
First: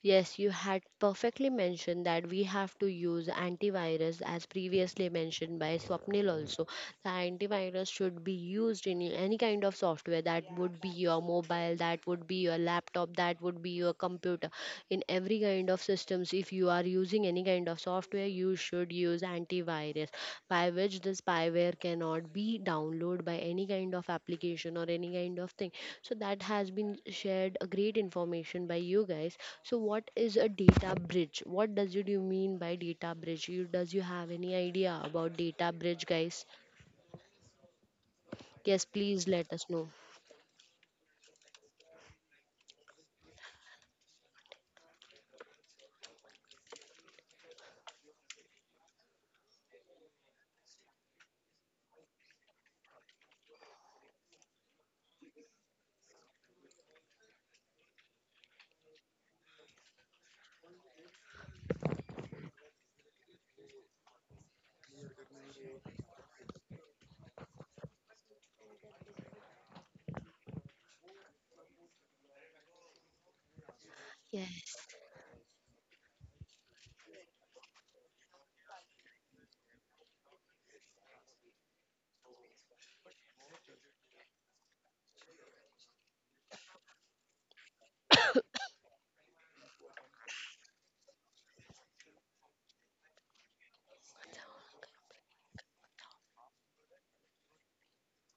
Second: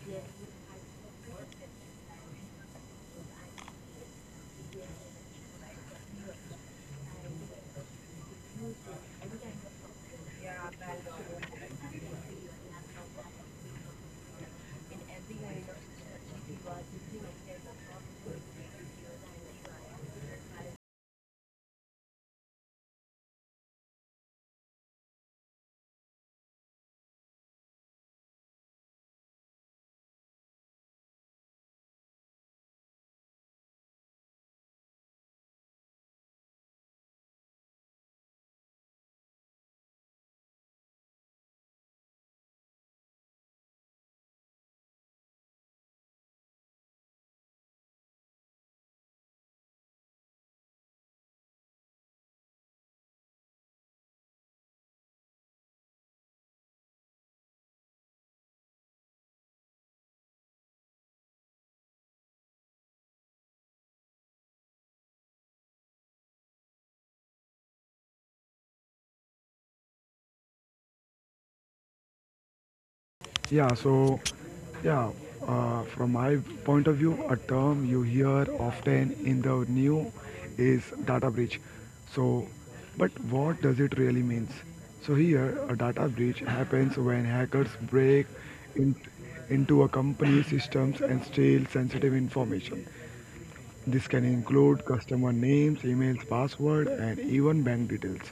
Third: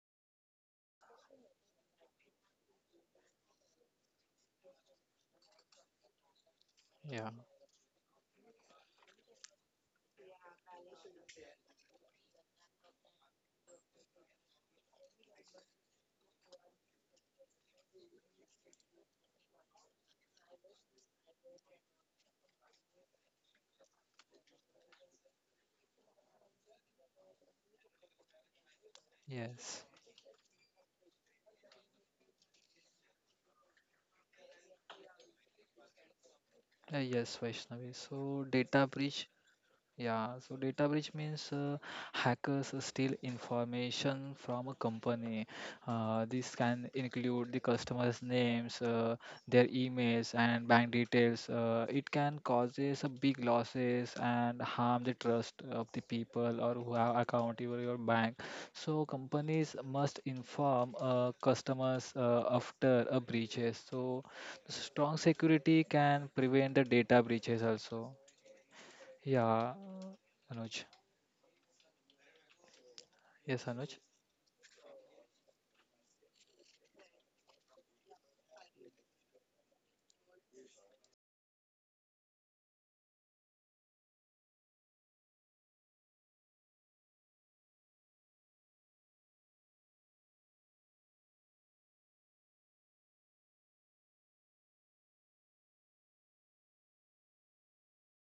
A: Yes, you had perfectly mentioned that we have to use antivirus, as previously mentioned by Swapnil also. The
B: Yeah.
A: antivirus should be used in any kind of software, that would be your mobile, that would be your laptop, that would be your computer. In every kind of systems, if you are using any kind of software, you should use antivirus, by which the spyware cannot be downloaded by any kind of application or any kind of thing. So that has been shared a great information by you guys. So
B: Yes.
A: what is a data bridge? What does it you mean by data bridge? You, does you have any idea about data bridge, guys?
B: Uh, yes, Vaishnavi. So data
A: Yes,
B: breach
A: please let us know.
B: Yeah, so data breach means uh, hackers steal information from a company. Uh, this can include the customer's names, uh, their emails, and bank details. Uh, it can causes a big losses and harm the trust of the people or who have account over your bank. So companies must inform uh, customers uh, after a breaches. So strong security can prevent the data breaches also. Yeah, Anuj. Yes,
C: Yeah,
B: Anuj.
C: so
A: Yes.
C: yeah, uh, from my point of view, a term you hear often in the new is data breach. So, but what does it really means? So here, a data breach happens when hackers break in, into a company's systems and steal sensitive information. This can include customer names, emails, password, and even bank details.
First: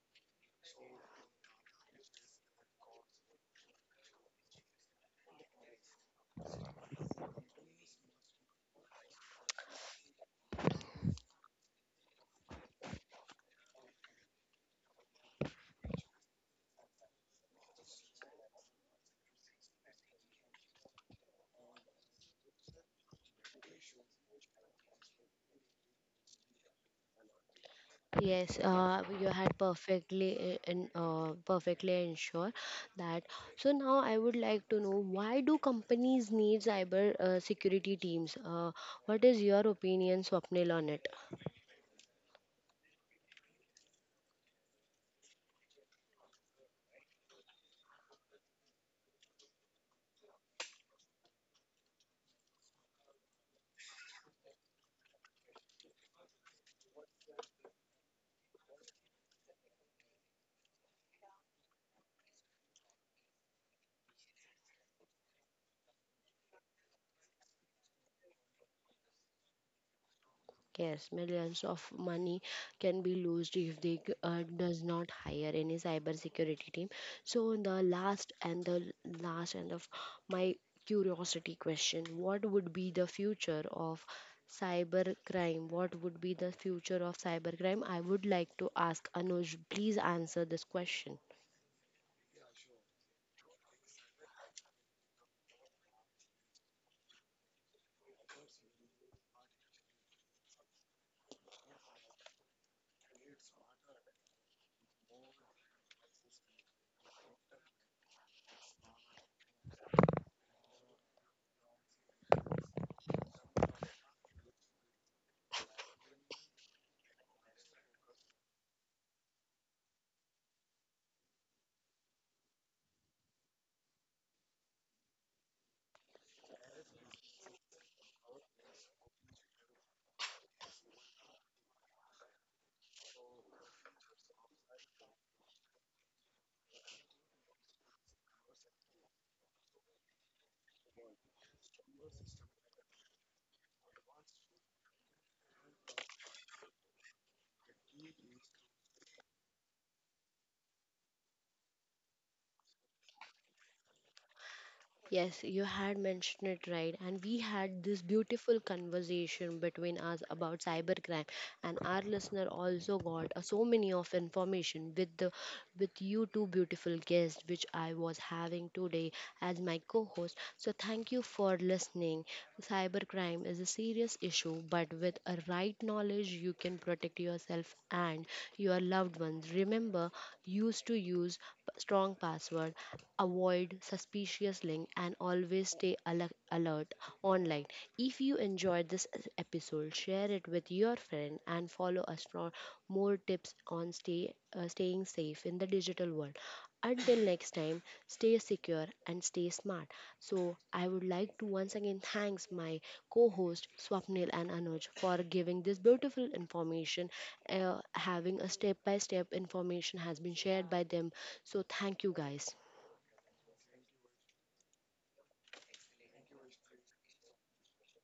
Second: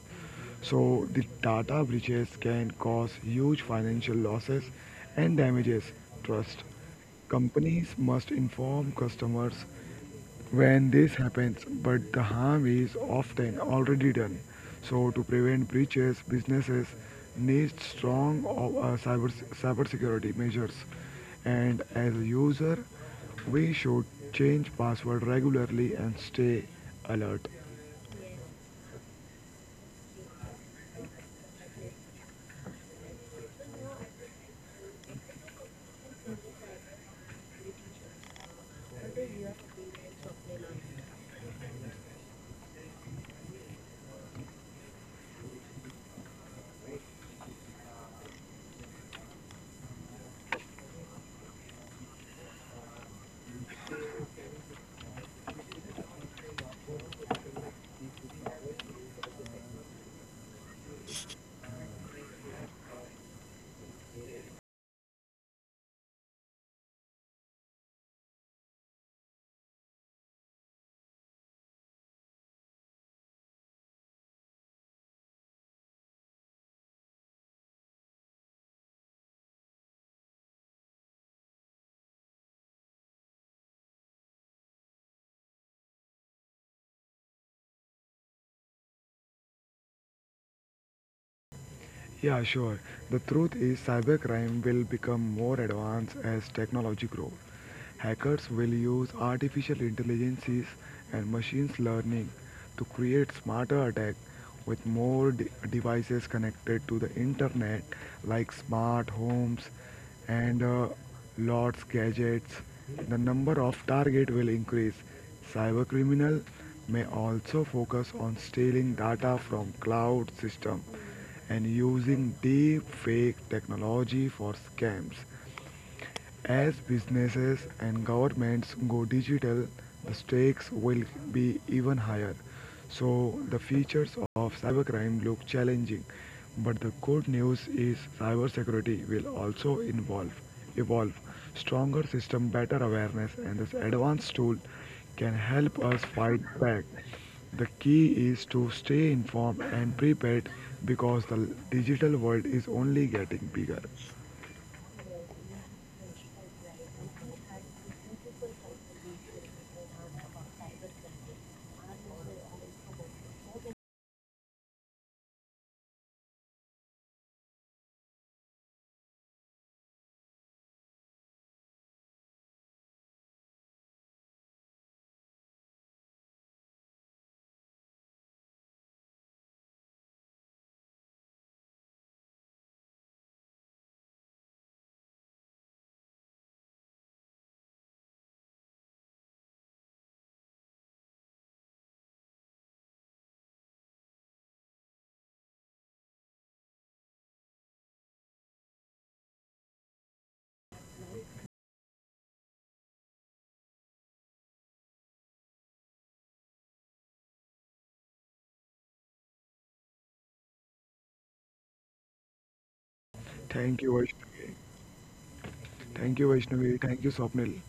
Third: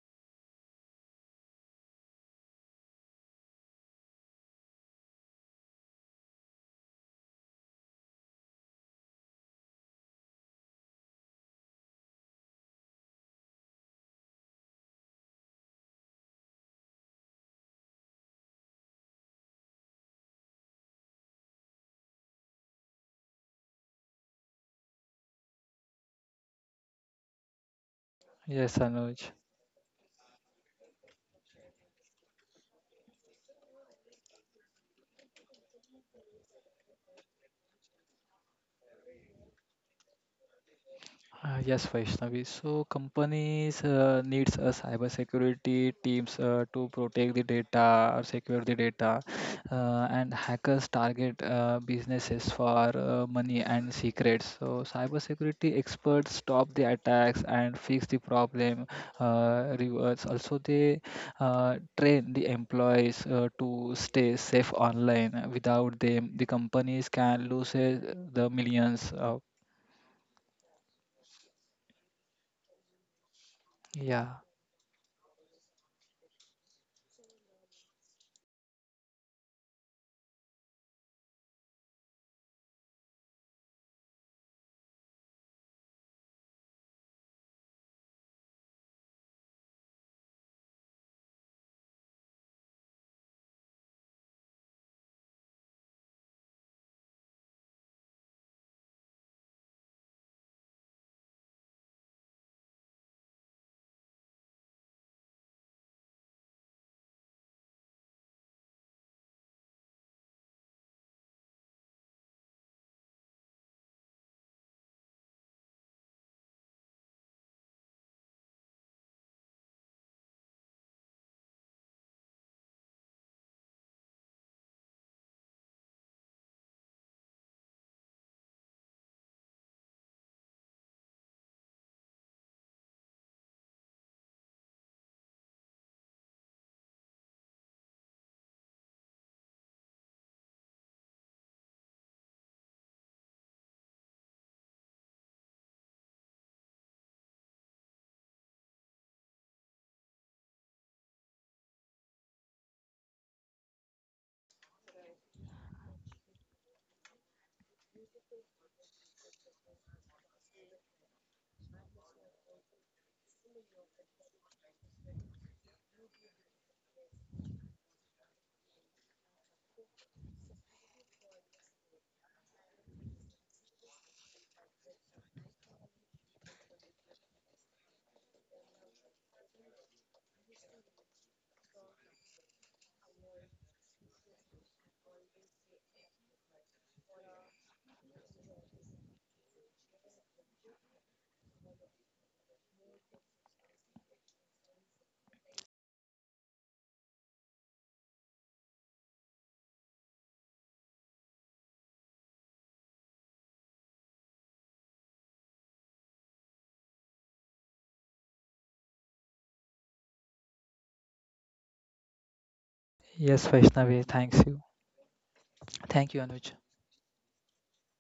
C: So the data breaches can cause huge financial losses and damages trust. Companies must inform customers when this happens, but the harm is often already done. So to prevent breaches, businesses need strong uh, cyber cybersecurity measures. And as a user, we should change password regularly and stay alert.
A: Yes,
B: Yes,
A: uh, you
B: Anuj.
A: had perfectly and uh, perfectly ensure that. So now I would like to know, why do companies need cyber uh, security teams? Uh, what is your opinion, Swapnil, on it?
B: Uh, yes, Vaishnavi. So companies uh, needs a cybersecurity teams uh, to protect the data or secure the data, uh, and hackers target uh, businesses for uh, money and secrets. So cybersecurity experts stop the attacks and fix the problem. Uh, reverse. Also, they uh, train the employees uh, to stay safe online. Without them, the companies can lose uh, the millions. Uh,
A: Yes, millions of money can be lost if they g- uh,
B: yeah.
A: does not hire any cybersecurity team. So the last and the last and of my curiosity question: what would be the future of cyber crime? What would be the future of cyber crime? I would like to ask Anuj. Please answer this question.
C: Yeah, sure. The truth is, cybercrime will become more advanced as technology grows. Hackers will use artificial intelligences and machines learning to create smarter attacks with more de- devices connected to the internet, like smart homes and uh, lots gadgets. The number of target will increase. Cybercriminal may also focus on stealing data from cloud system and using deep fake technology for scams. As businesses and governments go digital, the stakes will be even higher. So, the features of cybercrime look challenging, but the good news is cybersecurity will also involve evolve stronger system, better awareness, and this advanced tool can help us fight back. The key is to stay informed and prepared because the digital world is only getting bigger.
A: Yes, you had mentioned it right, and we had this beautiful conversation between us about cybercrime, and our listener also got uh, so many of information with the with you two beautiful guests which I was having today as my co-host. So thank you for listening. Cybercrime is a serious issue, but with a right knowledge, you can protect yourself and your loved ones. Remember, used to use p- strong password, avoid suspicious link, and always stay ale- alert online. If you enjoyed this episode, share it with your friend and follow us for more tips on stay uh, staying safe in the digital world. Until next time, stay secure and stay smart. So I would like to once again thanks my co-host Swapnil and Anuj for giving this beautiful information. Uh, having a step by step information has been shared by them. So thank you guys.
B: Yes, Vaishnavi,
C: Thank you,
B: thanks you.
C: Vaishnavi.
B: Thank you,
C: thank
B: Anuj.
C: You Vaishnavi thank you Swapnil